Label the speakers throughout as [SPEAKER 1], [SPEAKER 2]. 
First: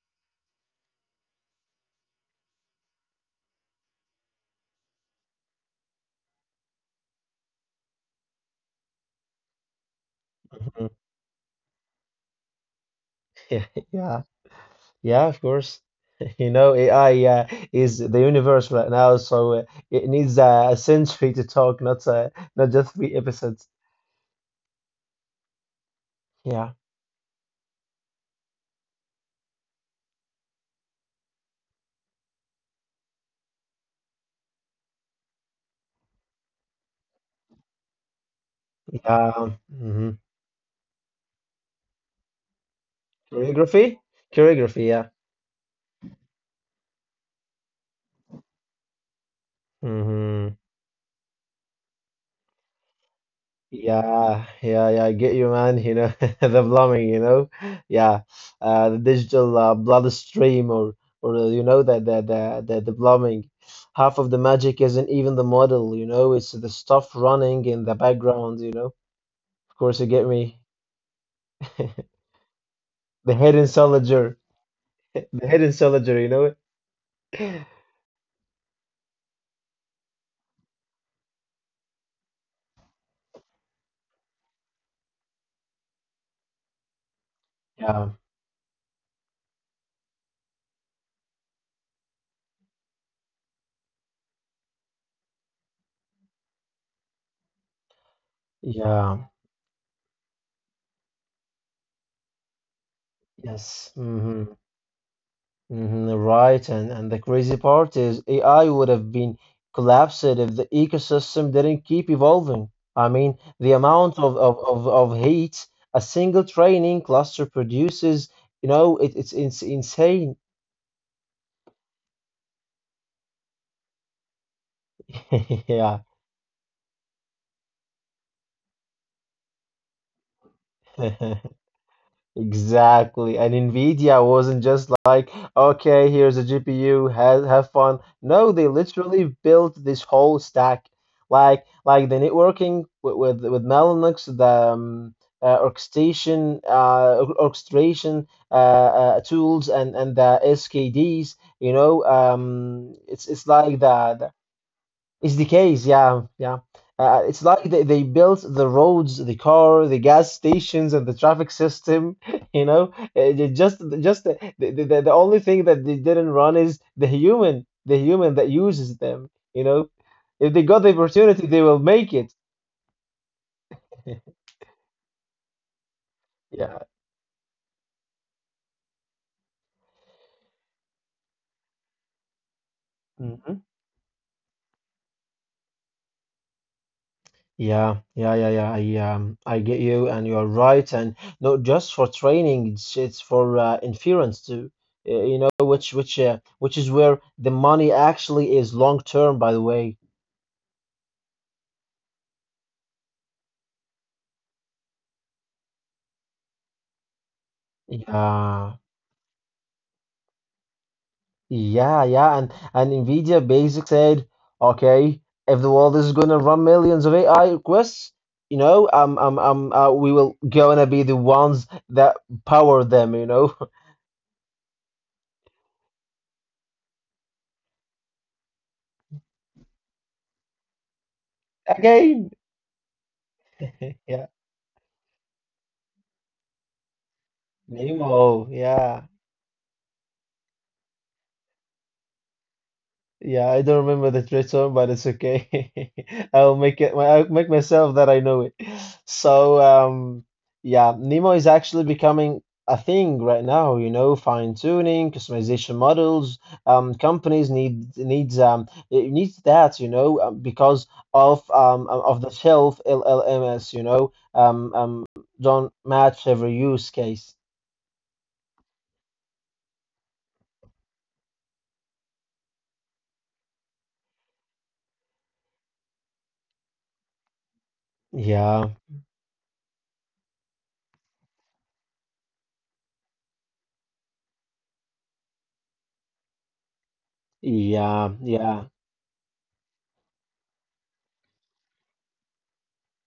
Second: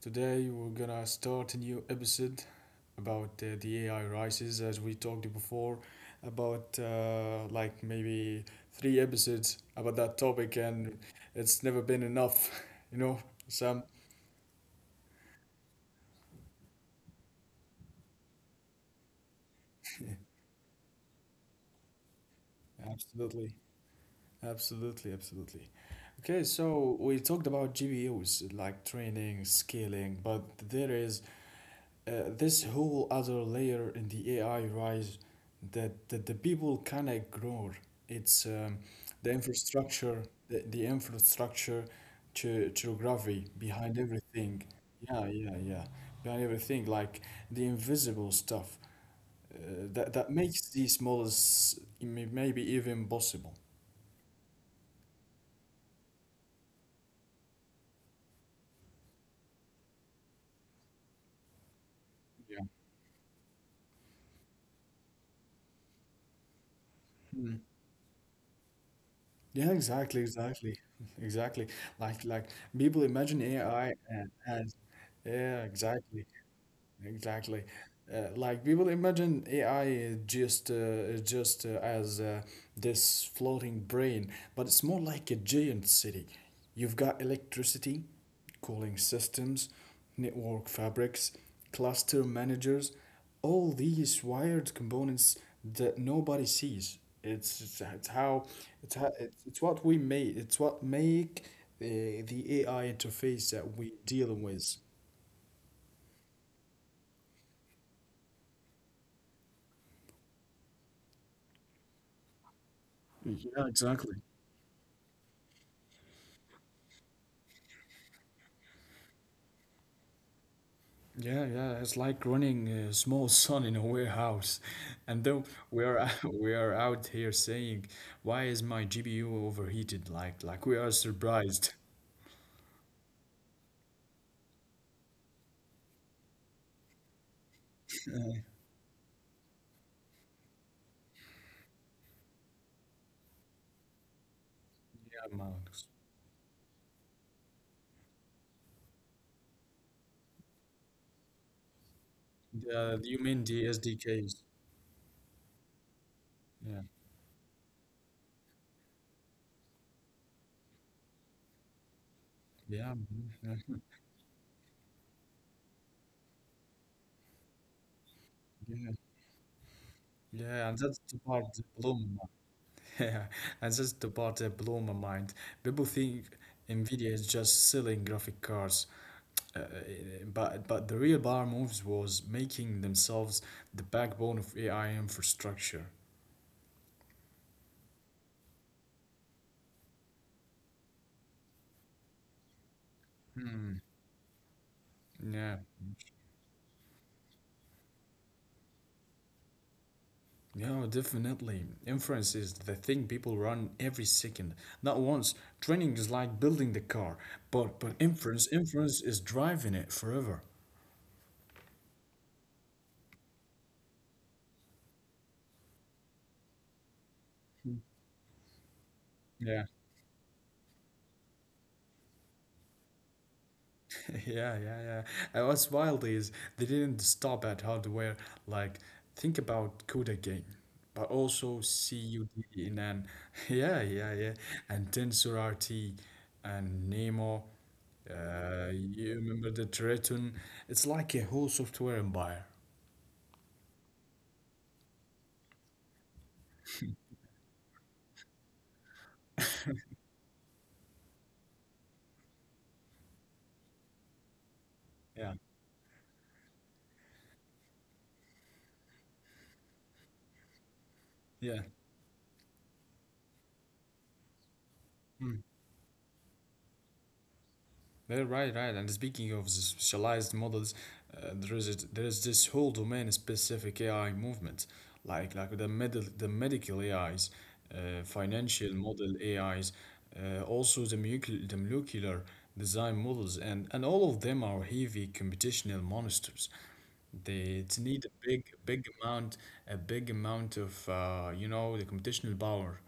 [SPEAKER 1] Today we're gonna start a new episode about the AI rises, as we talked before, about like maybe three episodes about that topic,
[SPEAKER 2] Mhm.
[SPEAKER 1] and it's never been enough, you know,
[SPEAKER 2] Yeah,
[SPEAKER 1] Sam?
[SPEAKER 2] yeah, yeah, of course. You know, AI is the universe right now, so it needs a century to talk, not not just three episodes.
[SPEAKER 1] Absolutely, absolutely, absolutely. Okay,
[SPEAKER 2] Yeah,
[SPEAKER 1] so we talked about GPUs, like training, scaling, but there is this whole other layer in the AI rise that the people can ignore. It's
[SPEAKER 2] yeah.
[SPEAKER 1] the
[SPEAKER 2] Mm-hmm.
[SPEAKER 1] infrastructure, the infrastructure, geography
[SPEAKER 2] Choreography?
[SPEAKER 1] behind
[SPEAKER 2] Choreography,
[SPEAKER 1] everything.
[SPEAKER 2] yeah.
[SPEAKER 1] Yeah, yeah, yeah. Behind everything, like the invisible stuff, uh, that
[SPEAKER 2] Mm-hmm.
[SPEAKER 1] that makes these models maybe even possible.
[SPEAKER 2] Yeah, yeah, yeah, I get you, man. You know, the plumbing, you know, yeah, the digital bloodstream, or you know that that that
[SPEAKER 1] Yeah.
[SPEAKER 2] the plumbing. Half of the magic isn't even the model, you know. It's the stuff running
[SPEAKER 1] Mm.
[SPEAKER 2] in the background, you know. Of
[SPEAKER 1] Yeah,
[SPEAKER 2] course, you get
[SPEAKER 1] exactly,
[SPEAKER 2] me.
[SPEAKER 1] exactly, exactly. Like people
[SPEAKER 2] The
[SPEAKER 1] imagine
[SPEAKER 2] hidden
[SPEAKER 1] AI
[SPEAKER 2] soldier,
[SPEAKER 1] as,
[SPEAKER 2] the hidden
[SPEAKER 1] yeah,
[SPEAKER 2] soldier, you know
[SPEAKER 1] exactly.
[SPEAKER 2] it.
[SPEAKER 1] Exactly. Like people imagine AI is just as this floating brain, but it's more like a giant city. You've got
[SPEAKER 2] Yeah,
[SPEAKER 1] electricity, cooling systems, network fabrics, cluster managers, all these wired components that nobody sees. It's it's, it's how
[SPEAKER 2] yeah,
[SPEAKER 1] it's what we make. It's what make the AI interface
[SPEAKER 2] yes.
[SPEAKER 1] that we deal with.
[SPEAKER 2] Right, and the crazy part is AI would have been collapsed if the ecosystem didn't keep evolving. I mean, the
[SPEAKER 1] Yeah,
[SPEAKER 2] amount of,
[SPEAKER 1] exactly.
[SPEAKER 2] of, of, of heat a single training cluster produces, you know, it's insane.
[SPEAKER 1] Yeah, yeah, it's like running a small son in a warehouse. And though
[SPEAKER 2] Yeah.
[SPEAKER 1] we are we are out here saying, "Why is my GPU overheated?" Like we are surprised.
[SPEAKER 2] Exactly. And NVIDIA wasn't just like, okay, here's a GPU, have fun. No, they literally built this whole stack. Like the networking with Mellanox, the
[SPEAKER 1] Yeah, Max.
[SPEAKER 2] orchestration orchestration tools and the SKDs, you know,
[SPEAKER 1] The
[SPEAKER 2] it's
[SPEAKER 1] the
[SPEAKER 2] it's
[SPEAKER 1] human
[SPEAKER 2] like
[SPEAKER 1] the
[SPEAKER 2] that.
[SPEAKER 1] SDKs.
[SPEAKER 2] It's the case, yeah, yeah.
[SPEAKER 1] Yeah,
[SPEAKER 2] It's like they built the roads, the car, the gas stations, and the traffic system. You know,
[SPEAKER 1] yeah, mhm,
[SPEAKER 2] Ju-
[SPEAKER 1] yeah,
[SPEAKER 2] just the only thing that they didn't run is the human that uses
[SPEAKER 1] yeah.
[SPEAKER 2] them. You know, if they got
[SPEAKER 1] Yeah,
[SPEAKER 2] the
[SPEAKER 1] and that's the
[SPEAKER 2] opportunity, they
[SPEAKER 1] part
[SPEAKER 2] will
[SPEAKER 1] that
[SPEAKER 2] make
[SPEAKER 1] blew
[SPEAKER 2] it.
[SPEAKER 1] Yeah, and that's the part that blew my mind. People think
[SPEAKER 2] Yeah.
[SPEAKER 1] Nvidia is just selling graphic cards, uh, uh, but the real bar moves was making themselves
[SPEAKER 2] Mhm.
[SPEAKER 1] the backbone of AI infrastructure.
[SPEAKER 2] Yeah, yeah, yeah, yeah. I get you, and you are right, and not just for training, it's for inference too. You know,
[SPEAKER 1] Yeah.
[SPEAKER 2] which is where the money actually is long term, by the way.
[SPEAKER 1] Yeah, definitely. Inference is the thing people run every second, not once. Training is like building the car, but inference
[SPEAKER 2] Yeah,
[SPEAKER 1] is driving it forever.
[SPEAKER 2] yeah, yeah, and NVIDIA basically said, okay, if the world is gonna run millions of AI requests, you know,
[SPEAKER 1] Yeah.
[SPEAKER 2] we will gonna be the ones that power them, you know.
[SPEAKER 1] Yeah, yeah, yeah. And what's wild is they didn't stop at hardware. Like, think about CUDA game, but also
[SPEAKER 2] Again,
[SPEAKER 1] CUD in an yeah,
[SPEAKER 2] yeah,
[SPEAKER 1] yeah, yeah, and TensorRT and Nemo.
[SPEAKER 2] Nemo, yeah.
[SPEAKER 1] You remember the Triton? It's like a whole software empire.
[SPEAKER 2] Yeah, I don't remember the thread song, but it's okay. I'll make it. I'll make myself that I know it. So, yeah, Nemo is actually becoming a thing right now. You know, fine tuning,
[SPEAKER 1] Yeah,
[SPEAKER 2] customization models. Companies need needs it needs that. You know, because
[SPEAKER 1] yeah.
[SPEAKER 2] of the shelf LLMs. You know, don't match every use case.
[SPEAKER 1] They're right, right. And speaking of the specialized models, there is this whole domain specific AI movement, like the medical AIs,
[SPEAKER 2] Yeah,
[SPEAKER 1] financial model AIs, also the molecular design models, and all of them are heavy computational monsters. They
[SPEAKER 2] yeah,
[SPEAKER 1] need a
[SPEAKER 2] yeah.
[SPEAKER 1] big amount of the computational power.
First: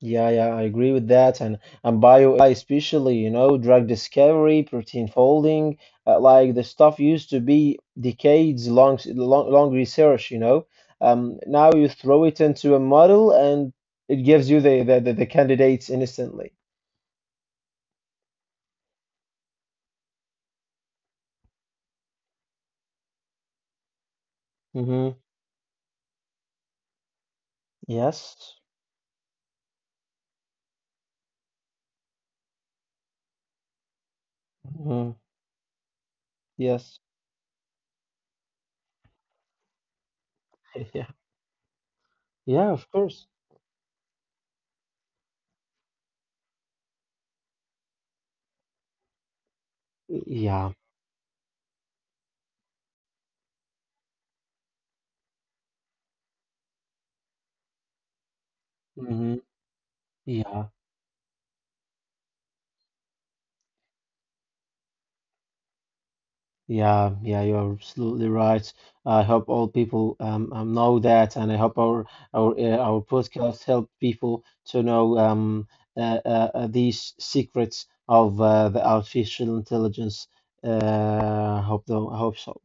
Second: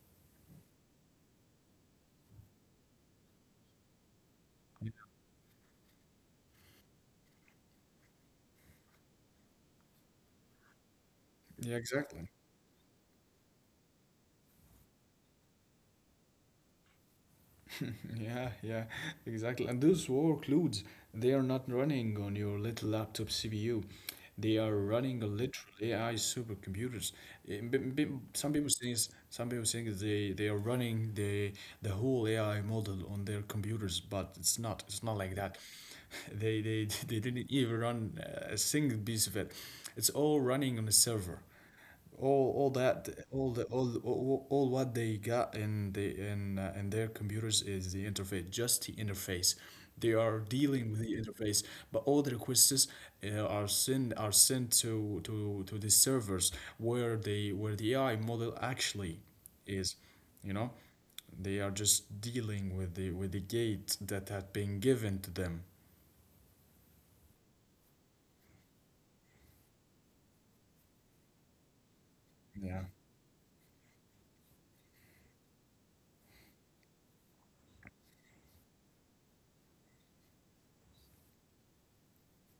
[SPEAKER 2] Yeah, yeah, I agree with that. And bio AI especially, you know, drug discovery, protein folding, like the stuff used to be decades long, long, long research, you know. Now
[SPEAKER 1] Yeah,
[SPEAKER 2] you throw
[SPEAKER 1] exactly.
[SPEAKER 2] it into a model and it gives you the candidates instantly.
[SPEAKER 1] Yeah, yeah, exactly. And those workloads, they are not running on your little laptop CPU. They are
[SPEAKER 2] Mm-hmm.
[SPEAKER 1] running on literal AI supercomputers. Eh, b- b- Some
[SPEAKER 2] Yes.
[SPEAKER 1] people think, they, are running the whole AI model on their computers, but it's not. It's
[SPEAKER 2] hmm
[SPEAKER 1] not like that. They they
[SPEAKER 2] Yes.
[SPEAKER 1] they didn't even run a single piece of it. It's all running on a
[SPEAKER 2] Yeah.
[SPEAKER 1] server. All
[SPEAKER 2] Yeah, of
[SPEAKER 1] that
[SPEAKER 2] course.
[SPEAKER 1] all the all what they got in the in their computers is the interface, just the interface. They are
[SPEAKER 2] Yeah.
[SPEAKER 1] dealing with the interface, but all the requests, are sent to the servers where the AI model actually
[SPEAKER 2] Mm-hmm.
[SPEAKER 1] is, you
[SPEAKER 2] Yeah.
[SPEAKER 1] know. They are just dealing with the gate that had been given to them.
[SPEAKER 2] Yeah, yeah, you're absolutely right. I hope all people know that, and I hope
[SPEAKER 1] Yeah.
[SPEAKER 2] our podcast help people to know these secrets of the artificial intelligence. Hope though, I hope so.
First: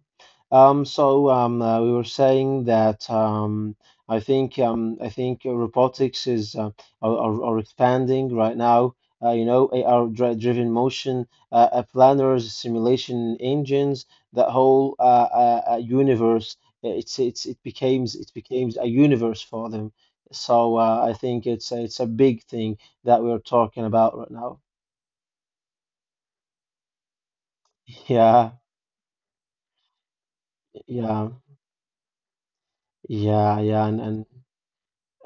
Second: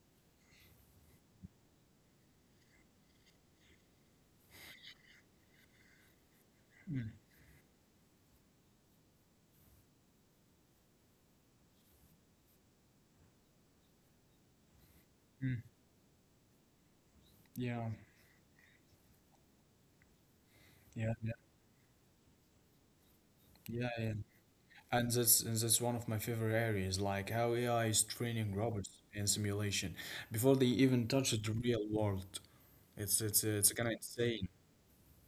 [SPEAKER 2] So we were saying that I think robotics is are expanding right now. You know, AR-driven motion planners, simulation engines, that whole
[SPEAKER 1] Mm,
[SPEAKER 2] universe. Uh, It's it's it
[SPEAKER 1] yeah,
[SPEAKER 2] becomes it becomes a universe for them. So
[SPEAKER 1] yeah,
[SPEAKER 2] I think it's a big thing that we're talking
[SPEAKER 1] yeah, yeah.
[SPEAKER 2] about right now.
[SPEAKER 1] And that's one of my favorite areas, like how AI is training
[SPEAKER 2] Yeah,
[SPEAKER 1] robots in simulation before they even touch
[SPEAKER 2] yeah,
[SPEAKER 1] the real world.
[SPEAKER 2] yeah,
[SPEAKER 1] It's kind
[SPEAKER 2] yeah,
[SPEAKER 1] of
[SPEAKER 2] and and
[SPEAKER 1] insane.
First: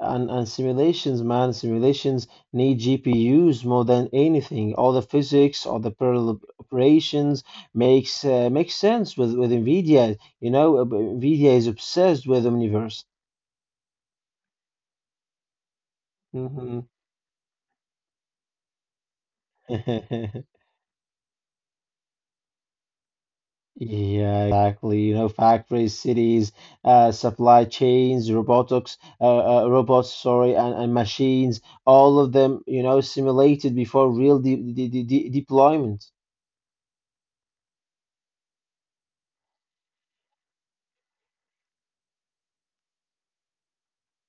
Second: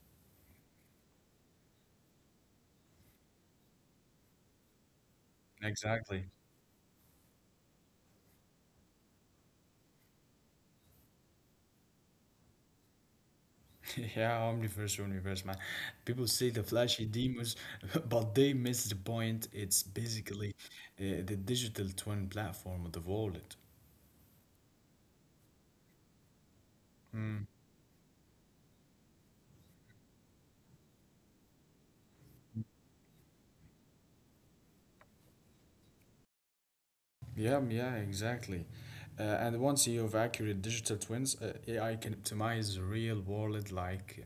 [SPEAKER 2] and, and simulations, man, simulations need GPUs more than anything. All the physics, all the
[SPEAKER 1] Exactly.
[SPEAKER 2] parallel operations makes sense with NVIDIA. You know, but NVIDIA is obsessed with Omniverse.
[SPEAKER 1] Yeah, Omniverse, Universe, man. People see the
[SPEAKER 2] hmm
[SPEAKER 1] flashy demos, but they miss the point. It's basically the digital twin platform of the wallet.
[SPEAKER 2] Yeah, exactly. You know, factories, cities, supply chains, robotics, robots, sorry, and machines, all of them, you know, simulated before real deployment.
[SPEAKER 1] Yeah, yeah, exactly. And once you have accurate digital twins, AI can optimize the real world,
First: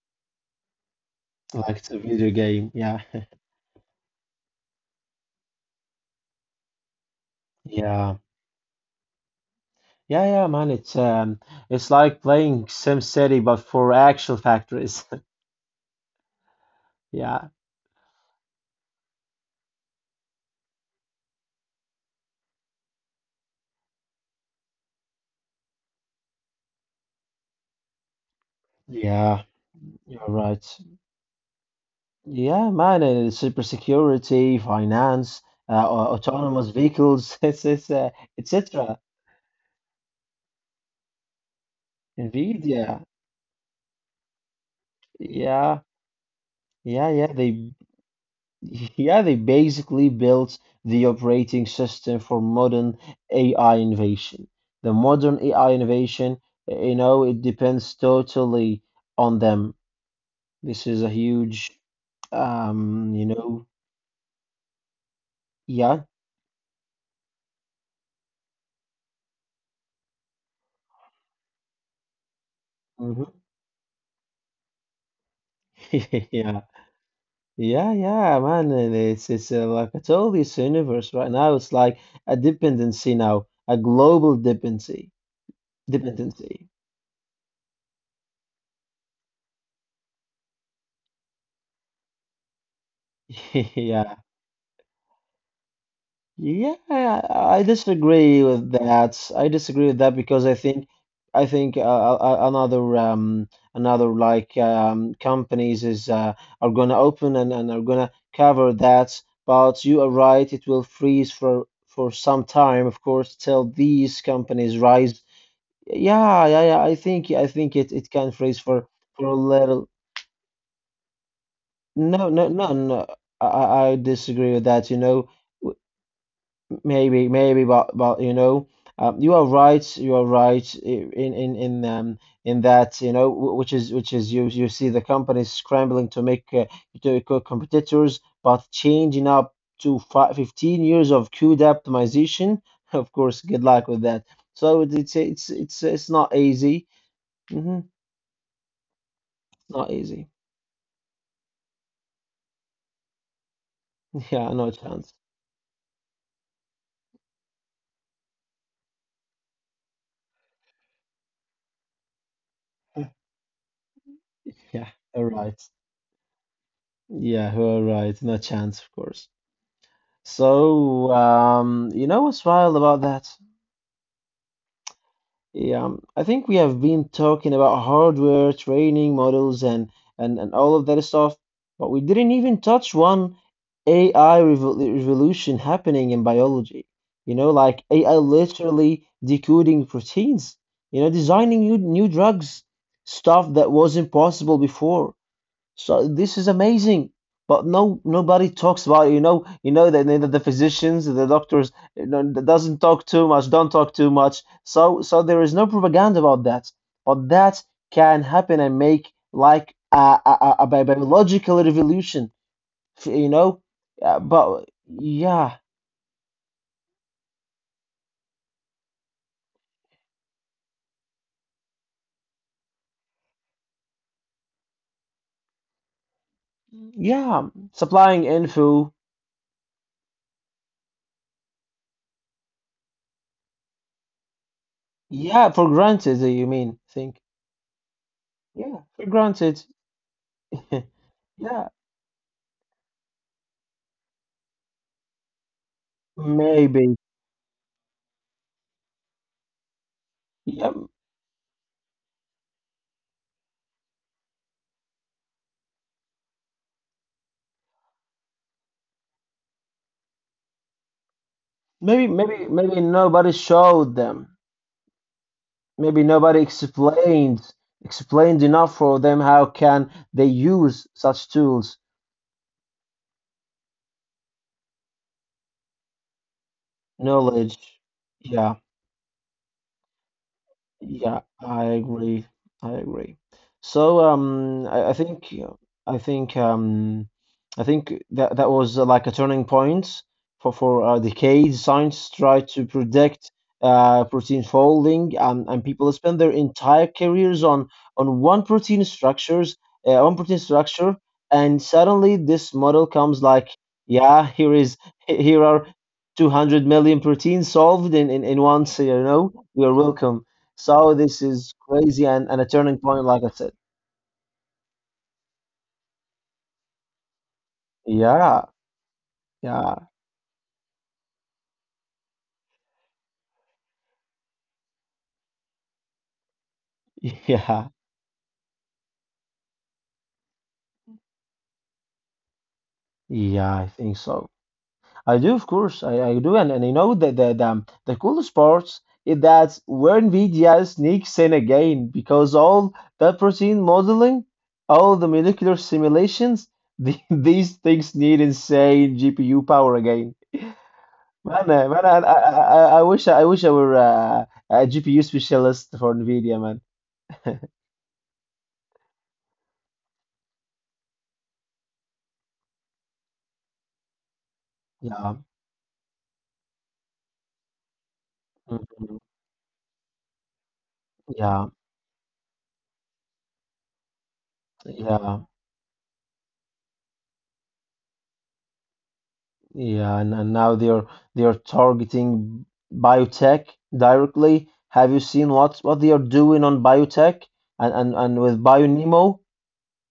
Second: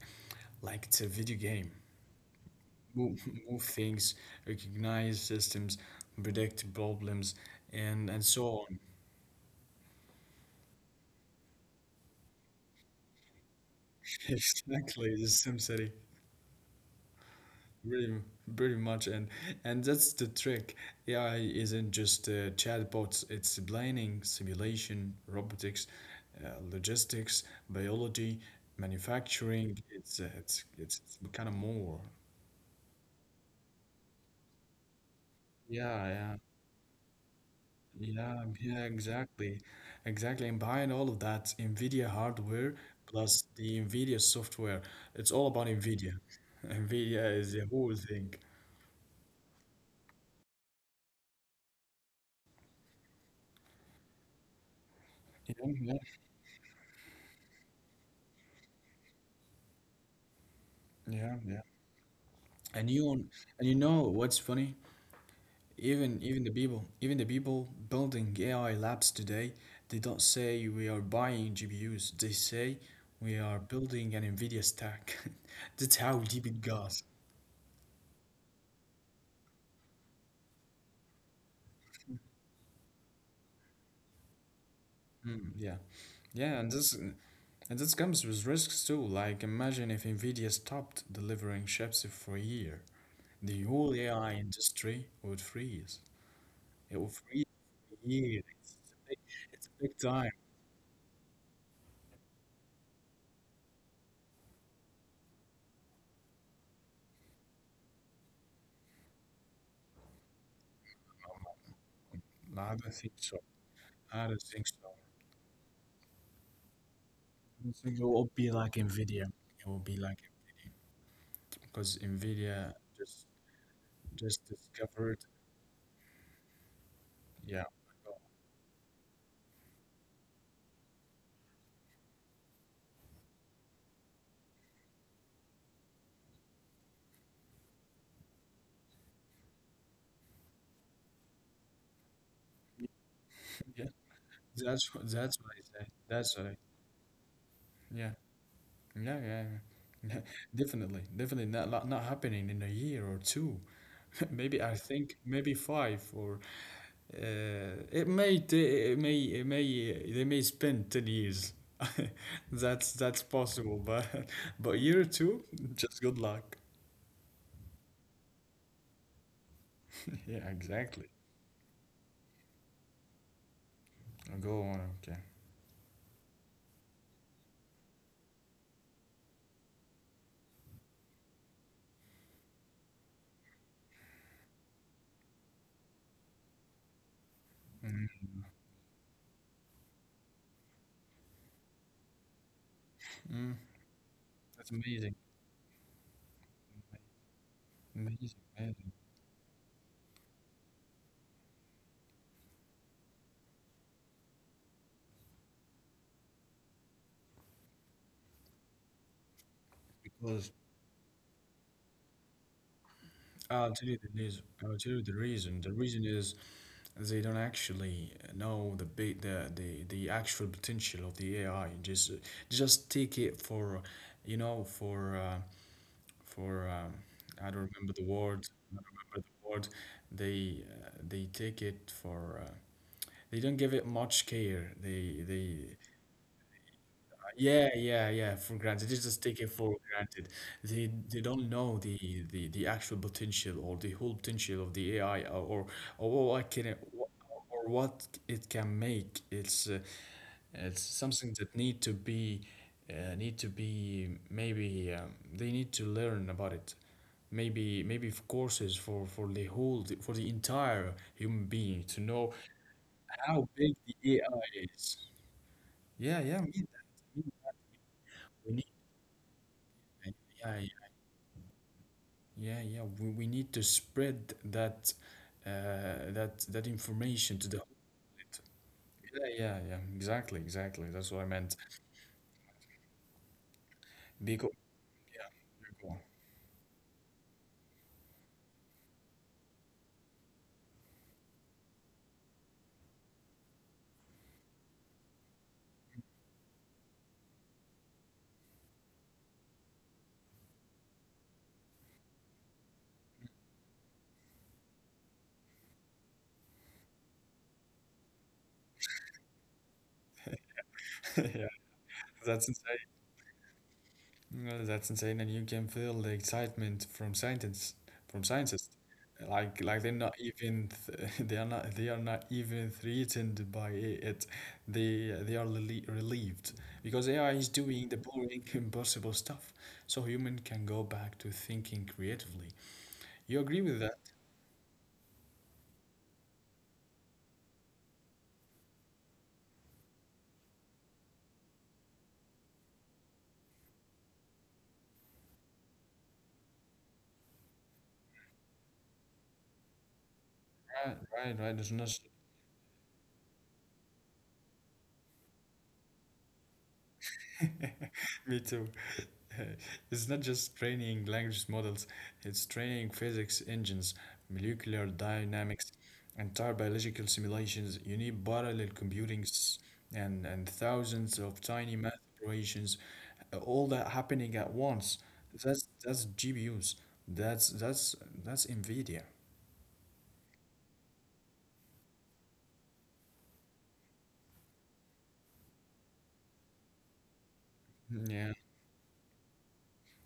[SPEAKER 1] like it's a video game.
[SPEAKER 2] Like it's a video game. Yeah.
[SPEAKER 1] Move, things, recognize systems, predict problems, and
[SPEAKER 2] Yeah.
[SPEAKER 1] so on.
[SPEAKER 2] Yeah, yeah, man. It's like playing SimCity but for actual factories.
[SPEAKER 1] Exactly, the SimCity,
[SPEAKER 2] Yeah.
[SPEAKER 1] really, pretty much, and that's the trick. AI isn't just chatbots; it's planning, simulation, robotics, logistics, biology,
[SPEAKER 2] Yeah,
[SPEAKER 1] manufacturing. It's
[SPEAKER 2] you're right.
[SPEAKER 1] it's kind of more.
[SPEAKER 2] Yeah, man, cybersecurity, finance,
[SPEAKER 1] Yeah.
[SPEAKER 2] autonomous vehicles,
[SPEAKER 1] Yeah, yeah,
[SPEAKER 2] etc.
[SPEAKER 1] exactly. Exactly. And behind all of that, NVIDIA hardware
[SPEAKER 2] NVIDIA,
[SPEAKER 1] plus the NVIDIA software. It's all about
[SPEAKER 2] yeah,
[SPEAKER 1] NVIDIA.
[SPEAKER 2] yeah, yeah.
[SPEAKER 1] NVIDIA is the whole thing.
[SPEAKER 2] Yeah, they basically built the operating system for modern AI innovation. The modern
[SPEAKER 1] Yeah,
[SPEAKER 2] AI
[SPEAKER 1] yeah,
[SPEAKER 2] innovation, you know, it depends totally on them. This is a
[SPEAKER 1] yeah, yeah.
[SPEAKER 2] huge,
[SPEAKER 1] And you on-
[SPEAKER 2] you
[SPEAKER 1] and
[SPEAKER 2] know,
[SPEAKER 1] you know what's funny?
[SPEAKER 2] yeah,
[SPEAKER 1] Even the people, building AI labs today, they don't say we are buying GPUs. They say
[SPEAKER 2] hmm
[SPEAKER 1] we are building an NVIDIA stack. That's how deep it
[SPEAKER 2] yeah.
[SPEAKER 1] goes.
[SPEAKER 2] Yeah, yeah, man. And it's Like I told you, it's the universe right now. It's like a dependency now, a global dependency.
[SPEAKER 1] Mm, yeah. Yeah, and
[SPEAKER 2] Dependency.
[SPEAKER 1] this And that comes with risks too. Like, imagine if Nvidia stopped delivering chips for a year, the whole AI industry would freeze.
[SPEAKER 2] Yeah,
[SPEAKER 1] It would
[SPEAKER 2] yeah.
[SPEAKER 1] freeze
[SPEAKER 2] I
[SPEAKER 1] for a year.
[SPEAKER 2] disagree
[SPEAKER 1] It's
[SPEAKER 2] with
[SPEAKER 1] a big,
[SPEAKER 2] that. I disagree with that
[SPEAKER 1] time.
[SPEAKER 2] because I think another companies is are gonna open and are gonna cover that. But you are right. It will freeze for some
[SPEAKER 1] No, I don't
[SPEAKER 2] time,
[SPEAKER 1] think
[SPEAKER 2] of
[SPEAKER 1] so.
[SPEAKER 2] course, till
[SPEAKER 1] I
[SPEAKER 2] these
[SPEAKER 1] don't think so. I
[SPEAKER 2] companies rise. Yeah, yeah, yeah. I think I
[SPEAKER 1] don't
[SPEAKER 2] think
[SPEAKER 1] think
[SPEAKER 2] it
[SPEAKER 1] it
[SPEAKER 2] it
[SPEAKER 1] will
[SPEAKER 2] can
[SPEAKER 1] be
[SPEAKER 2] phrase
[SPEAKER 1] like
[SPEAKER 2] for
[SPEAKER 1] Nvidia.
[SPEAKER 2] for a
[SPEAKER 1] It will
[SPEAKER 2] little.
[SPEAKER 1] be like Nvidia, because
[SPEAKER 2] No, no,
[SPEAKER 1] Nvidia
[SPEAKER 2] no, no.
[SPEAKER 1] just
[SPEAKER 2] I
[SPEAKER 1] just
[SPEAKER 2] disagree with that. You
[SPEAKER 1] discovered.
[SPEAKER 2] know, W- maybe
[SPEAKER 1] Yeah,
[SPEAKER 2] maybe,
[SPEAKER 1] oh
[SPEAKER 2] but you know, you are right. You are right in that. You know, which is you you see the companies scrambling to make competitors, but changing up to fi 15 years of code optimization. Of course, good
[SPEAKER 1] yeah.
[SPEAKER 2] luck with that. So it's
[SPEAKER 1] That's what
[SPEAKER 2] it's
[SPEAKER 1] I said.
[SPEAKER 2] it's it's
[SPEAKER 1] That's
[SPEAKER 2] not
[SPEAKER 1] what I,
[SPEAKER 2] easy. hmm
[SPEAKER 1] yeah. No, yeah,
[SPEAKER 2] Not
[SPEAKER 1] yeah.
[SPEAKER 2] easy.
[SPEAKER 1] Definitely, definitely not, not happening in a year or two.
[SPEAKER 2] Yeah,
[SPEAKER 1] Maybe, I
[SPEAKER 2] no
[SPEAKER 1] think
[SPEAKER 2] chance.
[SPEAKER 1] maybe five, or it may they may spend 10 years. That's possible, but but
[SPEAKER 2] Yeah,
[SPEAKER 1] year or
[SPEAKER 2] all
[SPEAKER 1] two,
[SPEAKER 2] right.
[SPEAKER 1] just good luck.
[SPEAKER 2] Yeah, all right. No chance, of course.
[SPEAKER 1] Yeah, exactly.
[SPEAKER 2] So, you know what's wild about that?
[SPEAKER 1] Go on. Okay,
[SPEAKER 2] Yeah, I think we have been talking about hardware, training models, and all of that stuff, but we didn't even touch one AI revolution happening in biology. You know, like AI literally decoding proteins. You know, designing new drugs, stuff that wasn't possible
[SPEAKER 1] that's amazing,
[SPEAKER 2] before. So this is amazing, but no,
[SPEAKER 1] amazing,
[SPEAKER 2] nobody
[SPEAKER 1] amazing.
[SPEAKER 2] talks about it. You know that the physicians, the doctors, you know, that doesn't talk too much, don't talk too much. So, so there is no propaganda about that. But that can happen and make like
[SPEAKER 1] Because
[SPEAKER 2] a bi- biological revolution. You know,
[SPEAKER 1] I'll tell you the reason.
[SPEAKER 2] but
[SPEAKER 1] I'll tell you the reason.
[SPEAKER 2] yeah,
[SPEAKER 1] The reason is they don't actually know the the actual potential of the AI. Just take it for, you know, for I
[SPEAKER 2] yeah,
[SPEAKER 1] don't remember the
[SPEAKER 2] supplying
[SPEAKER 1] word. I don't
[SPEAKER 2] info,
[SPEAKER 1] remember the word. They, they take it for. They don't give it much care.
[SPEAKER 2] yeah,
[SPEAKER 1] They
[SPEAKER 2] for granted. Uh, you mean? Think,
[SPEAKER 1] yeah, yeah, yeah. For
[SPEAKER 2] yeah,
[SPEAKER 1] granted, they
[SPEAKER 2] for
[SPEAKER 1] just take it
[SPEAKER 2] granted.
[SPEAKER 1] for granted. They they don't
[SPEAKER 2] Yeah,
[SPEAKER 1] know the actual potential or the whole potential of the AI, or or what can it-
[SPEAKER 2] maybe.
[SPEAKER 1] or what it can make.
[SPEAKER 2] Yeah,
[SPEAKER 1] It's something that need to be, need to be, maybe, they need to learn about it. Maybe, courses for the whole, for the entire human being, to
[SPEAKER 2] maybe,
[SPEAKER 1] know
[SPEAKER 2] maybe, maybe nobody
[SPEAKER 1] how big
[SPEAKER 2] showed
[SPEAKER 1] the
[SPEAKER 2] them.
[SPEAKER 1] AI is.
[SPEAKER 2] Maybe
[SPEAKER 1] Yeah, yeah. I
[SPEAKER 2] nobody
[SPEAKER 1] mean that. We
[SPEAKER 2] explained explained
[SPEAKER 1] need
[SPEAKER 2] enough for them how can
[SPEAKER 1] we need
[SPEAKER 2] they
[SPEAKER 1] that.
[SPEAKER 2] use such tools,
[SPEAKER 1] Yeah, yeah, we, need to spread that, uh, that information to the whole
[SPEAKER 2] knowledge. Yeah.
[SPEAKER 1] planet. Yeah, yeah, yeah, exactly, exactly. That's what I
[SPEAKER 2] Yeah,
[SPEAKER 1] meant.
[SPEAKER 2] I agree. I agree. So
[SPEAKER 1] Because,
[SPEAKER 2] I
[SPEAKER 1] yeah,
[SPEAKER 2] think
[SPEAKER 1] you're cool.
[SPEAKER 2] I think um, I think that that was like a turning point for decades. Science tried to predict protein folding, and people spend their entire careers on one protein one protein structure, and suddenly this model comes like, yeah, here are 200 million proteins solved in once. You know, you're welcome. So this
[SPEAKER 1] Yeah,
[SPEAKER 2] is crazy and
[SPEAKER 1] that's
[SPEAKER 2] a turning
[SPEAKER 1] insane.
[SPEAKER 2] point, like I said.
[SPEAKER 1] No, that's insane, and you can feel the excitement from scientists, from
[SPEAKER 2] Yeah,
[SPEAKER 1] scientists, like they're
[SPEAKER 2] yeah,
[SPEAKER 1] not even th they are not even threatened by it. They are relieved, because AI is
[SPEAKER 2] yeah,
[SPEAKER 1] doing the boring, impossible stuff, so human can go back to thinking creatively. You agree
[SPEAKER 2] yeah, I
[SPEAKER 1] with that?
[SPEAKER 2] think so. I do, of course, I do. And I know that the coolest part is that where NVIDIA sneaks in again, because all that protein modeling, all the molecular simulations, these things need insane GPU power again.
[SPEAKER 1] Right, right,
[SPEAKER 2] Man,
[SPEAKER 1] right. It's
[SPEAKER 2] uh,
[SPEAKER 1] not.
[SPEAKER 2] man, I, I, I I wish I were a GPU specialist for NVIDIA, man.
[SPEAKER 1] Me too. It's not just training language models, it's training physics engines, molecular
[SPEAKER 2] Yeah.
[SPEAKER 1] dynamics, entire biological simulations. You need parallel
[SPEAKER 2] mhm,
[SPEAKER 1] computing and, thousands of
[SPEAKER 2] Yeah.
[SPEAKER 1] tiny math operations, all that happening at once.
[SPEAKER 2] Yeah,
[SPEAKER 1] That's GPUs. That's that's that's NVIDIA.
[SPEAKER 2] yeah, and now they're targeting biotech directly. Have you seen what they are doing on biotech
[SPEAKER 1] Yeah,
[SPEAKER 2] and with BioNemo?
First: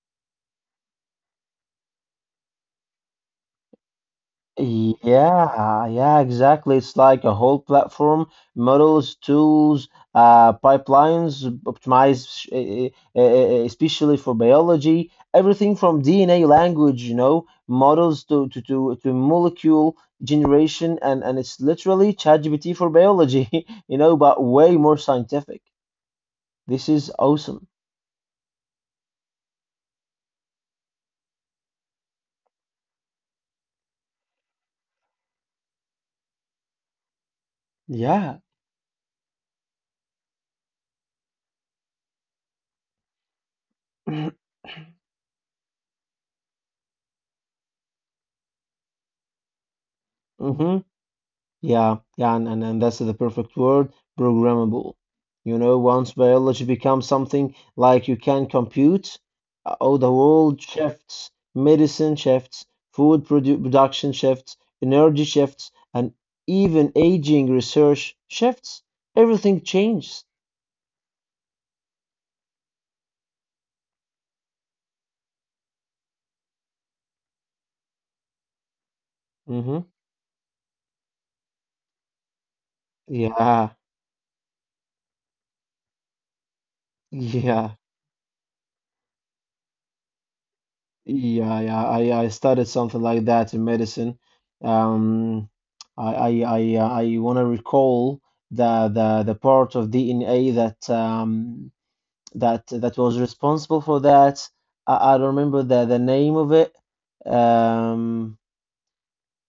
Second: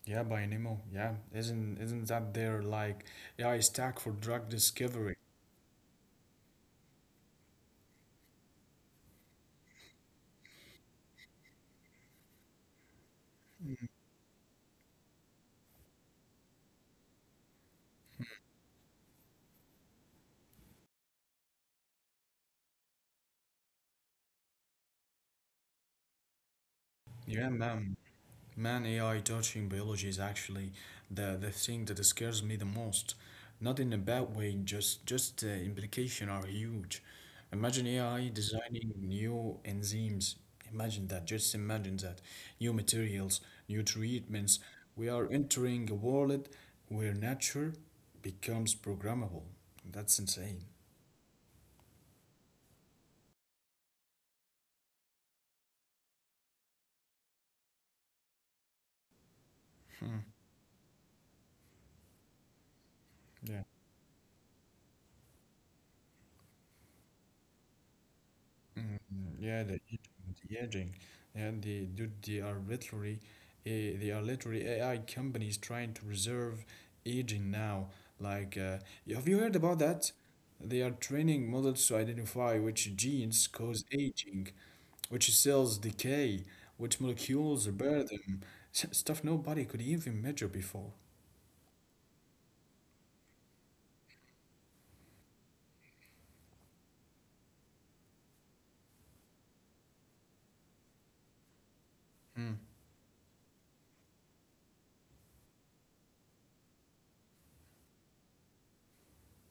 [SPEAKER 1] yeah, Bionimo. Yeah, isn't that their like AI stack for drug discovery?
[SPEAKER 2] Yeah, yeah, exactly. It's like a whole platform, models, tools, pipelines optimized, especially for biology. Everything from DNA language, you know, models to molecule generation, and it's literally ChatGPT for biology, you know, but way more scientific. This is
[SPEAKER 1] Yeah,
[SPEAKER 2] awesome.
[SPEAKER 1] man. Man, AI touching biology is actually the thing that scares me the most. Not in a bad way, just the implication are huge. Imagine AI
[SPEAKER 2] Yeah.
[SPEAKER 1] designing new enzymes. Imagine that, just imagine that. New materials, new treatments. We are entering a world where nature becomes programmable. That's insane.
[SPEAKER 2] hmm Yeah, yeah, and that's the perfect word, programmable. You know, once biology becomes something like you can compute, oh, the
[SPEAKER 1] Hmm.
[SPEAKER 2] world shifts, medicine shifts, food production shifts, energy shifts, and even aging research shifts.
[SPEAKER 1] Mm,
[SPEAKER 2] Everything
[SPEAKER 1] yeah,
[SPEAKER 2] changes.
[SPEAKER 1] the aging, and the dude, they are literally, AI companies trying to reserve aging now. Like, have you heard about
[SPEAKER 2] Mm-hmm.
[SPEAKER 1] that? They are training models to identify which genes
[SPEAKER 2] Yeah,
[SPEAKER 1] cause aging, which cells decay, which molecules
[SPEAKER 2] yeah.
[SPEAKER 1] repair them, stuff nobody could even measure before.
[SPEAKER 2] Yeah, yeah, I studied something like that in medicine. Um, I want to recall the part of DNA that
[SPEAKER 1] Mm.
[SPEAKER 2] that that was responsible for that. I don't remember the name of it. Um,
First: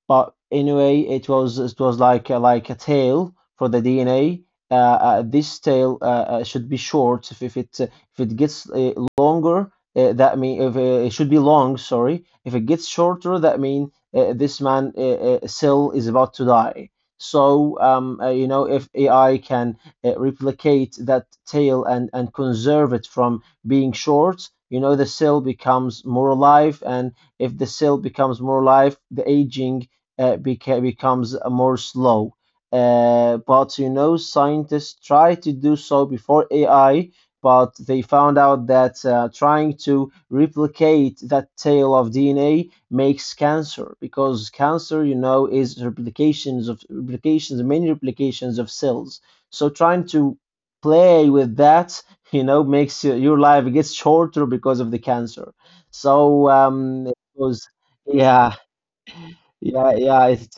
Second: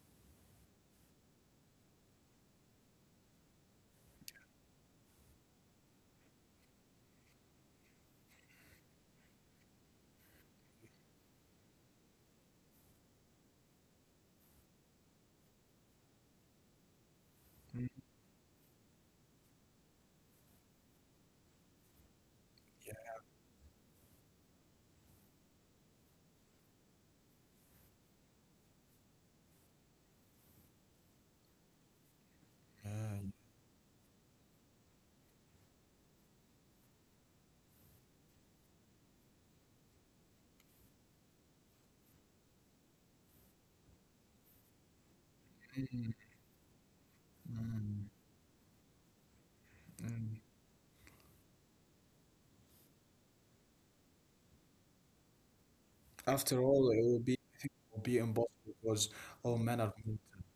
[SPEAKER 2] but anyway, it was like like a tail for the DNA. Uh, this tail should be short. If it gets longer, that mean if it should be long. Sorry, if it gets shorter, that mean this man cell is about to die. So
[SPEAKER 1] Mm.
[SPEAKER 2] you know, if AI can replicate that tail and conserve
[SPEAKER 1] Yeah.
[SPEAKER 2] it from being short, you know, the cell becomes more alive, and if the cell becomes more alive, the aging becomes more slow. But you know, scientists tried to do so before AI, but they found out that trying to replicate that tail of DNA makes cancer because cancer, you know, is
[SPEAKER 1] Mm,
[SPEAKER 2] replications of replications, many
[SPEAKER 1] mm,
[SPEAKER 2] replications of cells. So trying to
[SPEAKER 1] mm.
[SPEAKER 2] play with that, you know, makes your life gets shorter because of the cancer. So
[SPEAKER 1] After all, it
[SPEAKER 2] um, it
[SPEAKER 1] will be,
[SPEAKER 2] was, yeah.
[SPEAKER 1] impossible, because all men
[SPEAKER 2] Yeah,
[SPEAKER 1] are mortal.
[SPEAKER 2] yeah, it's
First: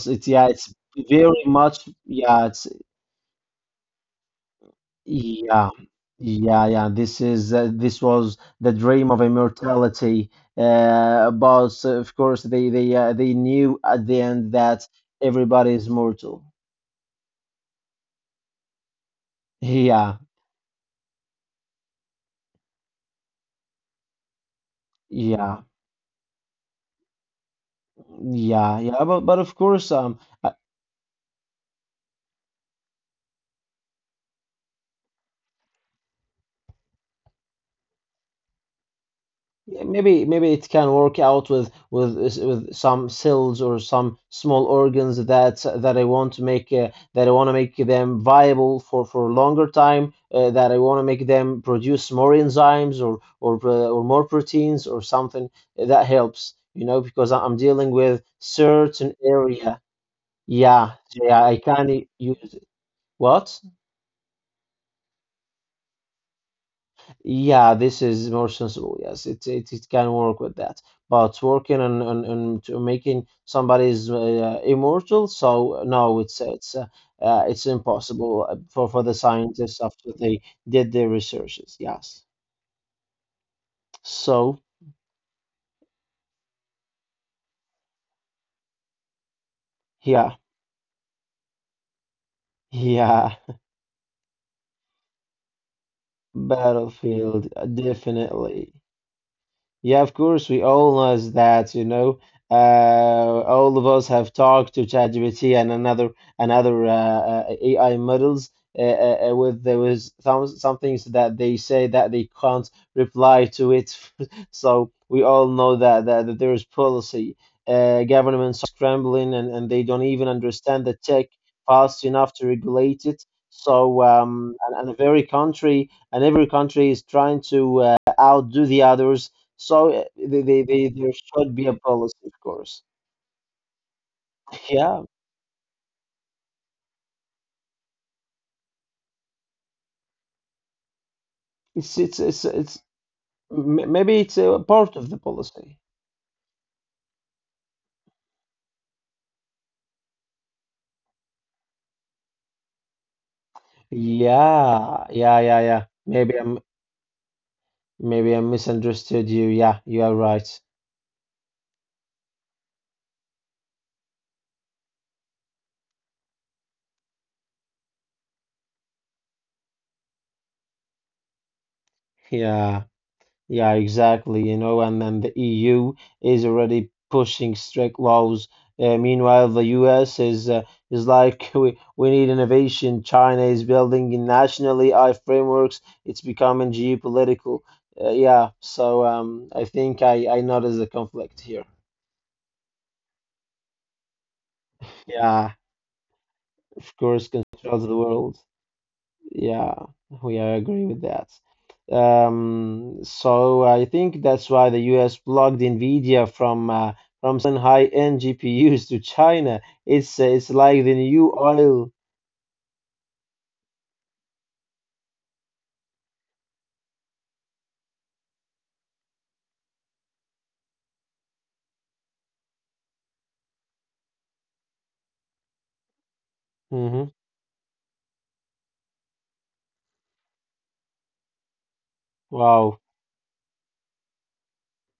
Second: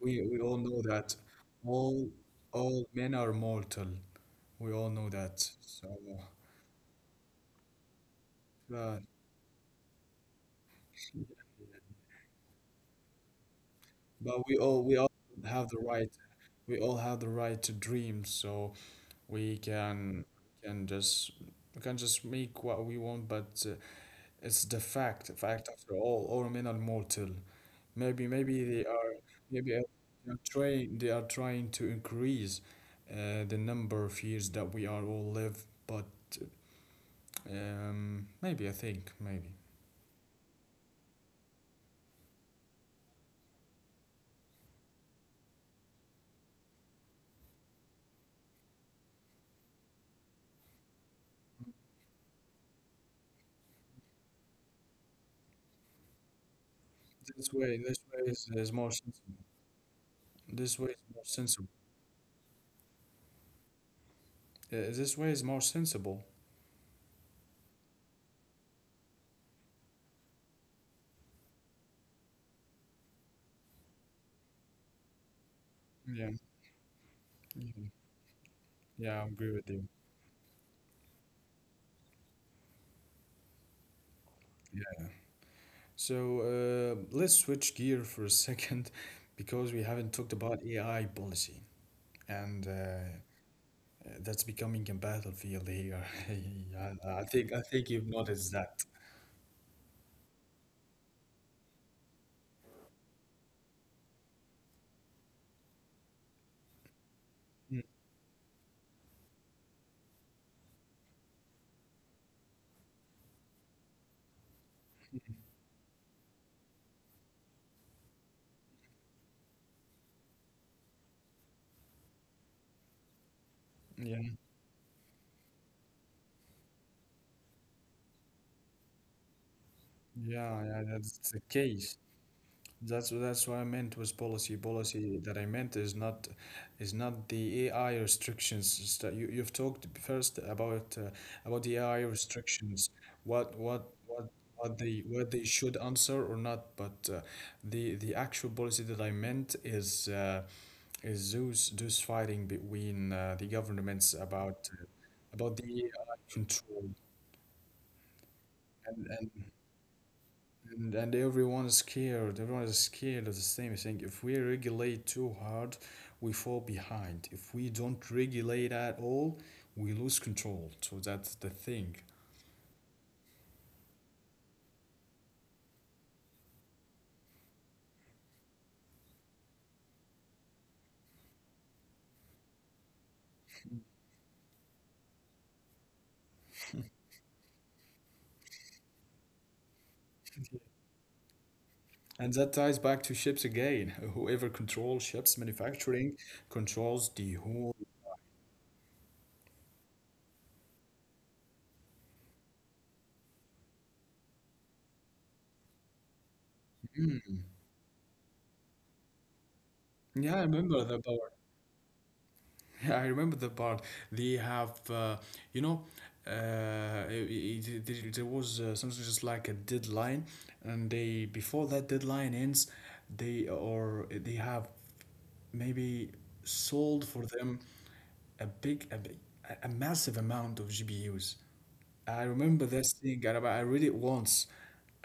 [SPEAKER 1] We
[SPEAKER 2] It's,
[SPEAKER 1] we
[SPEAKER 2] yeah,
[SPEAKER 1] all
[SPEAKER 2] it's
[SPEAKER 1] know that,
[SPEAKER 2] very much.
[SPEAKER 1] all
[SPEAKER 2] Yeah, it's
[SPEAKER 1] all men are mortal. We all know that.
[SPEAKER 2] yeah,
[SPEAKER 1] So,
[SPEAKER 2] yeah, yeah. This is this was the
[SPEAKER 1] uh,
[SPEAKER 2] dream of immortality. But of course, they knew at the
[SPEAKER 1] but
[SPEAKER 2] end that
[SPEAKER 1] we all have
[SPEAKER 2] everybody
[SPEAKER 1] the
[SPEAKER 2] is
[SPEAKER 1] right.
[SPEAKER 2] mortal.
[SPEAKER 1] We all have the right to dream. So, we
[SPEAKER 2] Yeah,
[SPEAKER 1] can can just we can just make what we want. But, it's the fact,
[SPEAKER 2] yeah,
[SPEAKER 1] after all men are mortal. Maybe, maybe
[SPEAKER 2] yeah,
[SPEAKER 1] they
[SPEAKER 2] yeah.
[SPEAKER 1] are,
[SPEAKER 2] But of
[SPEAKER 1] maybe,
[SPEAKER 2] course,
[SPEAKER 1] they are trying, to increase, the number of years that we are all live. But, maybe, I think maybe
[SPEAKER 2] yeah, maybe it can work out with with some cells or some small organs that I want to make them viable for a longer time that I want to make them produce more enzymes or or more proteins or something that helps, you know, because I'm dealing
[SPEAKER 1] this
[SPEAKER 2] with
[SPEAKER 1] way is more
[SPEAKER 2] certain
[SPEAKER 1] sensible.
[SPEAKER 2] area.
[SPEAKER 1] This way
[SPEAKER 2] Yeah,
[SPEAKER 1] is more
[SPEAKER 2] yeah, I
[SPEAKER 1] sensible.
[SPEAKER 2] can use what.
[SPEAKER 1] This way is more sensible.
[SPEAKER 2] Yeah, this is more sensible. Yes, it can work with that. But working on to making somebody's immortal. So no,
[SPEAKER 1] Yeah.
[SPEAKER 2] it's it's
[SPEAKER 1] Mhm.
[SPEAKER 2] impossible for
[SPEAKER 1] Yeah,
[SPEAKER 2] the
[SPEAKER 1] I agree with you.
[SPEAKER 2] scientists after they did their researches. Yes. So
[SPEAKER 1] Yeah. So, let's switch gear for a second, because we haven't talked
[SPEAKER 2] yeah,
[SPEAKER 1] about AI policy. And,
[SPEAKER 2] yeah.
[SPEAKER 1] that's becoming a battlefield here. Yeah, I think,
[SPEAKER 2] Battlefield
[SPEAKER 1] you've noticed
[SPEAKER 2] definitely.
[SPEAKER 1] that.
[SPEAKER 2] Yeah, of course, we all know that, you know. Uh, all of us have talked to ChatGPT and another
[SPEAKER 1] Mm.
[SPEAKER 2] AI models with there was some things that they say that they can't reply to it. So we all know that there is policy. Governments are scrambling, and they don't even understand the tech fast enough to regulate it. So
[SPEAKER 1] Yeah,
[SPEAKER 2] um, and, and every country is trying to outdo the others. So
[SPEAKER 1] yeah, yeah,
[SPEAKER 2] there
[SPEAKER 1] that's the
[SPEAKER 2] should be a
[SPEAKER 1] case.
[SPEAKER 2] policy, of course.
[SPEAKER 1] That's what I meant was policy.
[SPEAKER 2] Yeah,
[SPEAKER 1] Policy that I meant is not, the AI restrictions. It's that. You, you've talked first about, about the AI
[SPEAKER 2] it's it's it's it's
[SPEAKER 1] restrictions. What what
[SPEAKER 2] maybe
[SPEAKER 1] what
[SPEAKER 2] it's a part of the
[SPEAKER 1] what they should
[SPEAKER 2] policy.
[SPEAKER 1] answer or not. But The actual policy that I meant is those fighting between the governments
[SPEAKER 2] Yeah, yeah,
[SPEAKER 1] about the
[SPEAKER 2] yeah, yeah.
[SPEAKER 1] AI control
[SPEAKER 2] Maybe I
[SPEAKER 1] and
[SPEAKER 2] misunderstood you. Yeah, you are right.
[SPEAKER 1] and everyone is scared. Everyone is scared of the same thing. If we regulate too hard, we fall behind. If we don't regulate at all, we lose control. So that's the thing.
[SPEAKER 2] Yeah. Yeah, exactly. You know, and then the EU is already pushing strict laws. Meanwhile, the US is like, we need innovation. China is building nationally AI frameworks. It's becoming geopolitical. Yeah, so I think I noticed the conflict here.
[SPEAKER 1] And that ties back to ships again. Whoever controls ships
[SPEAKER 2] Yeah,
[SPEAKER 1] manufacturing
[SPEAKER 2] of
[SPEAKER 1] controls the
[SPEAKER 2] course,
[SPEAKER 1] whole.
[SPEAKER 2] controls the world. Yeah, we are agree with that. So I think that's why the US blocked NVIDIA from selling high-end GPUs to China.
[SPEAKER 1] Yeah, I
[SPEAKER 2] It's
[SPEAKER 1] remember
[SPEAKER 2] like the
[SPEAKER 1] the
[SPEAKER 2] new
[SPEAKER 1] power.
[SPEAKER 2] oil.
[SPEAKER 1] I remember the part. They have, you know, it- it- there was something just like a deadline, and they before that deadline ends, they or they have maybe sold
[SPEAKER 2] Hmm.
[SPEAKER 1] for them a big, a big, a massive amount of GPUs. I remember
[SPEAKER 2] Wow.
[SPEAKER 1] this thing. I read it once.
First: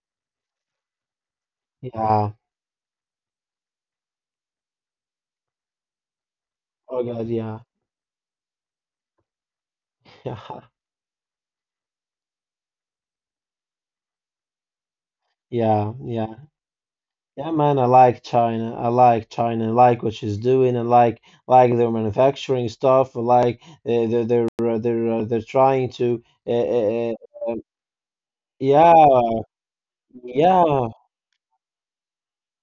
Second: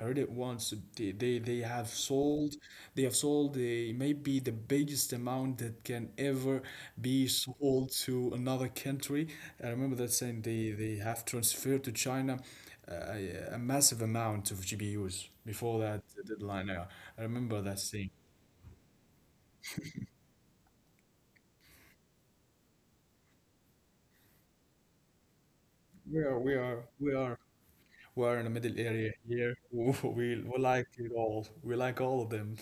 [SPEAKER 1] I read it once. They have
[SPEAKER 2] Yeah.
[SPEAKER 1] sold. They have sold the maybe the biggest amount that can ever
[SPEAKER 2] Oh
[SPEAKER 1] be
[SPEAKER 2] God. Yeah.
[SPEAKER 1] sold to another country. I remember that
[SPEAKER 2] Yeah.
[SPEAKER 1] saying. They have transferred to China a massive amount of GPUs before
[SPEAKER 2] Yeah.
[SPEAKER 1] that
[SPEAKER 2] Yeah.
[SPEAKER 1] deadline. Yeah, I
[SPEAKER 2] Yeah,
[SPEAKER 1] remember that
[SPEAKER 2] man. I
[SPEAKER 1] saying.
[SPEAKER 2] like China. I like China. I like what she's doing. I like their manufacturing stuff. I like they're trying
[SPEAKER 1] We
[SPEAKER 2] to.
[SPEAKER 1] are we are we are We're in the middle area
[SPEAKER 2] Yeah.
[SPEAKER 1] here. We like
[SPEAKER 2] Yeah.
[SPEAKER 1] it all. We like all of them.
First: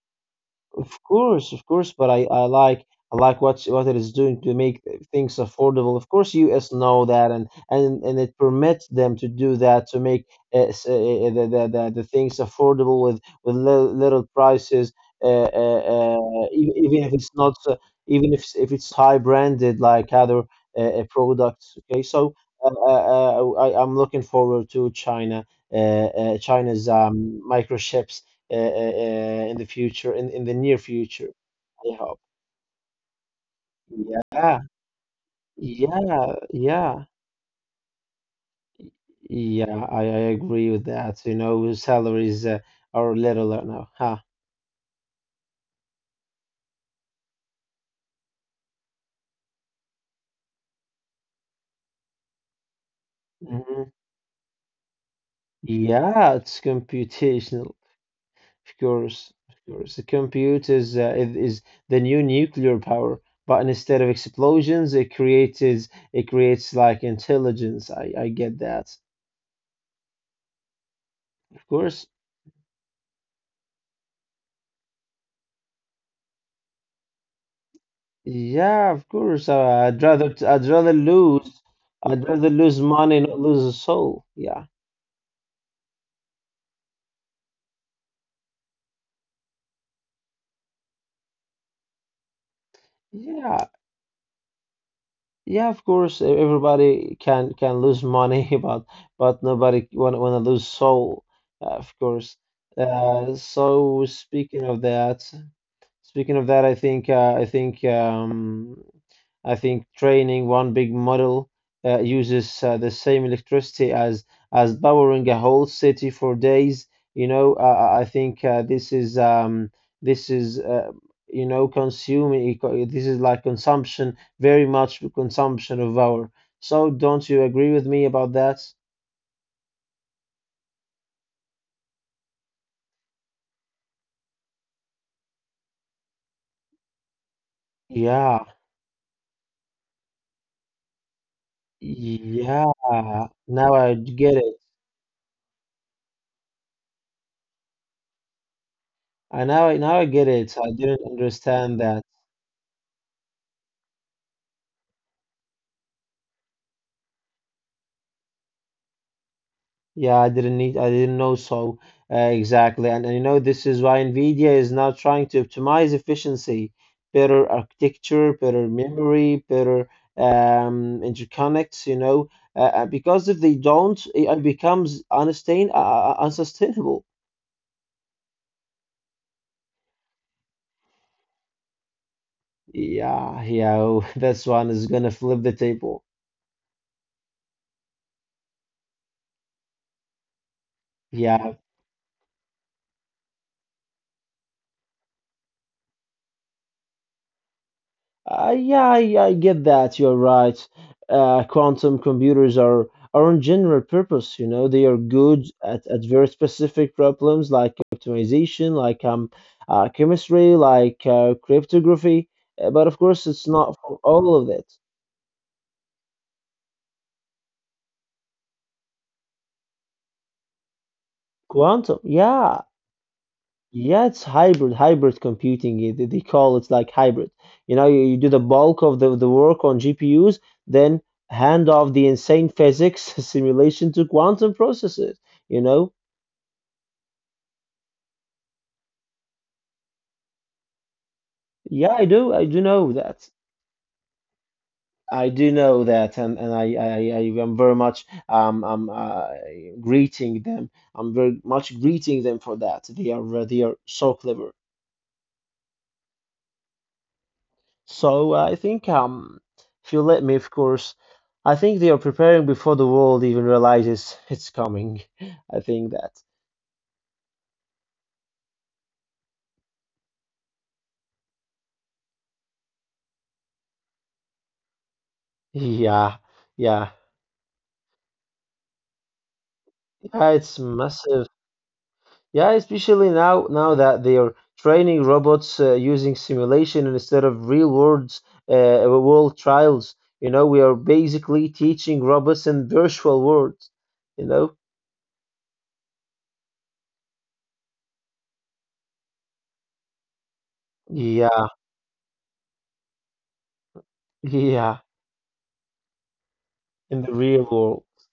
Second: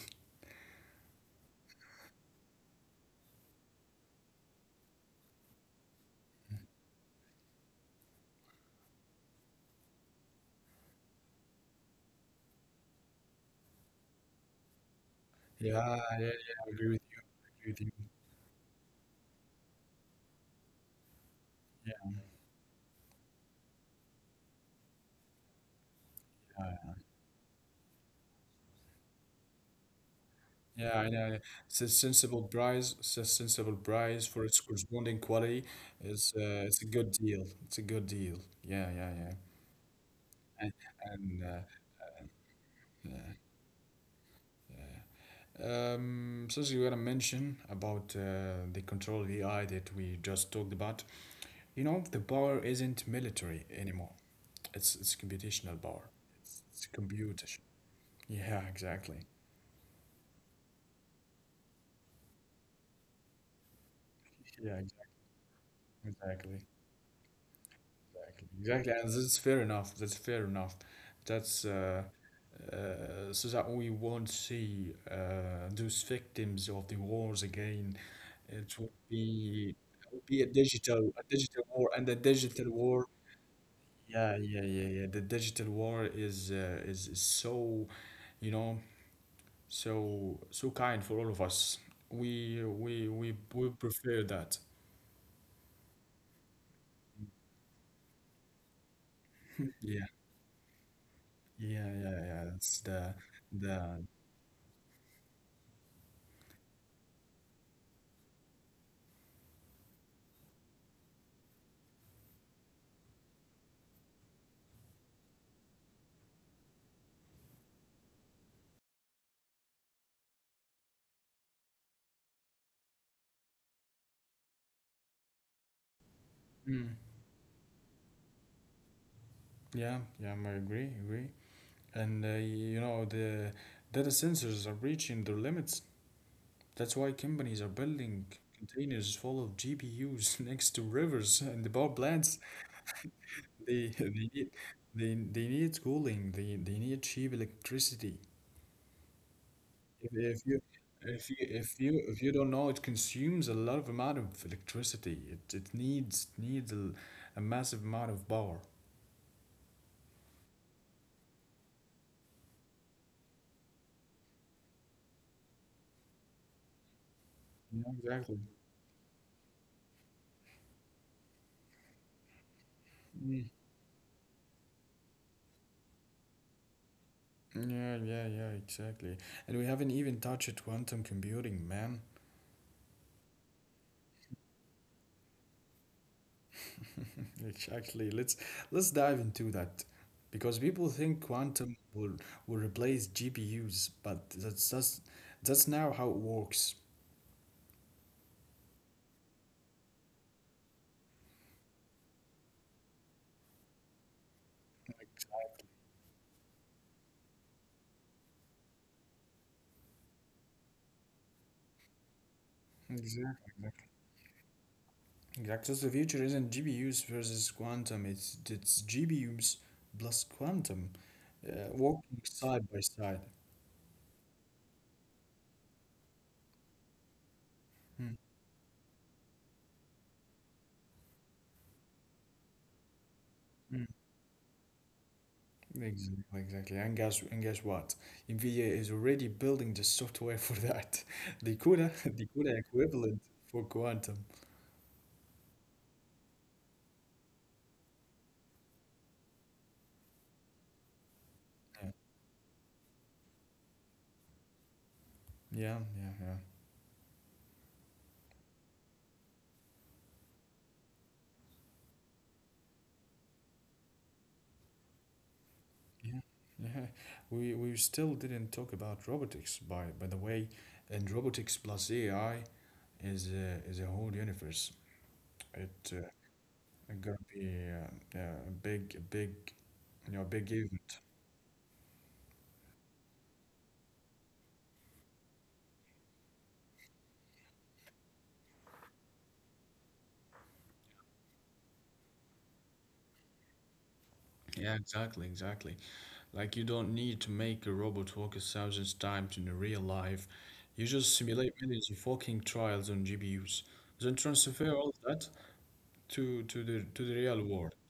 [SPEAKER 2] Of course, but I like what it is doing to make things affordable. Of course, U.S. know that, and it permits them to do that to make the, the things affordable with little, little prices.
[SPEAKER 1] Yeah, yeah, yeah. I agree with
[SPEAKER 2] Even if
[SPEAKER 1] you.
[SPEAKER 2] it's
[SPEAKER 1] I
[SPEAKER 2] not,
[SPEAKER 1] agree with you.
[SPEAKER 2] even if if it's high branded like other products. Okay,
[SPEAKER 1] Yeah,
[SPEAKER 2] so I'm looking forward to China, China's microchips in the future, in the near
[SPEAKER 1] yeah, I
[SPEAKER 2] future,
[SPEAKER 1] know. It's a
[SPEAKER 2] I hope.
[SPEAKER 1] sensible price. It's a sensible price for its
[SPEAKER 2] Yeah,
[SPEAKER 1] corresponding quality.
[SPEAKER 2] yeah,
[SPEAKER 1] It's a
[SPEAKER 2] yeah,
[SPEAKER 1] good deal. It's a good deal. Yeah, yeah, yeah.
[SPEAKER 2] yeah. I agree
[SPEAKER 1] And,
[SPEAKER 2] with that. You
[SPEAKER 1] and
[SPEAKER 2] know, salaries are little now. Huh?
[SPEAKER 1] So as you were to mention about the control VI that we just talked about, you know, the power isn't military
[SPEAKER 2] Hmm.
[SPEAKER 1] anymore. It's computational power.
[SPEAKER 2] Yeah,
[SPEAKER 1] It's,
[SPEAKER 2] it's
[SPEAKER 1] it's computation.
[SPEAKER 2] computational,
[SPEAKER 1] Yeah,
[SPEAKER 2] of
[SPEAKER 1] exactly.
[SPEAKER 2] course, of course. The compute is is the new nuclear power, but instead of
[SPEAKER 1] Yeah,
[SPEAKER 2] explosions,
[SPEAKER 1] exactly.
[SPEAKER 2] it
[SPEAKER 1] Exactly.
[SPEAKER 2] creates like intelligence. I
[SPEAKER 1] Exactly,
[SPEAKER 2] get
[SPEAKER 1] Exactly.
[SPEAKER 2] that,
[SPEAKER 1] and that's fair enough. That's fair enough. That's
[SPEAKER 2] of course.
[SPEAKER 1] so that we won't see those victims of the wars again. It would
[SPEAKER 2] Yeah, of course.
[SPEAKER 1] be it
[SPEAKER 2] I'd
[SPEAKER 1] would
[SPEAKER 2] rather
[SPEAKER 1] be a digital war, and the
[SPEAKER 2] I'd rather
[SPEAKER 1] digital
[SPEAKER 2] lose
[SPEAKER 1] war.
[SPEAKER 2] money, not lose a soul.
[SPEAKER 1] Yeah, yeah,
[SPEAKER 2] Yeah.
[SPEAKER 1] yeah, yeah. The digital war is so, you know, so kind for all of us. We
[SPEAKER 2] Yeah.
[SPEAKER 1] prefer that.
[SPEAKER 2] Yeah, of course, everybody can lose money but nobody
[SPEAKER 1] Yeah,
[SPEAKER 2] want wanna lose soul,
[SPEAKER 1] yeah,
[SPEAKER 2] of
[SPEAKER 1] yeah,
[SPEAKER 2] course.
[SPEAKER 1] yeah. That's the
[SPEAKER 2] Uh, so
[SPEAKER 1] the.
[SPEAKER 2] speaking of that, Speaking of that, I think I think training one big model uses the same electricity as powering a whole city for days. You know, I think this is you know, This is like consumption, very much consumption of power. So,
[SPEAKER 1] Mm.
[SPEAKER 2] don't you agree with me about that?
[SPEAKER 1] Yeah, yeah, I agree. And you know, the data sensors are reaching their limits. That's why companies are building
[SPEAKER 2] Yeah,
[SPEAKER 1] containers full of G P U's next to rivers and the power plants.
[SPEAKER 2] yeah. Now I
[SPEAKER 1] They
[SPEAKER 2] get it.
[SPEAKER 1] they need cooling. They need cheap electricity.
[SPEAKER 2] I now I get it.
[SPEAKER 1] If
[SPEAKER 2] I
[SPEAKER 1] you
[SPEAKER 2] didn't
[SPEAKER 1] if you
[SPEAKER 2] understand
[SPEAKER 1] if
[SPEAKER 2] that.
[SPEAKER 1] you if you don't know, it consumes a lot of amount of electricity. It needs a massive amount of power.
[SPEAKER 2] Yeah, I didn't know, so exactly. And you know, this is why NVIDIA is now trying to optimize efficiency, better
[SPEAKER 1] Yeah,
[SPEAKER 2] architecture,
[SPEAKER 1] exactly.
[SPEAKER 2] better memory, better interconnects, you know, because if they
[SPEAKER 1] Mm.
[SPEAKER 2] don't, it becomes unsustainable.
[SPEAKER 1] Yeah, yeah, yeah, exactly. And we haven't even touched quantum computing, man.
[SPEAKER 2] Yeah, yeah, this one is gonna flip the table.
[SPEAKER 1] Exactly. Let's dive into that. Because people think
[SPEAKER 2] Yeah.
[SPEAKER 1] quantum will replace GPUs, but that's now how it works.
[SPEAKER 2] Yeah, I get that. You're right. Quantum computers are on general purpose. You know, they are good at very specific problems like optimization, like chemistry, like cryptography. But of course, it's not for
[SPEAKER 1] Exactly.
[SPEAKER 2] all of it.
[SPEAKER 1] Exactly. So the future isn't GPUs versus quantum, it's GPUs plus quantum,
[SPEAKER 2] Quantum,
[SPEAKER 1] working
[SPEAKER 2] yeah.
[SPEAKER 1] side by side.
[SPEAKER 2] Yeah, it's hybrid, hybrid computing. They call it like hybrid. You know, you do the bulk of the work on GPUs, then hand off the insane physics simulation to quantum processes. You know,
[SPEAKER 1] Exactly, exactly. And guess what? NVIDIA is already building the software for that. The
[SPEAKER 2] yeah,
[SPEAKER 1] CUDA,
[SPEAKER 2] I
[SPEAKER 1] the
[SPEAKER 2] do
[SPEAKER 1] CUDA
[SPEAKER 2] know that.
[SPEAKER 1] equivalent for quantum.
[SPEAKER 2] I do know that, and I am very much I'm greeting them. I'm very much
[SPEAKER 1] Yeah,
[SPEAKER 2] greeting them for that. They are so clever.
[SPEAKER 1] yeah, yeah, yeah.
[SPEAKER 2] So if you let me, of course, I think they are preparing before the world even realizes it's coming. I think that.
[SPEAKER 1] Yeah. Yeah. We still didn't talk about robotics by the way, and robotics plus AI is a whole universe. It
[SPEAKER 2] Yeah, yeah,
[SPEAKER 1] gonna be yeah, a big
[SPEAKER 2] yeah.
[SPEAKER 1] you know
[SPEAKER 2] It's
[SPEAKER 1] big event.
[SPEAKER 2] massive. Yeah, especially now that they are training robots using simulation instead of real world world trials. You know, we are basically teaching robots in virtual worlds. You know.
[SPEAKER 1] Yeah, exactly, exactly. Like you don't need to make a robot walk a thousand times in real life. You just
[SPEAKER 2] Yeah,
[SPEAKER 1] simulate millions of walking trials on GPUs, then
[SPEAKER 2] yeah.
[SPEAKER 1] transfer all that to to
[SPEAKER 2] In
[SPEAKER 1] the
[SPEAKER 2] the
[SPEAKER 1] to the
[SPEAKER 2] real
[SPEAKER 1] real
[SPEAKER 2] world.
[SPEAKER 1] world.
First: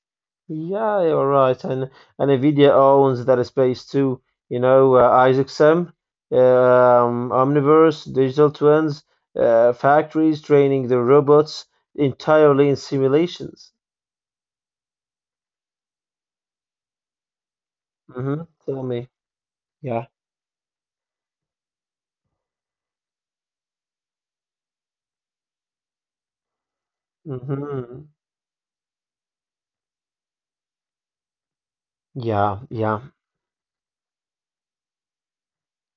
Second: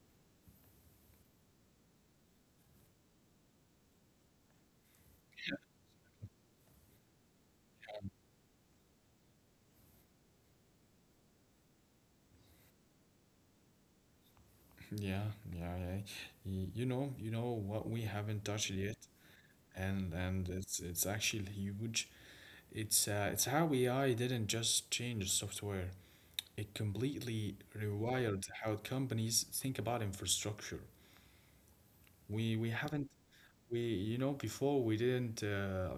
[SPEAKER 2] Yeah, you're right, and Nvidia owns that space too. You know, IsaacSem, Omniverse, digital twins, factories training the robots entirely in simulations.
[SPEAKER 1] Yeah, yeah, yeah. You know, you know what we
[SPEAKER 2] Mm-hmm.
[SPEAKER 1] haven't touched
[SPEAKER 2] Tell
[SPEAKER 1] yet,
[SPEAKER 2] me. Yeah.
[SPEAKER 1] and it's actually huge. It's how AI didn't just change the software. It completely
[SPEAKER 2] Mm-hmm.
[SPEAKER 1] rewired how companies think about infrastructure.
[SPEAKER 2] Yeah,
[SPEAKER 1] We
[SPEAKER 2] yeah,
[SPEAKER 1] haven't We, you know, before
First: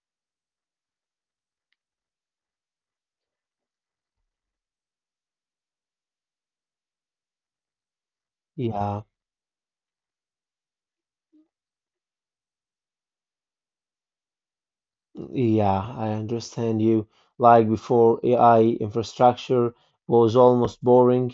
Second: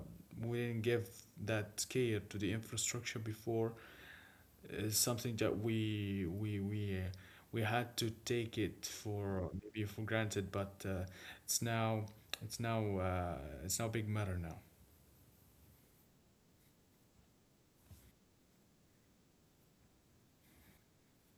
[SPEAKER 1] we didn't give that care to the infrastructure before. It's something that we had to take it
[SPEAKER 2] yeah.
[SPEAKER 1] for maybe for granted, but it's now it's now uh, it's now big matter now.
[SPEAKER 2] Yeah, I understand you. Like before, AI infrastructure was almost boring.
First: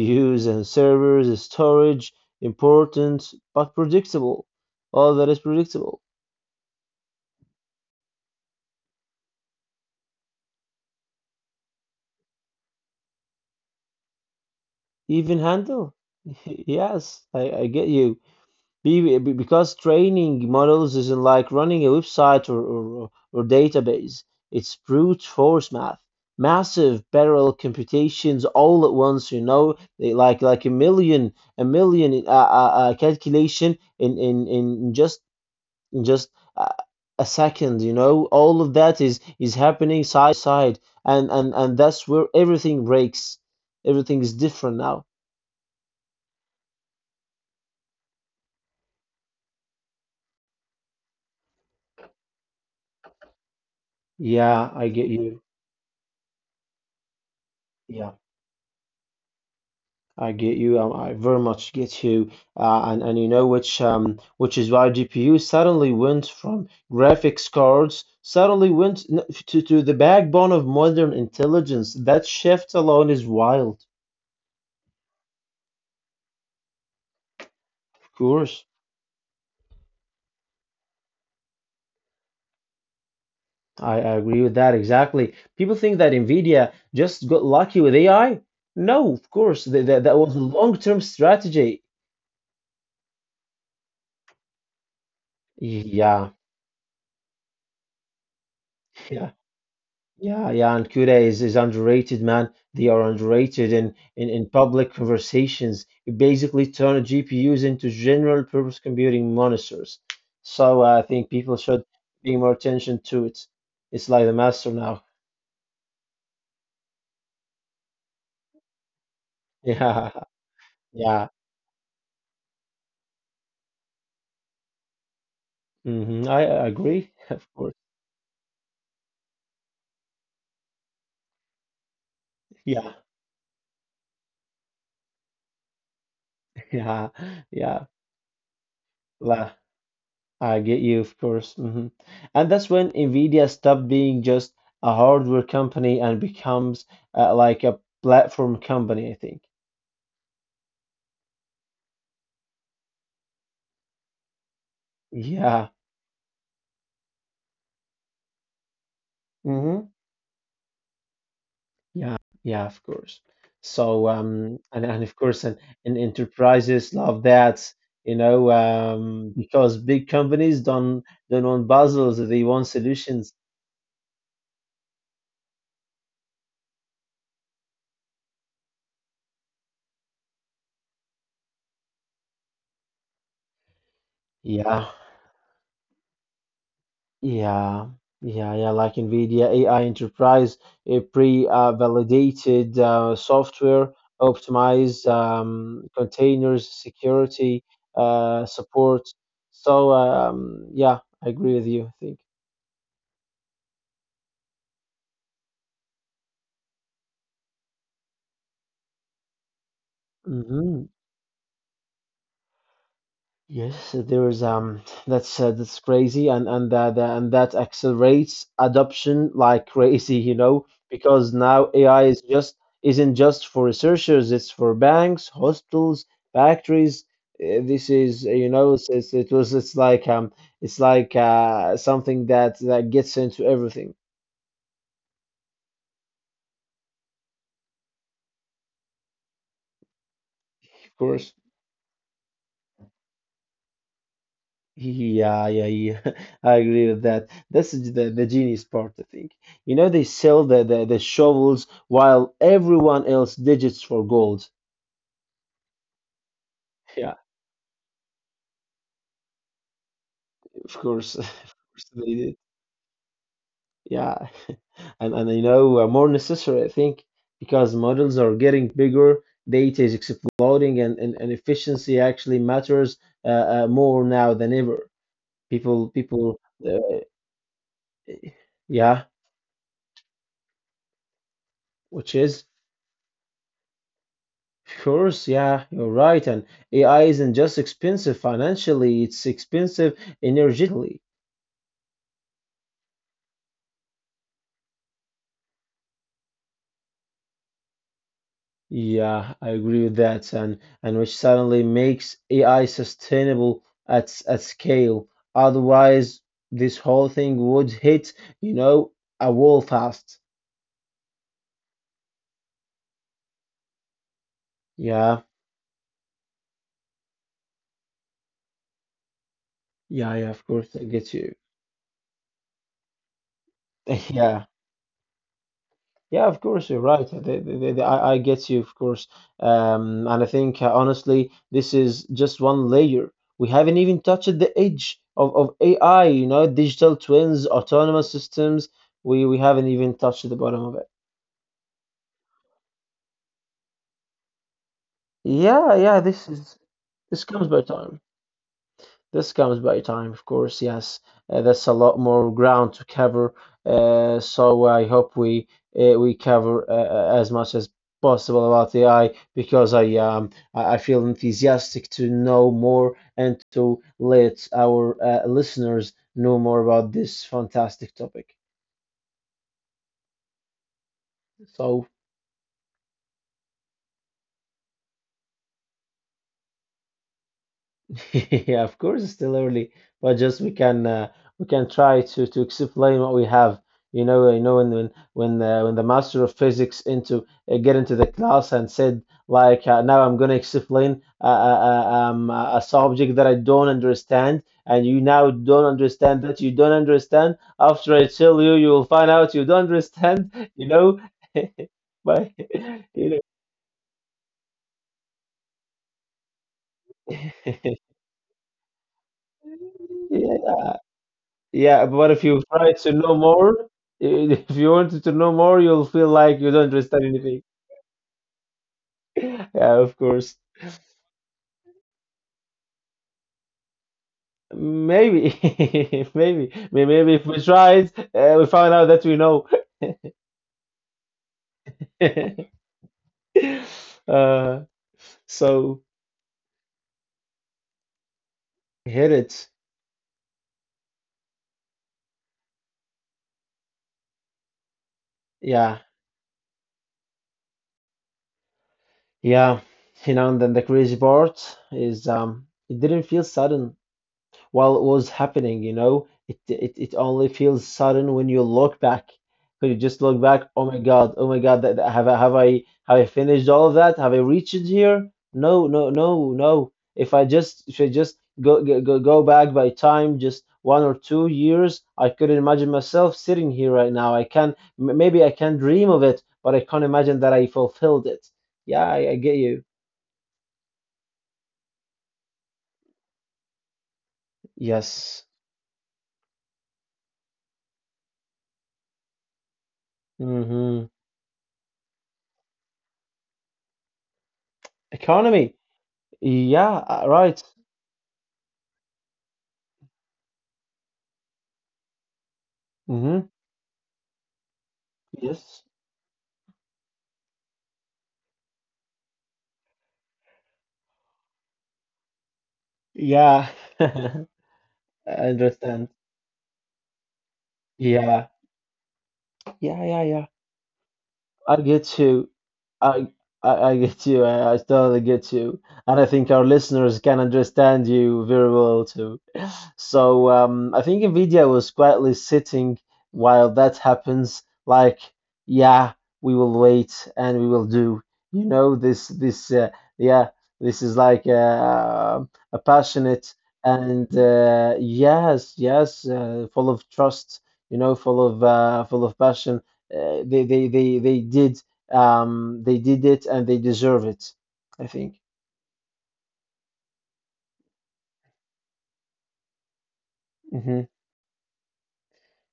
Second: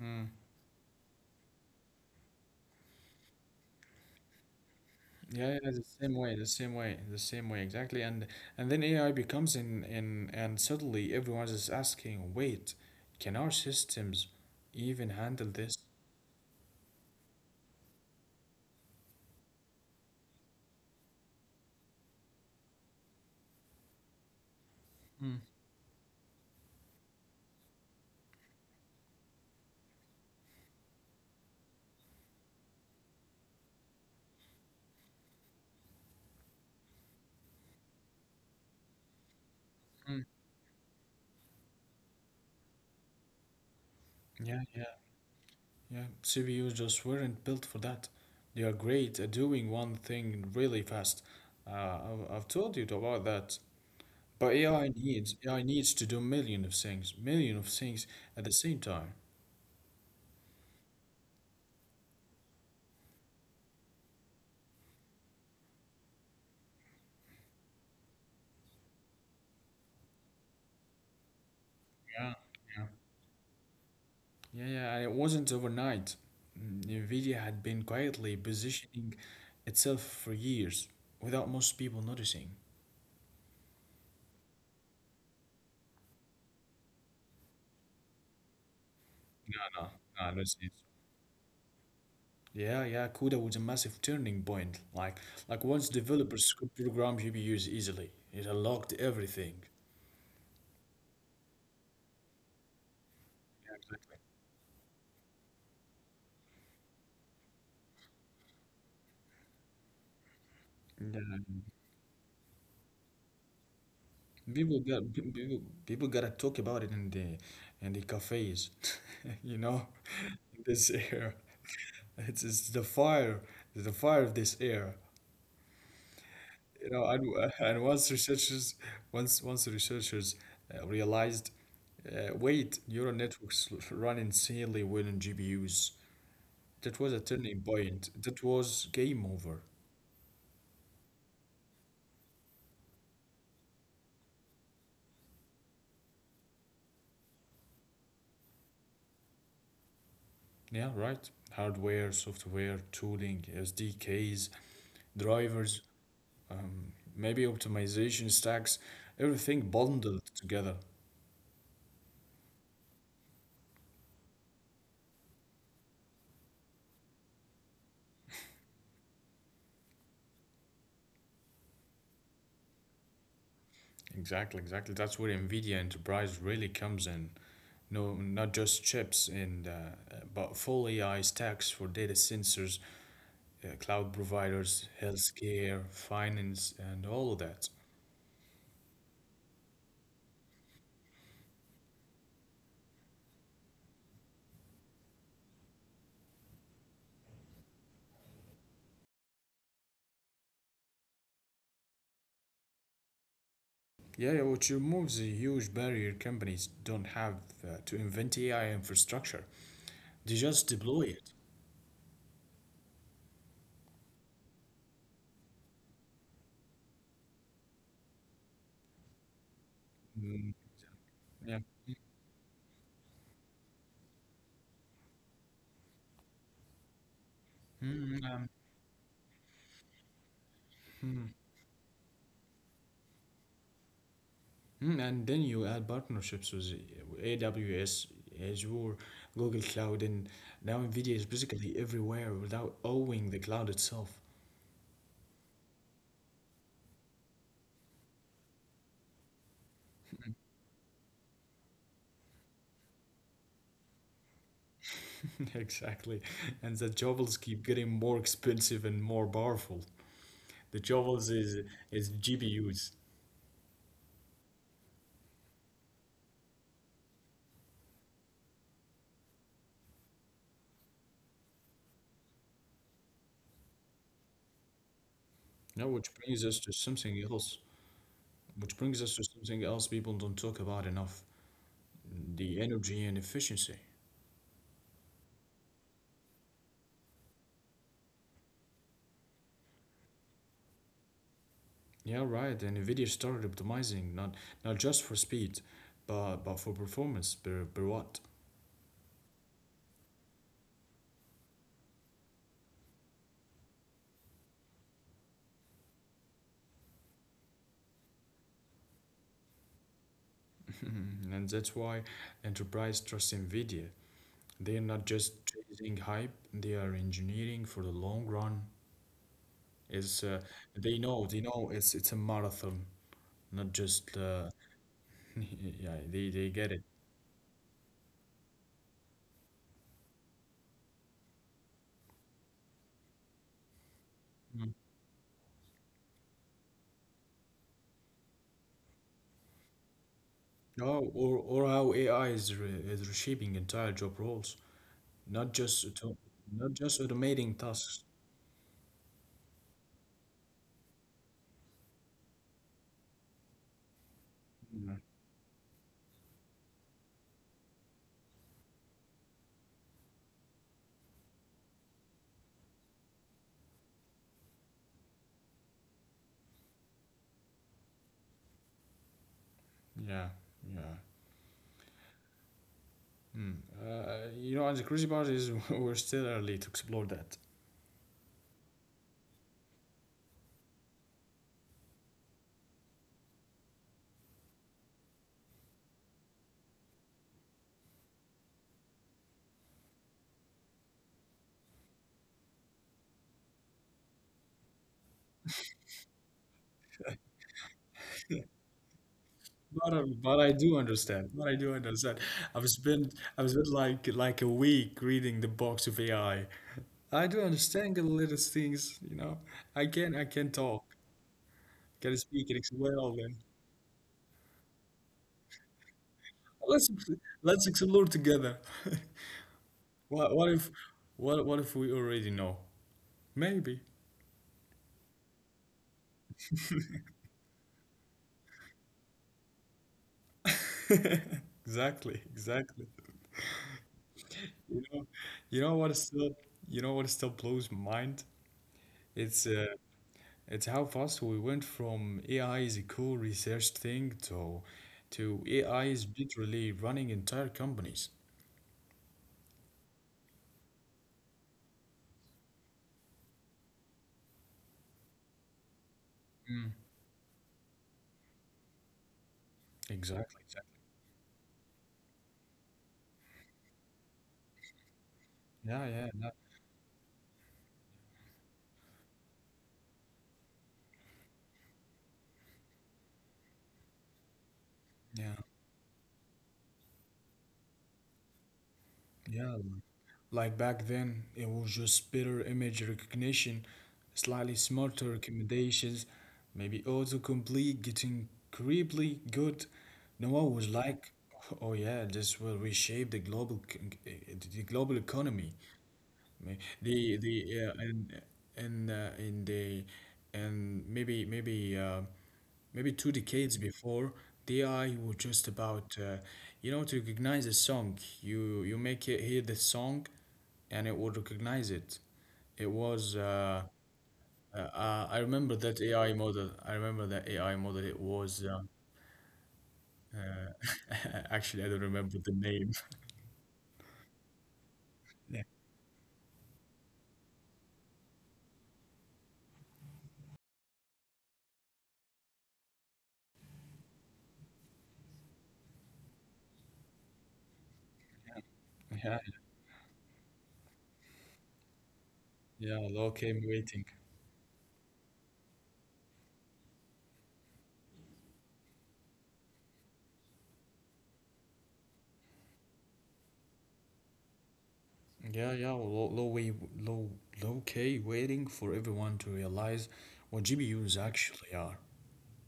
[SPEAKER 1] Mm.
[SPEAKER 2] and servers, storage, important but predictable. All that is
[SPEAKER 1] Yeah, yeah, the
[SPEAKER 2] predictable.
[SPEAKER 1] same way, the same way, the same way, exactly. And then AI becomes in, and suddenly everyone is asking, wait, can our systems even
[SPEAKER 2] Even
[SPEAKER 1] handle this?
[SPEAKER 2] handle. Yes, I get you. Because training models isn't like running a website, or database. It's brute
[SPEAKER 1] Mm,
[SPEAKER 2] force math. Massive parallel computations all at once, you know, like a million a million calculation in just in just uh, a second, you know. All of that is happening side
[SPEAKER 1] mm.
[SPEAKER 2] by side, and and that's where everything breaks. Everything is
[SPEAKER 1] Yeah,
[SPEAKER 2] different now.
[SPEAKER 1] yeah. Yeah, CPUs just weren't built for that. They are great at doing one thing really fast. Uh, I've told you about that. But
[SPEAKER 2] Yeah, I
[SPEAKER 1] AI
[SPEAKER 2] get you.
[SPEAKER 1] needs AI needs to do million of things at the same time.
[SPEAKER 2] I get you. I very much get you. And you know, which is why GPU suddenly went from graphics cards, to the backbone of modern intelligence. That
[SPEAKER 1] Yeah,
[SPEAKER 2] shift
[SPEAKER 1] yeah,
[SPEAKER 2] alone is wild.
[SPEAKER 1] yeah, yeah. And it wasn't overnight. Mm, Nvidia had been
[SPEAKER 2] Of
[SPEAKER 1] quietly
[SPEAKER 2] course,
[SPEAKER 1] positioning itself for years without most people noticing.
[SPEAKER 2] I agree with that exactly. People think that NVIDIA just got lucky with AI. No, of course,
[SPEAKER 1] No, no,
[SPEAKER 2] that was a
[SPEAKER 1] no, this is.
[SPEAKER 2] long-term strategy.
[SPEAKER 1] Yeah, yeah, CUDA was a massive turning point. Like once
[SPEAKER 2] Yeah.
[SPEAKER 1] developers could program GPUs easily, it unlocked everything.
[SPEAKER 2] Yeah, yeah, and Cuda is underrated, man. They are underrated
[SPEAKER 1] Yeah, exactly.
[SPEAKER 2] in public conversations. You basically turn GPUs into general purpose computing monitors. So I
[SPEAKER 1] And,
[SPEAKER 2] think people
[SPEAKER 1] uh,
[SPEAKER 2] should pay more attention to it. It's like the master
[SPEAKER 1] people
[SPEAKER 2] now.
[SPEAKER 1] got people gotta talk about it in the cafes, you know,
[SPEAKER 2] Yeah,
[SPEAKER 1] in this
[SPEAKER 2] yeah.
[SPEAKER 1] era. It's the fire of this era,
[SPEAKER 2] Hmm. I
[SPEAKER 1] you know.
[SPEAKER 2] agree,
[SPEAKER 1] And
[SPEAKER 2] of course.
[SPEAKER 1] and once researchers, once the researchers realized, wait,
[SPEAKER 2] Yeah,
[SPEAKER 1] neural networks run insanely well in GPUs. That
[SPEAKER 2] yeah,
[SPEAKER 1] was a turning
[SPEAKER 2] yeah.
[SPEAKER 1] point. That was game
[SPEAKER 2] La.
[SPEAKER 1] over.
[SPEAKER 2] I get you, of course. Hmm. And that's when Nvidia stopped being just a hardware company and becomes like a platform company, I think.
[SPEAKER 1] Yeah, right. Hardware, software, tooling, SDKs,
[SPEAKER 2] Yeah.
[SPEAKER 1] drivers, maybe optimization stacks, everything
[SPEAKER 2] Hmm.
[SPEAKER 1] bundled together.
[SPEAKER 2] Yeah. Yeah, of course. So, and of course, and enterprises love that, you know, because big companies don't want puzzles, they want solutions.
[SPEAKER 1] Exactly, exactly. That's where NVIDIA Enterprise really comes in. No, not just chips and but full AI stacks for data sensors, cloud
[SPEAKER 2] Yeah.
[SPEAKER 1] providers, healthcare, finance, and all of that.
[SPEAKER 2] Yeah, yeah, yeah. Like NVIDIA AI Enterprise, a pre-validated software, optimized containers, security, support. So yeah, I agree with you, I think.
[SPEAKER 1] Yeah, yeah, which removes a huge barrier companies don't have to invent AI infrastructure. They just
[SPEAKER 2] Hmm.
[SPEAKER 1] deploy it.
[SPEAKER 2] Yes, so there is that's crazy, and that and that accelerates adoption like crazy, you
[SPEAKER 1] Mm,
[SPEAKER 2] know, because now
[SPEAKER 1] yeah.
[SPEAKER 2] AI is just isn't just for researchers, it's for banks, hostels, factories. This is
[SPEAKER 1] Mm,
[SPEAKER 2] you
[SPEAKER 1] um,
[SPEAKER 2] know it's it was it's like It's like something that gets into everything,
[SPEAKER 1] and then you add partnerships with AWS, Azure, Google Cloud, and now
[SPEAKER 2] of
[SPEAKER 1] NVIDIA
[SPEAKER 2] course.
[SPEAKER 1] is basically everywhere without owning the cloud itself.
[SPEAKER 2] Yeah, yeah, yeah. I agree with that. This is the genius part, I think. You know, they sell the shovels while everyone else digits for gold.
[SPEAKER 1] Exactly. And the
[SPEAKER 2] Yeah,
[SPEAKER 1] jobs keep getting more expensive and more powerful.
[SPEAKER 2] of
[SPEAKER 1] The
[SPEAKER 2] course, of
[SPEAKER 1] jobs is,
[SPEAKER 2] course they
[SPEAKER 1] is
[SPEAKER 2] did.
[SPEAKER 1] GPUs.
[SPEAKER 2] Yeah, and you know, more necessary, I think, because models are getting bigger, data is exploding, and and efficiency actually matters more now than ever. People,
[SPEAKER 1] Now, which
[SPEAKER 2] people,
[SPEAKER 1] brings us to
[SPEAKER 2] uh,
[SPEAKER 1] something else. Which
[SPEAKER 2] yeah,
[SPEAKER 1] brings us to something else people don't talk about enough,
[SPEAKER 2] which is.
[SPEAKER 1] the energy and efficiency.
[SPEAKER 2] Of course, yeah, you're right. And AI isn't just expensive financially, it's expensive energetically.
[SPEAKER 1] Yeah, right. And NVIDIA started optimizing not just for speed, but for performance per watt.
[SPEAKER 2] Yeah, I agree with that. And which suddenly makes AI sustainable at scale. Otherwise, this whole thing would hit, you know, a wall fast.
[SPEAKER 1] And that's why enterprise trust NVIDIA. They are not
[SPEAKER 2] Yeah,
[SPEAKER 1] just chasing hype, they are engineering for the long run.
[SPEAKER 2] yeah,
[SPEAKER 1] It's
[SPEAKER 2] yeah, of course, I get you.
[SPEAKER 1] they know it's a marathon, not just
[SPEAKER 2] Yeah.
[SPEAKER 1] yeah,
[SPEAKER 2] Yeah,
[SPEAKER 1] they,
[SPEAKER 2] of
[SPEAKER 1] they
[SPEAKER 2] course,
[SPEAKER 1] get it.
[SPEAKER 2] you're right. I get you, of course. And I think, honestly, this is just one layer. We haven't even touched the
[SPEAKER 1] Mm.
[SPEAKER 2] edge of AI, you know, digital twins, autonomous systems. We haven't even touched the bottom of it.
[SPEAKER 1] Oh, or how AI is reshaping entire job roles. Not
[SPEAKER 2] Yeah,
[SPEAKER 1] just
[SPEAKER 2] yeah,
[SPEAKER 1] auto
[SPEAKER 2] this is
[SPEAKER 1] not just
[SPEAKER 2] this comes
[SPEAKER 1] automating
[SPEAKER 2] by time.
[SPEAKER 1] tasks.
[SPEAKER 2] This comes by time, of course, yes. That's a lot more ground to cover. So I
[SPEAKER 1] Yeah,
[SPEAKER 2] hope we cover as much as possible about AI because I feel enthusiastic to know more and to let our listeners know more about this fantastic topic.
[SPEAKER 1] yeah. yeah.
[SPEAKER 2] So
[SPEAKER 1] Hmm. You know, and the crazy part is we're still early to explore that.
[SPEAKER 2] yeah, of course, it's still early, but just we can try to explain what we have. You know when when the master of physics into get into the class and said like now I'm going to explain a subject that I don't understand, and you now don't understand that you don't understand. After I tell you, you will find out you don't
[SPEAKER 1] But, uh,
[SPEAKER 2] understand.
[SPEAKER 1] but I
[SPEAKER 2] You
[SPEAKER 1] do
[SPEAKER 2] know,
[SPEAKER 1] understand. But I do understand.
[SPEAKER 2] but
[SPEAKER 1] I've
[SPEAKER 2] you
[SPEAKER 1] spent I've spent like a week reading the box of AI. I do
[SPEAKER 2] know.
[SPEAKER 1] understand the latest things. You know, I can talk,
[SPEAKER 2] Yeah, but
[SPEAKER 1] can
[SPEAKER 2] if you
[SPEAKER 1] speak, and
[SPEAKER 2] try to
[SPEAKER 1] explain all
[SPEAKER 2] know
[SPEAKER 1] them.
[SPEAKER 2] more, if you wanted to know more, you'll feel like you don't
[SPEAKER 1] Let's
[SPEAKER 2] understand
[SPEAKER 1] ex-
[SPEAKER 2] anything.
[SPEAKER 1] let's explore together.
[SPEAKER 2] Yeah, of course.
[SPEAKER 1] What what if what if we already know? Maybe.
[SPEAKER 2] Maybe, maybe, maybe if we tried, we found out that we know.
[SPEAKER 1] Exactly, exactly.
[SPEAKER 2] Uh,
[SPEAKER 1] You know, you know
[SPEAKER 2] so
[SPEAKER 1] what is still, you know what still blows my mind?
[SPEAKER 2] hit
[SPEAKER 1] It's
[SPEAKER 2] it.
[SPEAKER 1] uh, it's how fast we went from AI is a cool research thing to
[SPEAKER 2] Yeah,
[SPEAKER 1] AI is literally running entire companies.
[SPEAKER 2] yeah. You know, and then the crazy part is it didn't feel sudden. While it was happening, you know. It only feels sudden when you look back. When you just look back,
[SPEAKER 1] Exactly, exactly.
[SPEAKER 2] Oh my God, that, have I finished all of that? Have I reached it here? No, no,
[SPEAKER 1] Yeah,
[SPEAKER 2] no,
[SPEAKER 1] yeah, yeah,
[SPEAKER 2] no. If I just go back by time, just 1 or 2 years, I could not imagine myself sitting here right now. Maybe I can dream of it, but I can't imagine that I fulfilled it. Yeah, I get
[SPEAKER 1] yeah, yeah.
[SPEAKER 2] you.
[SPEAKER 1] Like back then, it was just better image recognition, slightly smarter
[SPEAKER 2] Yes.
[SPEAKER 1] recommendations, maybe autocomplete getting creepily good. No one was
[SPEAKER 2] Mm-hmm.
[SPEAKER 1] like, oh yeah, this will reshape the global economy.
[SPEAKER 2] Economy.
[SPEAKER 1] May-
[SPEAKER 2] Yeah, right.
[SPEAKER 1] The and in the and maybe maybe maybe two
[SPEAKER 2] Hmm.
[SPEAKER 1] decades before the AI was just
[SPEAKER 2] Yes.
[SPEAKER 1] about you know to recognize a song. You make it hear the song, and it would recognize it. It was
[SPEAKER 2] Yeah. I
[SPEAKER 1] I remember that
[SPEAKER 2] understand.
[SPEAKER 1] AI model. I remember that AI model. It
[SPEAKER 2] Yeah.
[SPEAKER 1] was
[SPEAKER 2] Yeah, yeah, yeah.
[SPEAKER 1] uh,
[SPEAKER 2] I
[SPEAKER 1] actually I don't
[SPEAKER 2] get
[SPEAKER 1] remember
[SPEAKER 2] you.
[SPEAKER 1] the name.
[SPEAKER 2] I I get you. I totally get
[SPEAKER 1] Yeah,
[SPEAKER 2] you. And I think our listeners can understand you very well too. So I think Nvidia was quietly sitting while that happens, like, yeah, we will wait and we will do. You know, this
[SPEAKER 1] yeah,
[SPEAKER 2] this yeah, this is like a
[SPEAKER 1] yeah. Law
[SPEAKER 2] passionate
[SPEAKER 1] came waiting.
[SPEAKER 2] and yes, yes, full of trust. You know, full of passion. They did they did it and they deserve it. I think.
[SPEAKER 1] Yeah, yeah, low, low key waiting for everyone to realize what
[SPEAKER 2] Hmm.
[SPEAKER 1] GPUs actually are.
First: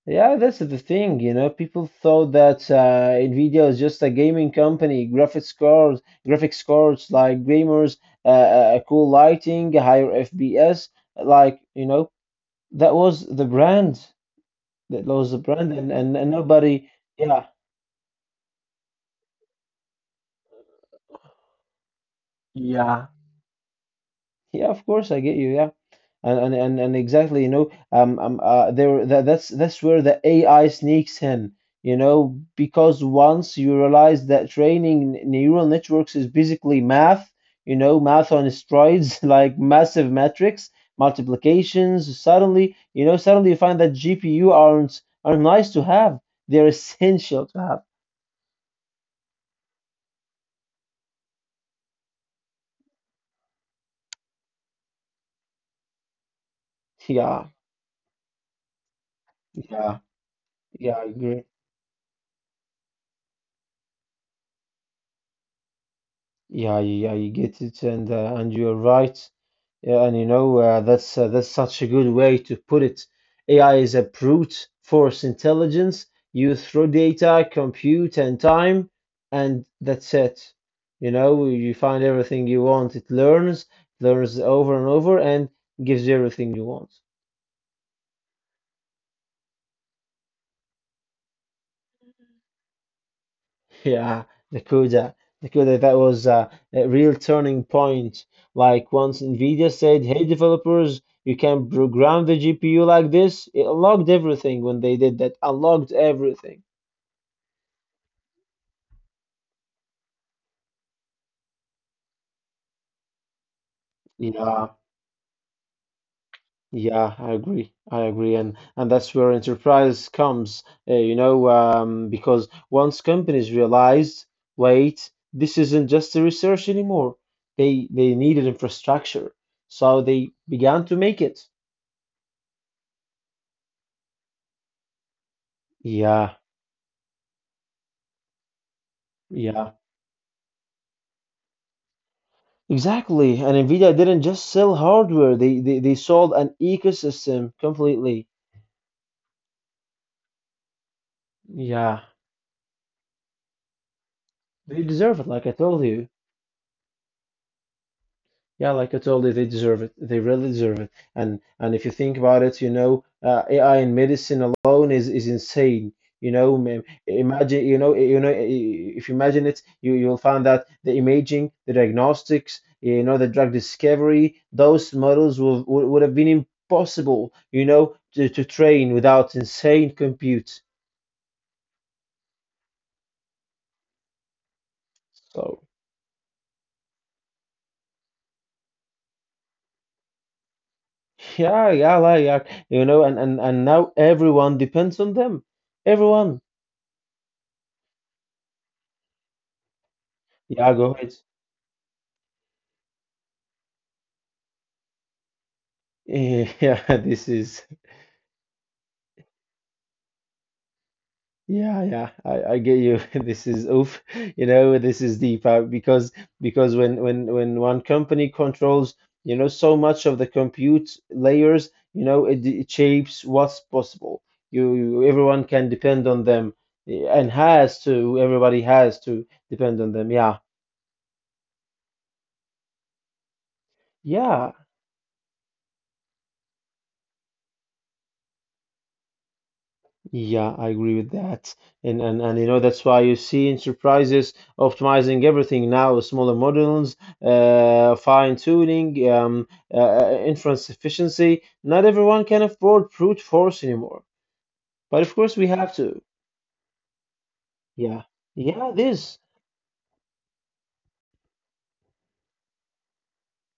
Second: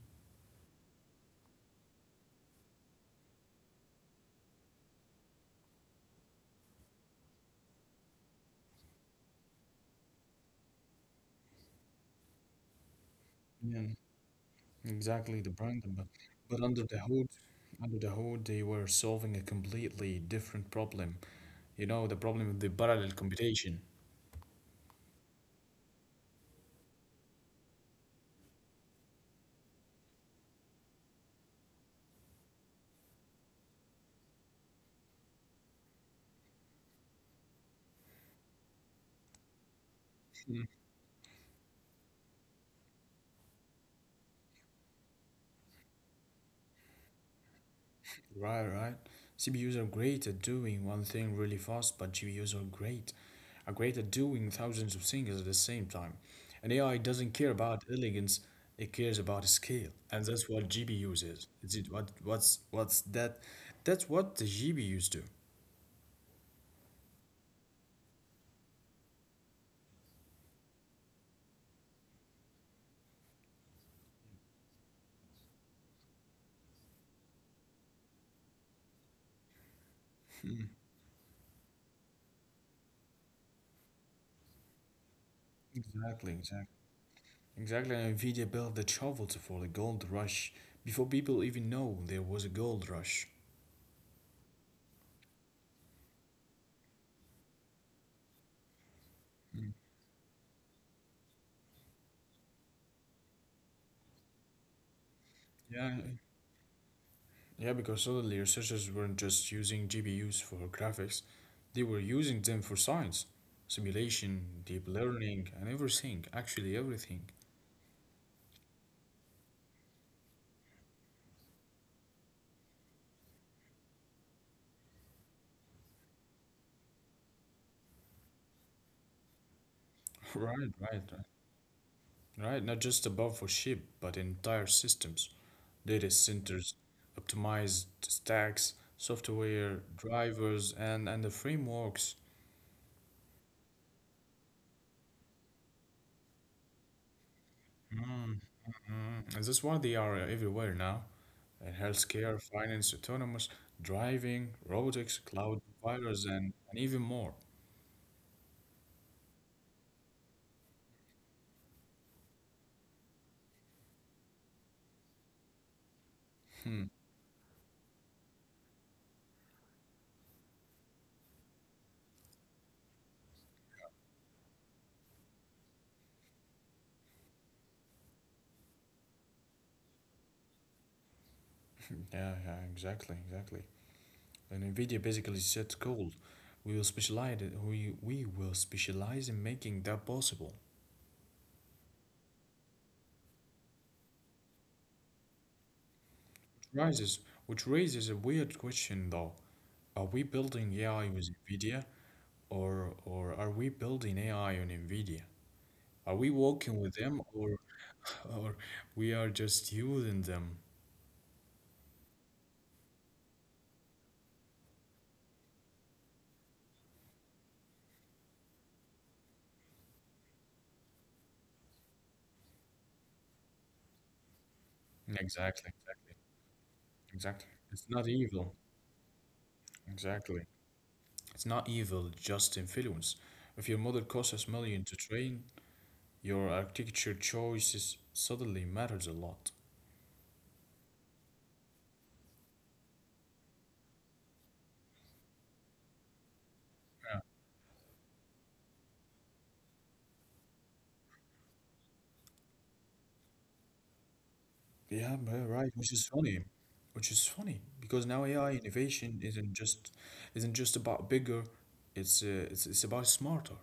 [SPEAKER 2] Yeah, that's the thing, you know. People thought that Nvidia is just a gaming company, graphics cards like gamers, cool lighting, higher FPS, like you know, that was the
[SPEAKER 1] Yeah,
[SPEAKER 2] brand. That was the
[SPEAKER 1] exactly the
[SPEAKER 2] brand,
[SPEAKER 1] brand,
[SPEAKER 2] and
[SPEAKER 1] but
[SPEAKER 2] and, and
[SPEAKER 1] but under
[SPEAKER 2] nobody,
[SPEAKER 1] the hood,
[SPEAKER 2] yeah,
[SPEAKER 1] under the hood, they were solving a completely different problem. You know, the problem of the parallel
[SPEAKER 2] yeah,
[SPEAKER 1] computation.
[SPEAKER 2] yeah, of course, I get you. Yeah, and exactly, you know, there that's where the AI sneaks in, you know, because once you realize that training neural networks is basically math, you know, math on strides, like massive metrics, multiplications. Suddenly, you know, suddenly you find that GPU aren't nice to have. They're essential to have.
[SPEAKER 1] Right, right. CPUs are great at doing one thing really fast, but GPUs are great. Are great at doing thousands of things at the same time. And AI doesn't care
[SPEAKER 2] Yeah,
[SPEAKER 1] about elegance, it cares about scale.
[SPEAKER 2] yeah,
[SPEAKER 1] And that's what
[SPEAKER 2] yeah. I
[SPEAKER 1] GPUs is.
[SPEAKER 2] agree.
[SPEAKER 1] It's it what what's that that's what the GPUs do.
[SPEAKER 2] Yeah, I get it, and and you're right. Yeah, and you know that's such a good way to put it. AI is a brute force intelligence. You throw data, compute, and time, and that's it. You know, you find everything you want. It learns, learns over and over, and gives you
[SPEAKER 1] Exactly,
[SPEAKER 2] everything
[SPEAKER 1] exactly.
[SPEAKER 2] you want.
[SPEAKER 1] Exactly, and Nvidia built the shovels for the gold rush before people even know there was a gold rush.
[SPEAKER 2] Yeah, Nakuda. Nakuda, that was a real turning point. Like once NVIDIA said, hey developers, you can program the GPU like this, it unlocked everything when they did that,
[SPEAKER 1] Yeah,
[SPEAKER 2] unlocked everything.
[SPEAKER 1] Yeah, because suddenly researchers weren't just using GPUs for graphics, they were using them for science, simulation,
[SPEAKER 2] Yeah,
[SPEAKER 1] deep learning, and everything, actually
[SPEAKER 2] yeah,
[SPEAKER 1] everything.
[SPEAKER 2] I agree. I agree. And that's where enterprise comes, you know, because once companies realized, wait, this isn't just a research anymore. They needed infrastructure. So they
[SPEAKER 1] Right,
[SPEAKER 2] began
[SPEAKER 1] right,
[SPEAKER 2] to
[SPEAKER 1] right.
[SPEAKER 2] make it.
[SPEAKER 1] Right, not just above for ship, but entire systems, data
[SPEAKER 2] Yeah.
[SPEAKER 1] centers, optimized stacks, software,
[SPEAKER 2] Yeah,
[SPEAKER 1] drivers, and the frameworks.
[SPEAKER 2] exactly. And NVIDIA didn't just sell hardware, they sold an ecosystem completely.
[SPEAKER 1] Mm, mm. And that's why they are everywhere now.
[SPEAKER 2] Yeah,
[SPEAKER 1] Healthcare, finance, autonomous driving,
[SPEAKER 2] they
[SPEAKER 1] robotics,
[SPEAKER 2] deserve it, like I
[SPEAKER 1] cloud
[SPEAKER 2] told you.
[SPEAKER 1] providers, and even more.
[SPEAKER 2] Yeah, like I told you, they deserve it. They really deserve it. And if you think about it, you know, AI in medicine alone is insane. You know,
[SPEAKER 1] Hmm.
[SPEAKER 2] imagine, you know, if you imagine it, you you'll find that the imaging, the diagnostics, you know, the drug discovery, those models would have been impossible, you know, to train without insane compute.
[SPEAKER 1] Yeah, yeah, exactly, exactly. And NVIDIA basically
[SPEAKER 2] So
[SPEAKER 1] set goal. We will specialize. We will specialize in making that possible.
[SPEAKER 2] yeah, yeah, like yeah, you know, and now everyone depends on them. Everyone.
[SPEAKER 1] Rises, which raises a weird question though. Are we building
[SPEAKER 2] Yeah, go
[SPEAKER 1] AI
[SPEAKER 2] ahead.
[SPEAKER 1] with NVIDIA, or are we building AI on NVIDIA? Are we working
[SPEAKER 2] Yeah,
[SPEAKER 1] with them,
[SPEAKER 2] this
[SPEAKER 1] or
[SPEAKER 2] is
[SPEAKER 1] or we are just using them?
[SPEAKER 2] yeah, yeah. I get you. This is oof. You know, this is deep because when when one company controls, you know, so much of the compute layers, you know, it shapes what's possible. You everyone
[SPEAKER 1] Exactly,
[SPEAKER 2] can depend
[SPEAKER 1] exactly.
[SPEAKER 2] on them and
[SPEAKER 1] Exactly. It's
[SPEAKER 2] has
[SPEAKER 1] not
[SPEAKER 2] to.
[SPEAKER 1] evil.
[SPEAKER 2] Everybody has to depend on them. Yeah,
[SPEAKER 1] Exactly. It's not evil, just influence. If your mother costs a
[SPEAKER 2] yeah.
[SPEAKER 1] million to train, your architecture choices suddenly matters a lot.
[SPEAKER 2] Yeah, I agree with that. And you know that's why you see enterprises optimizing everything now, smaller models, fine-tuning, inference efficiency. Not everyone can afford brute force anymore.
[SPEAKER 1] Yeah,
[SPEAKER 2] But
[SPEAKER 1] yeah,
[SPEAKER 2] of course
[SPEAKER 1] yeah,
[SPEAKER 2] we
[SPEAKER 1] right.
[SPEAKER 2] have
[SPEAKER 1] Which is
[SPEAKER 2] to.
[SPEAKER 1] funny, because
[SPEAKER 2] Yeah.
[SPEAKER 1] now AI
[SPEAKER 2] Yeah,
[SPEAKER 1] innovation
[SPEAKER 2] this.
[SPEAKER 1] isn't just about bigger. It's about smarter.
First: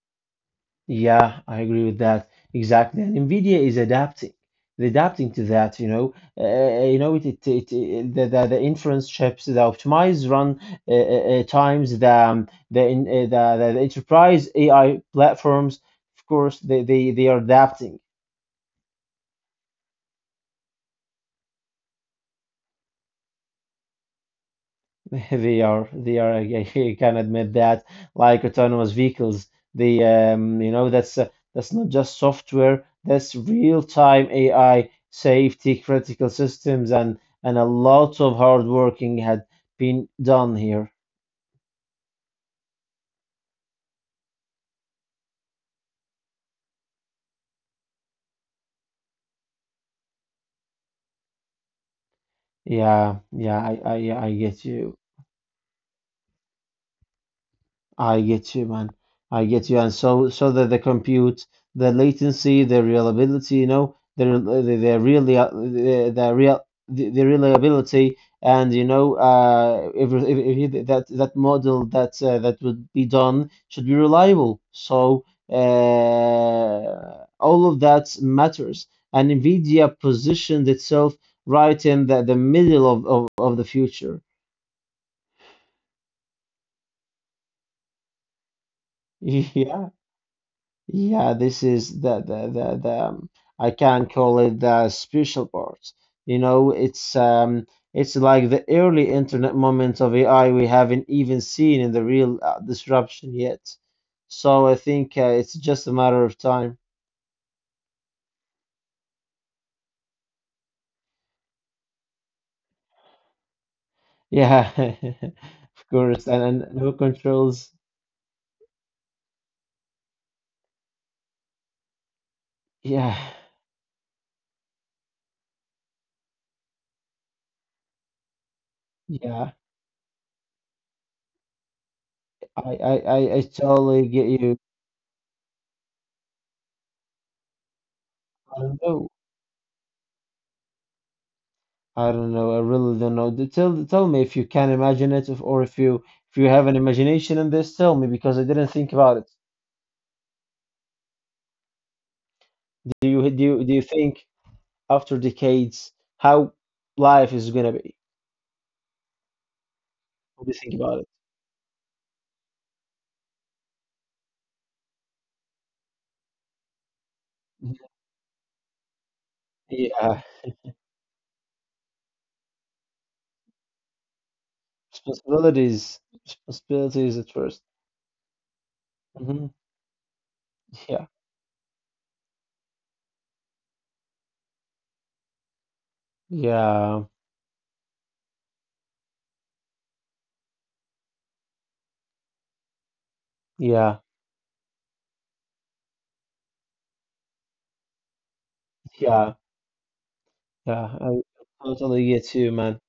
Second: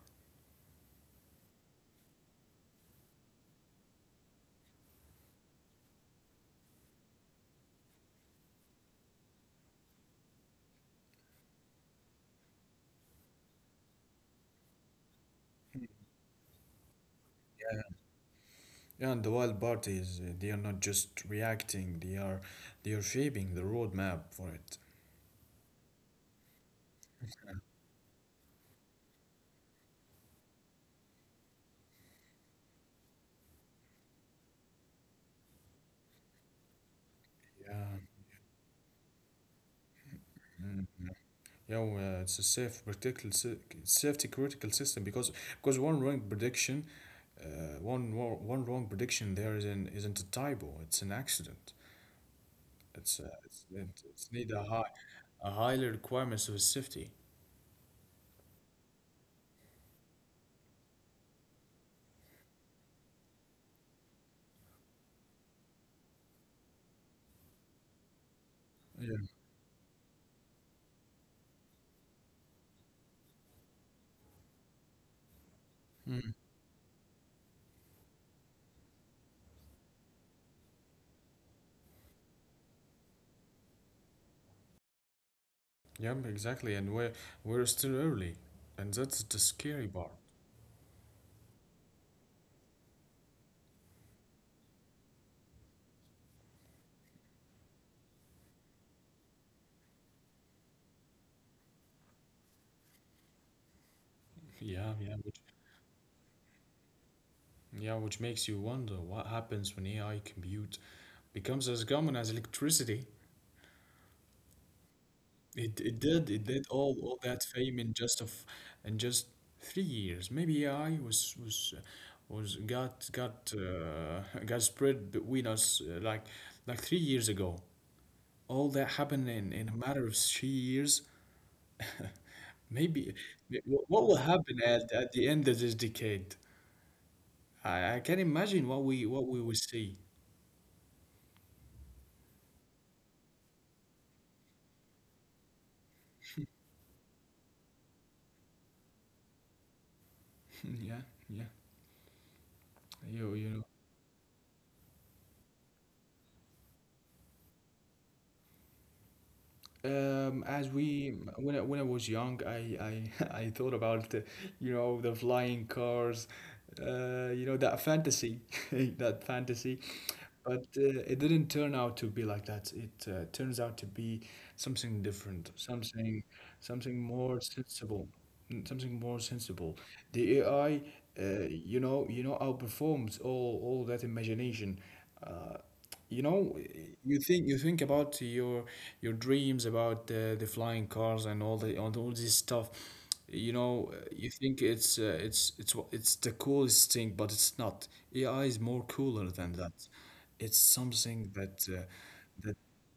[SPEAKER 2] Yeah, I agree with that. Exactly. And NVIDIA is adapting. They're adapting to that, you know. You know, the inference chips, the optimized run times, the, in, the, the enterprise AI platforms, of course, they are adapting.
[SPEAKER 1] Yeah, and the wild part is, they are not just reacting. They are shaping the roadmap for it.
[SPEAKER 2] They are, they are. I can admit that, like autonomous vehicles, you know, that's not just software. That's real-time AI, safety, critical systems, and a
[SPEAKER 1] Yeah.
[SPEAKER 2] lot of hard working had been done here.
[SPEAKER 1] Yeah, well, it's a safety critical system because one wrong prediction, one wo- one wrong prediction there isn't a typo. It's an accident. It's, uh,
[SPEAKER 2] Yeah,
[SPEAKER 1] it's
[SPEAKER 2] yeah, I,
[SPEAKER 1] it- it's
[SPEAKER 2] I, I
[SPEAKER 1] need a
[SPEAKER 2] get
[SPEAKER 1] high
[SPEAKER 2] you.
[SPEAKER 1] a higher requirements of safety.
[SPEAKER 2] I get you, man. I get you. And so, so that the compute, the latency, the reliability, you know, the rel- the really the real the reliability, and you
[SPEAKER 1] Yeah.
[SPEAKER 2] know, if that model that would be done should be reliable. So, uh, all of that matters. And NVIDIA positioned itself right in the middle of the future.
[SPEAKER 1] Yeah, exactly. And we're still early, and that's the scary
[SPEAKER 2] Yeah.
[SPEAKER 1] part.
[SPEAKER 2] Yeah, this is the I can call it the special part. You know, it's like the early internet moments of AI we haven't even seen in the real disruption yet. So I
[SPEAKER 1] Yeah, yeah,
[SPEAKER 2] think it's just a matter of time.
[SPEAKER 1] which makes you wonder what happens when AI compute becomes as common as electricity.
[SPEAKER 2] Yeah,
[SPEAKER 1] It
[SPEAKER 2] of
[SPEAKER 1] it did
[SPEAKER 2] course,
[SPEAKER 1] it did
[SPEAKER 2] and
[SPEAKER 1] all
[SPEAKER 2] who
[SPEAKER 1] all that
[SPEAKER 2] controls?
[SPEAKER 1] fame in just of in just 3 years. Maybe I was
[SPEAKER 2] Yeah,
[SPEAKER 1] got got spread between us, like 3 years ago. All that happened in
[SPEAKER 2] yeah,
[SPEAKER 1] in a matter of 3 years.
[SPEAKER 2] I I
[SPEAKER 1] Maybe
[SPEAKER 2] I, I
[SPEAKER 1] what will
[SPEAKER 2] totally get
[SPEAKER 1] happen
[SPEAKER 2] you.
[SPEAKER 1] at the end of this decade? I can imagine
[SPEAKER 2] I
[SPEAKER 1] what
[SPEAKER 2] don't
[SPEAKER 1] we
[SPEAKER 2] know.
[SPEAKER 1] what we will see.
[SPEAKER 2] I don't know. I really don't know. Tell tell me if you can imagine it, if, or if you have an imagination in this, tell me because I didn't think about it.
[SPEAKER 1] Yeah, yeah. You you know.
[SPEAKER 2] Do you think after decades how life is gonna be? What do you
[SPEAKER 1] As
[SPEAKER 2] think about it?
[SPEAKER 1] we when I was young, I thought about the flying cars, you know that
[SPEAKER 2] Mhm.
[SPEAKER 1] fantasy, that fantasy,
[SPEAKER 2] Yeah,
[SPEAKER 1] but it didn't turn out to be like that. It, turns out to be something different,
[SPEAKER 2] responsibilities,
[SPEAKER 1] something
[SPEAKER 2] responsibilities at
[SPEAKER 1] more
[SPEAKER 2] 1st.
[SPEAKER 1] sensible, mm, something more
[SPEAKER 2] Mm-hmm.
[SPEAKER 1] sensible. The AI,
[SPEAKER 2] Yeah,
[SPEAKER 1] uh, outperforms all that imagination. Uh, you know,
[SPEAKER 2] yeah,
[SPEAKER 1] you think you think about your dreams about the flying cars and all the and all this stuff. You know,
[SPEAKER 2] yeah,
[SPEAKER 1] you think it's the coolest thing, but it's not. AI is more cooler
[SPEAKER 2] yeah,
[SPEAKER 1] than that. It's
[SPEAKER 2] yeah. I
[SPEAKER 1] something that uh,
[SPEAKER 2] totally get
[SPEAKER 1] that
[SPEAKER 2] you, man.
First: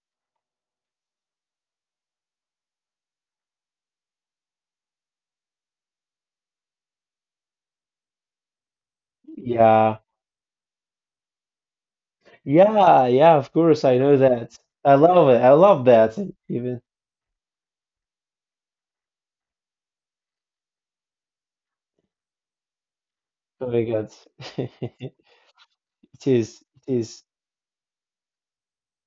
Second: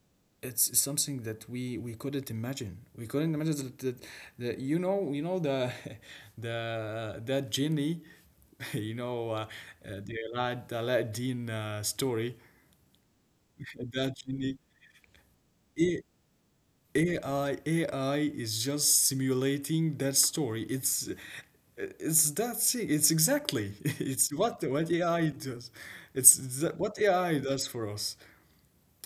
[SPEAKER 1] it's something that we couldn't imagine. We couldn't imagine that the the that genie you know uh, uh,
[SPEAKER 2] Yeah,
[SPEAKER 1] the Aladdin story,
[SPEAKER 2] yeah, yeah. Of course, I know
[SPEAKER 1] that's
[SPEAKER 2] that.
[SPEAKER 1] unique.
[SPEAKER 2] I love it. I love that. Even.
[SPEAKER 1] A- AI, AI is just simulating that story. It's that thing. It's
[SPEAKER 2] Oh
[SPEAKER 1] exactly
[SPEAKER 2] my God.
[SPEAKER 1] it's what AI does.
[SPEAKER 2] It
[SPEAKER 1] It's
[SPEAKER 2] is,
[SPEAKER 1] that,
[SPEAKER 2] it
[SPEAKER 1] what
[SPEAKER 2] is.
[SPEAKER 1] AI does for us.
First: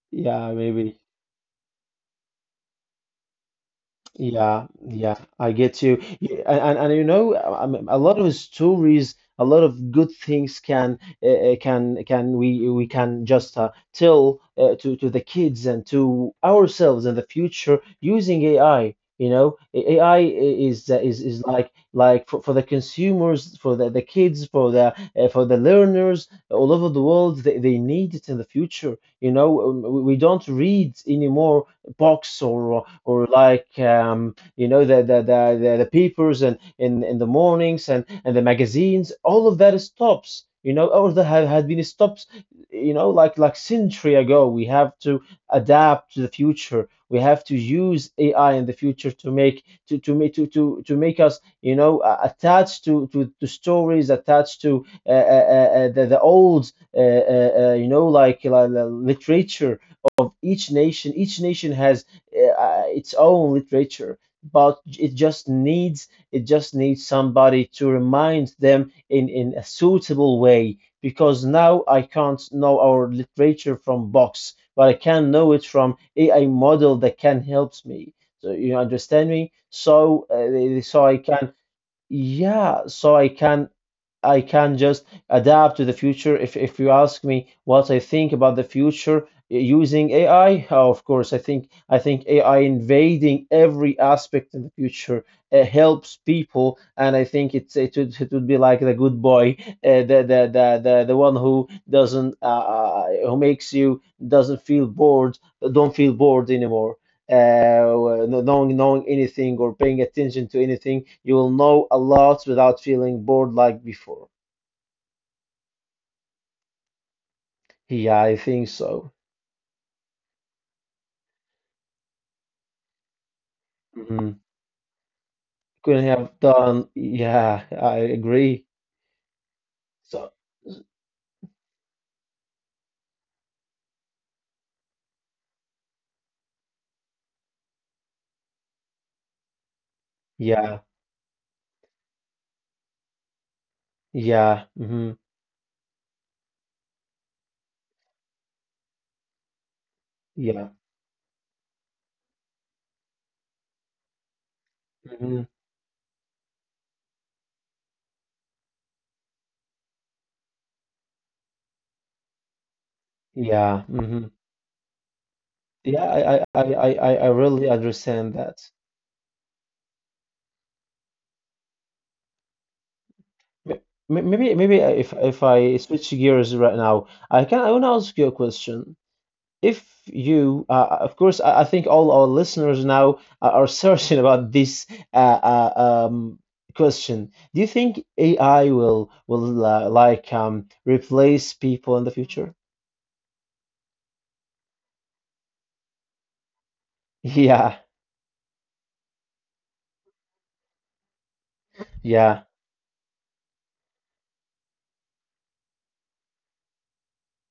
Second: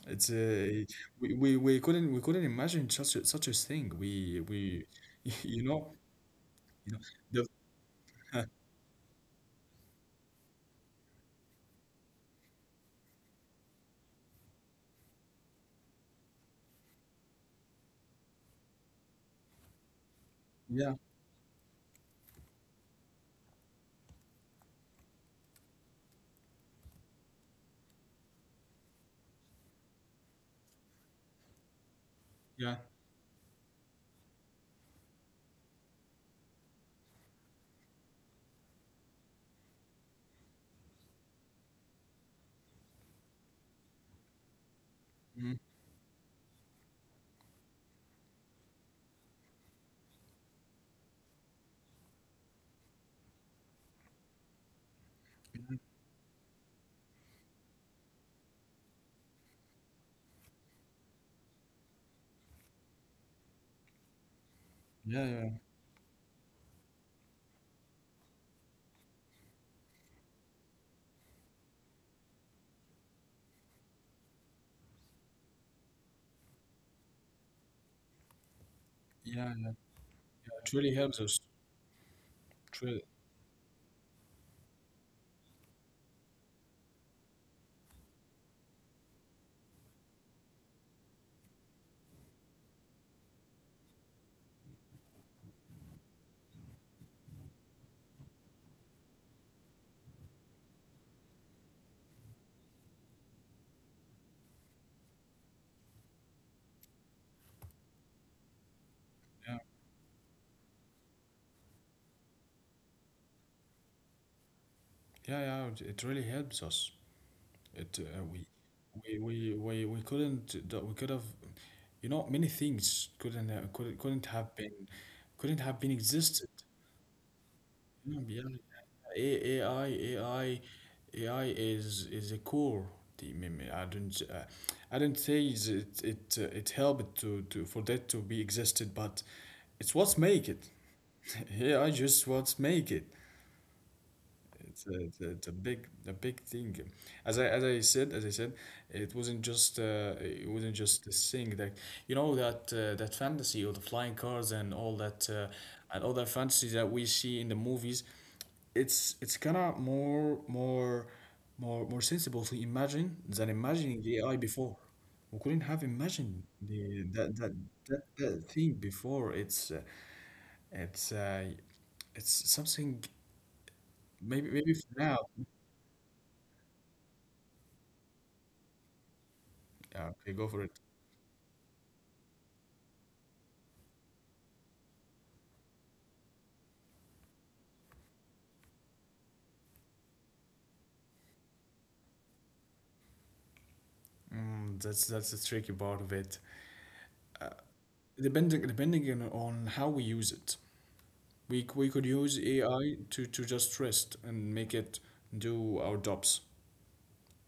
[SPEAKER 1] It's
[SPEAKER 2] Yeah, maybe.
[SPEAKER 1] we couldn't imagine such a thing. We
[SPEAKER 2] Yeah,
[SPEAKER 1] we
[SPEAKER 2] yeah, I
[SPEAKER 1] you
[SPEAKER 2] get
[SPEAKER 1] know,
[SPEAKER 2] you. Y- And, and,
[SPEAKER 1] you
[SPEAKER 2] and
[SPEAKER 1] know
[SPEAKER 2] you know, I
[SPEAKER 1] the
[SPEAKER 2] mean, a lot of stories, a lot of good things can we can just tell to the kids and to ourselves in the future using AI. You know, AI is
[SPEAKER 1] yeah,
[SPEAKER 2] is like for the consumers, for the kids, for the learners all over the world. They need it in the future. You know, We don't read anymore box
[SPEAKER 1] yeah,
[SPEAKER 2] or like you know the papers and in the mornings and the magazines, all of that stops, you know, all that had, had been stops, you know, like century ago. We have to
[SPEAKER 1] mm,
[SPEAKER 2] adapt to the future. We have to use AI in the future to make to make to make us you know attached to stories attached to the old you know like literature of each nation. Each nation has its own literature, but it
[SPEAKER 1] yeah,
[SPEAKER 2] just
[SPEAKER 1] yeah,
[SPEAKER 2] needs it just needs somebody to remind them in a suitable way. Because now I can't know our literature from books, but I can know it from AI model that can help me. So you understand
[SPEAKER 1] yeah,
[SPEAKER 2] me?
[SPEAKER 1] yeah. Yeah.
[SPEAKER 2] So
[SPEAKER 1] It
[SPEAKER 2] so
[SPEAKER 1] really
[SPEAKER 2] I
[SPEAKER 1] helps us.
[SPEAKER 2] can yeah,
[SPEAKER 1] It really,
[SPEAKER 2] so I can just adapt to the future. If you ask me what I think about the future using AI, oh, of course, I think AI invading every aspect in the future helps people, and I think it would be like the good boy, the one who doesn't who makes you doesn't feel bored, don't feel bored anymore, knowing anything
[SPEAKER 1] yeah,
[SPEAKER 2] or paying attention to anything. You will know a lot without feeling bored like before.
[SPEAKER 1] yeah, yeah. It really helps us. It
[SPEAKER 2] Yeah, I think so.
[SPEAKER 1] we couldn't do- we could have, many things couldn't
[SPEAKER 2] Mhm.
[SPEAKER 1] have been
[SPEAKER 2] Couldn't have
[SPEAKER 1] existed.
[SPEAKER 2] done. Yeah, I
[SPEAKER 1] You know, yeah,
[SPEAKER 2] agree.
[SPEAKER 1] A- AI
[SPEAKER 2] So
[SPEAKER 1] AI AI is a core. The meme. I don't say is it it it helped to for that to be existed, but it's what's make it.
[SPEAKER 2] yeah,
[SPEAKER 1] AI just what's make it.
[SPEAKER 2] yeah,
[SPEAKER 1] It's a,
[SPEAKER 2] hmm
[SPEAKER 1] it's a, it's a big a big thing. As I said, it wasn't just uh, it
[SPEAKER 2] yeah,
[SPEAKER 1] wasn't just this thing that that fantasy of the flying cars and
[SPEAKER 2] hmm
[SPEAKER 1] all that fantasy that we see in the movies. It's kind of more sensible to imagine than
[SPEAKER 2] yeah,
[SPEAKER 1] imagining the
[SPEAKER 2] hmm
[SPEAKER 1] AI before. We couldn't have
[SPEAKER 2] yeah.
[SPEAKER 1] imagined the
[SPEAKER 2] I
[SPEAKER 1] that that
[SPEAKER 2] really
[SPEAKER 1] that,
[SPEAKER 2] understand
[SPEAKER 1] that
[SPEAKER 2] that.
[SPEAKER 1] thing before. It's uh, it's something,
[SPEAKER 2] M- m-
[SPEAKER 1] maybe
[SPEAKER 2] Maybe, maybe
[SPEAKER 1] maybe for
[SPEAKER 2] if
[SPEAKER 1] now.
[SPEAKER 2] if I switch gears right now, I can. I want to ask you a question. If
[SPEAKER 1] Yeah, okay, go for
[SPEAKER 2] you,
[SPEAKER 1] it.
[SPEAKER 2] Of course, I think all our listeners now are searching about this uh, uh, um, question. Do you think AI will replace people in the future?
[SPEAKER 1] Mm, that's the tricky part of it. Uh,
[SPEAKER 2] Yeah,
[SPEAKER 1] depending on how we use it, we could use
[SPEAKER 2] yeah,
[SPEAKER 1] AI to just rest and make it do our jobs,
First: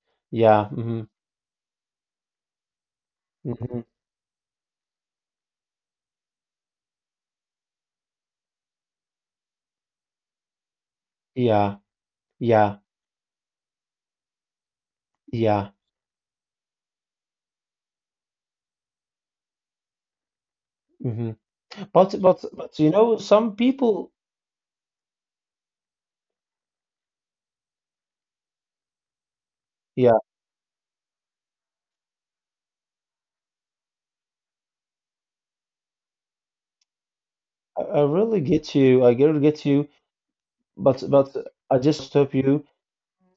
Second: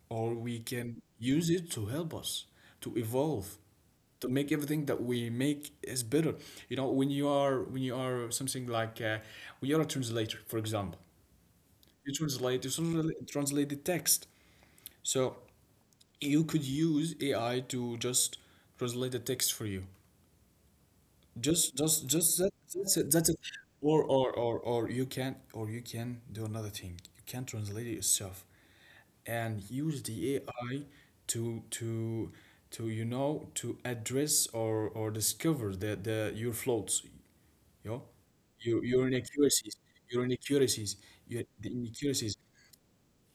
[SPEAKER 1] or we
[SPEAKER 2] yeah,
[SPEAKER 1] can
[SPEAKER 2] hmm
[SPEAKER 1] use it to help us to evolve,
[SPEAKER 2] hmm
[SPEAKER 1] to make everything that we make is better. You know, when you are something like when you are a translator, for example.
[SPEAKER 2] yeah,
[SPEAKER 1] you translate you
[SPEAKER 2] yeah,
[SPEAKER 1] translate translate the text. So
[SPEAKER 2] yeah.
[SPEAKER 1] you could use AI to just translate the text for you.
[SPEAKER 2] Hmm.
[SPEAKER 1] Just just
[SPEAKER 2] But
[SPEAKER 1] just
[SPEAKER 2] but
[SPEAKER 1] that,
[SPEAKER 2] but you
[SPEAKER 1] that's it.
[SPEAKER 2] know,
[SPEAKER 1] That's it.
[SPEAKER 2] some people,
[SPEAKER 1] Or you can do another thing. You can translate it yourself and use
[SPEAKER 2] yeah,
[SPEAKER 1] the AI to to to you know to address or discover the your flaws,
[SPEAKER 2] I,
[SPEAKER 1] you
[SPEAKER 2] I
[SPEAKER 1] know,
[SPEAKER 2] really get you.
[SPEAKER 1] your
[SPEAKER 2] I really get
[SPEAKER 1] inaccuracies,
[SPEAKER 2] you.
[SPEAKER 1] your inaccuracies,
[SPEAKER 2] But
[SPEAKER 1] your the
[SPEAKER 2] I just stop
[SPEAKER 1] inaccuracies.
[SPEAKER 2] you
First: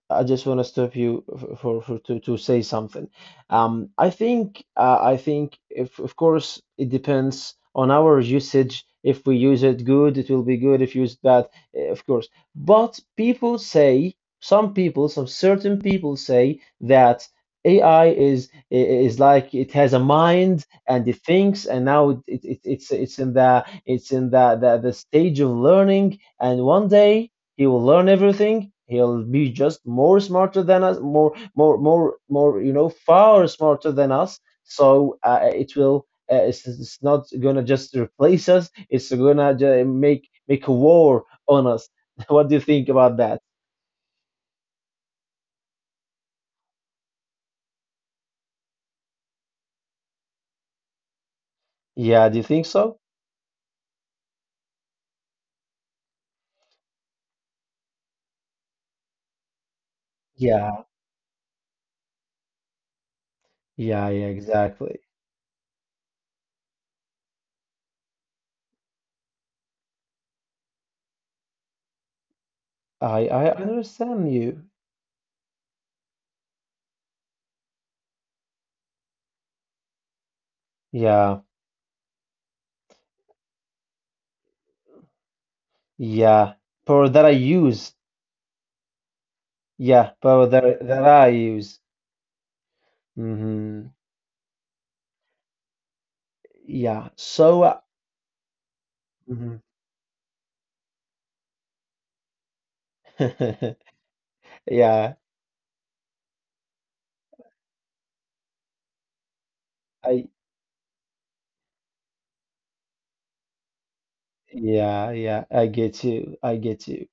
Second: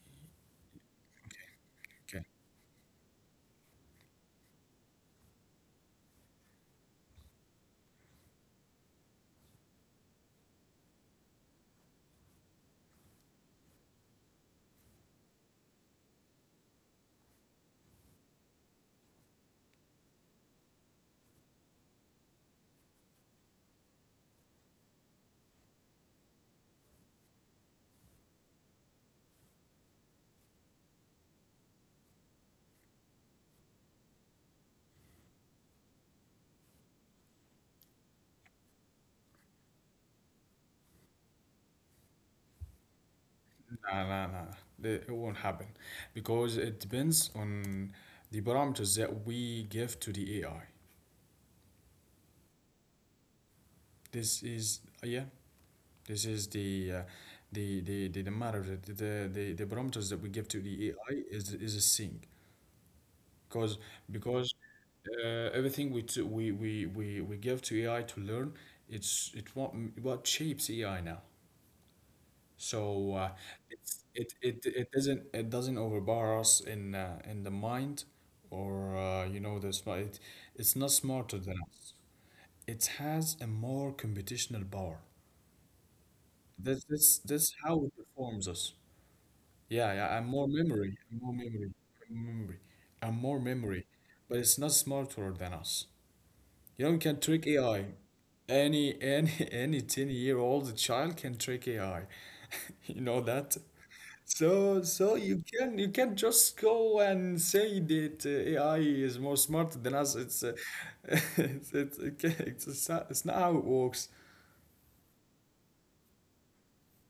[SPEAKER 2] I just want to stop you
[SPEAKER 1] Okay, okay.
[SPEAKER 2] to say something. I think if of course it depends on our usage. If we use it good, it will be good. If used bad, eh, of course. But people say, some people, some certain people say that AI is like it has a mind and it thinks, and now it's in the stage of learning, and one day he will learn everything. He'll be just more smarter than us, more, more, more, more. You know, far smarter than us. So it will. It's not gonna just replace us. It's gonna make a war on us. What do you think about that?
[SPEAKER 1] Nah, nah, nah. It won't happen because it depends on the parameters that we give to the AI.
[SPEAKER 2] Yeah, do you think so?
[SPEAKER 1] This is, yeah, this is the matter that the parameters that we give to
[SPEAKER 2] Yeah,
[SPEAKER 1] the AI is a thing because
[SPEAKER 2] yeah, yeah,
[SPEAKER 1] because
[SPEAKER 2] exactly.
[SPEAKER 1] everything we, t- we give to AI to learn, it's it what shapes AI now. So uh,
[SPEAKER 2] I
[SPEAKER 1] it's,
[SPEAKER 2] understand
[SPEAKER 1] it,
[SPEAKER 2] you.
[SPEAKER 1] it it doesn't overpower us in, in the mind or it's not
[SPEAKER 2] Yeah,
[SPEAKER 1] smarter than us. It has a more computational power.
[SPEAKER 2] yeah.
[SPEAKER 1] This
[SPEAKER 2] Power
[SPEAKER 1] this
[SPEAKER 2] that I
[SPEAKER 1] this how
[SPEAKER 2] use.
[SPEAKER 1] it performs us. Yeah,
[SPEAKER 2] Yeah,
[SPEAKER 1] yeah, and
[SPEAKER 2] power
[SPEAKER 1] more
[SPEAKER 2] that
[SPEAKER 1] memory,
[SPEAKER 2] I
[SPEAKER 1] and more
[SPEAKER 2] use.
[SPEAKER 1] memory, and more memory, and more
[SPEAKER 2] Mm-hmm.
[SPEAKER 1] memory. But it's not smarter than us. You know,
[SPEAKER 2] Yeah.
[SPEAKER 1] we can trick
[SPEAKER 2] So,
[SPEAKER 1] AI. Any
[SPEAKER 2] mhm.
[SPEAKER 1] any 10-year-old child can trick AI. You know that? So,
[SPEAKER 2] Yeah,
[SPEAKER 1] so you can't just go and say that, AI is more smart than us.
[SPEAKER 2] I
[SPEAKER 1] It's It's not how it works.
[SPEAKER 2] yeah, I get you. I get you.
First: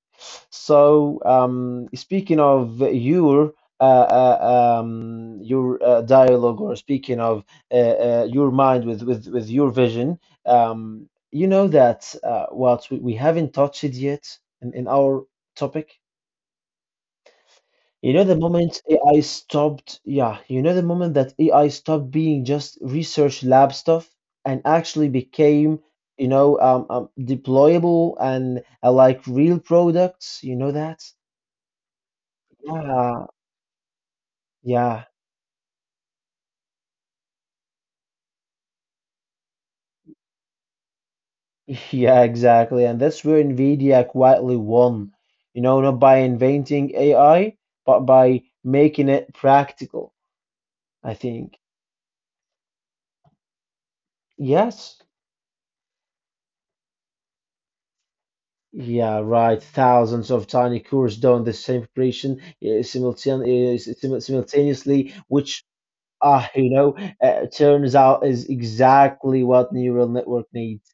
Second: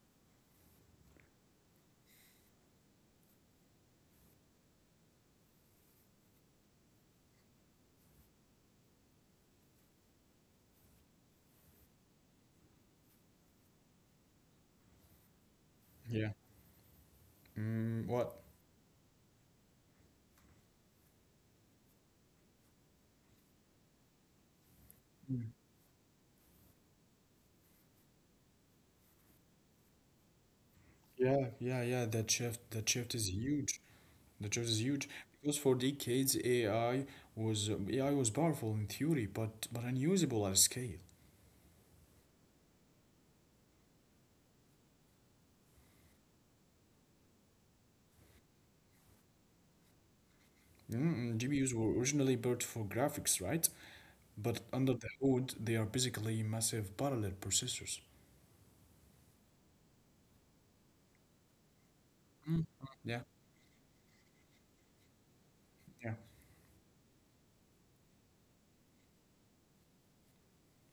[SPEAKER 2] So, speaking of your your dialogue, or speaking of your mind with with your vision, you know that what we haven't touched it yet in our topic.
[SPEAKER 1] Yeah. Mm,
[SPEAKER 2] You know, the
[SPEAKER 1] what?
[SPEAKER 2] moment AI stopped, yeah, you know, the moment that AI stopped being just research lab stuff and actually became, you know, deployable and like real products, you know that?
[SPEAKER 1] Yeah, yeah, yeah. That shift
[SPEAKER 2] Yeah,
[SPEAKER 1] is huge. The shift is
[SPEAKER 2] yeah,
[SPEAKER 1] huge because for decades AI was, AI was powerful in theory, but unusable at scale.
[SPEAKER 2] yeah, exactly. And that's where NVIDIA quietly won, you know, not by inventing AI, but by making it practical, I think.
[SPEAKER 1] GPUs were originally built for graphics, right? But under
[SPEAKER 2] Yes,
[SPEAKER 1] the hood, they are basically massive parallel processors.
[SPEAKER 2] yeah, right. Thousands of tiny cores doing the same operation
[SPEAKER 1] Yeah.
[SPEAKER 2] simultaneously, which,
[SPEAKER 1] Yeah.
[SPEAKER 2] you know, turns out is exactly what neural network needs.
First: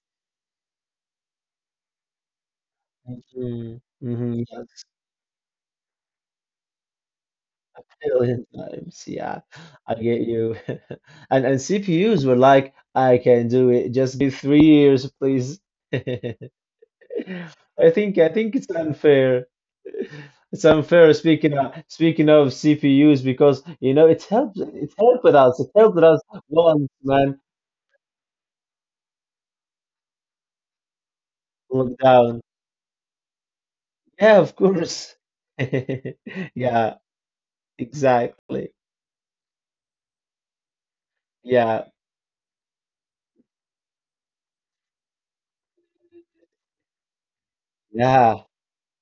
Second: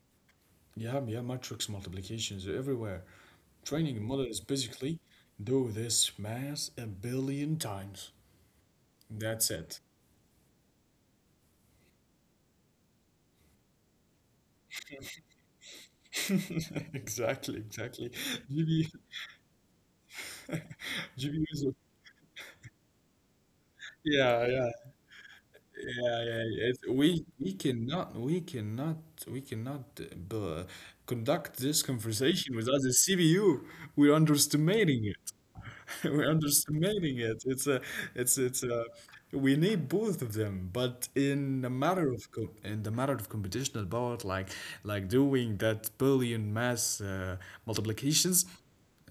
[SPEAKER 1] Yeah, yeah, matrix multiplications are everywhere.
[SPEAKER 2] Mm-hmm.
[SPEAKER 1] Training a model is
[SPEAKER 2] Mm-hmm.
[SPEAKER 1] basically do this math a billion
[SPEAKER 2] Yes,
[SPEAKER 1] times.
[SPEAKER 2] billion times. Yeah,
[SPEAKER 1] That's it.
[SPEAKER 2] I get you. And CPUs were like, I can do it. Just give 3 years, please.
[SPEAKER 1] Exactly,
[SPEAKER 2] I
[SPEAKER 1] exactly.
[SPEAKER 2] think I think it's
[SPEAKER 1] GPU,
[SPEAKER 2] unfair. It's unfair
[SPEAKER 1] GPUs.
[SPEAKER 2] speaking of CPUs because you know it
[SPEAKER 1] Yeah,
[SPEAKER 2] helped
[SPEAKER 1] yeah.
[SPEAKER 2] it helped us it helped
[SPEAKER 1] Yeah,
[SPEAKER 2] us
[SPEAKER 1] yeah, yeah. It's,
[SPEAKER 2] once man
[SPEAKER 1] we cannot we cannot we cannot conduct this
[SPEAKER 2] lockdown
[SPEAKER 1] conversation without the CPU. We're
[SPEAKER 2] yeah of
[SPEAKER 1] underestimating
[SPEAKER 2] course
[SPEAKER 1] it. We're
[SPEAKER 2] yeah
[SPEAKER 1] underestimating it. It's a it's it's
[SPEAKER 2] exactly
[SPEAKER 1] a We need both of them, but in the
[SPEAKER 2] yeah
[SPEAKER 1] matter of co in the matter of computational power, like doing that billion mass multiplications,
[SPEAKER 2] yeah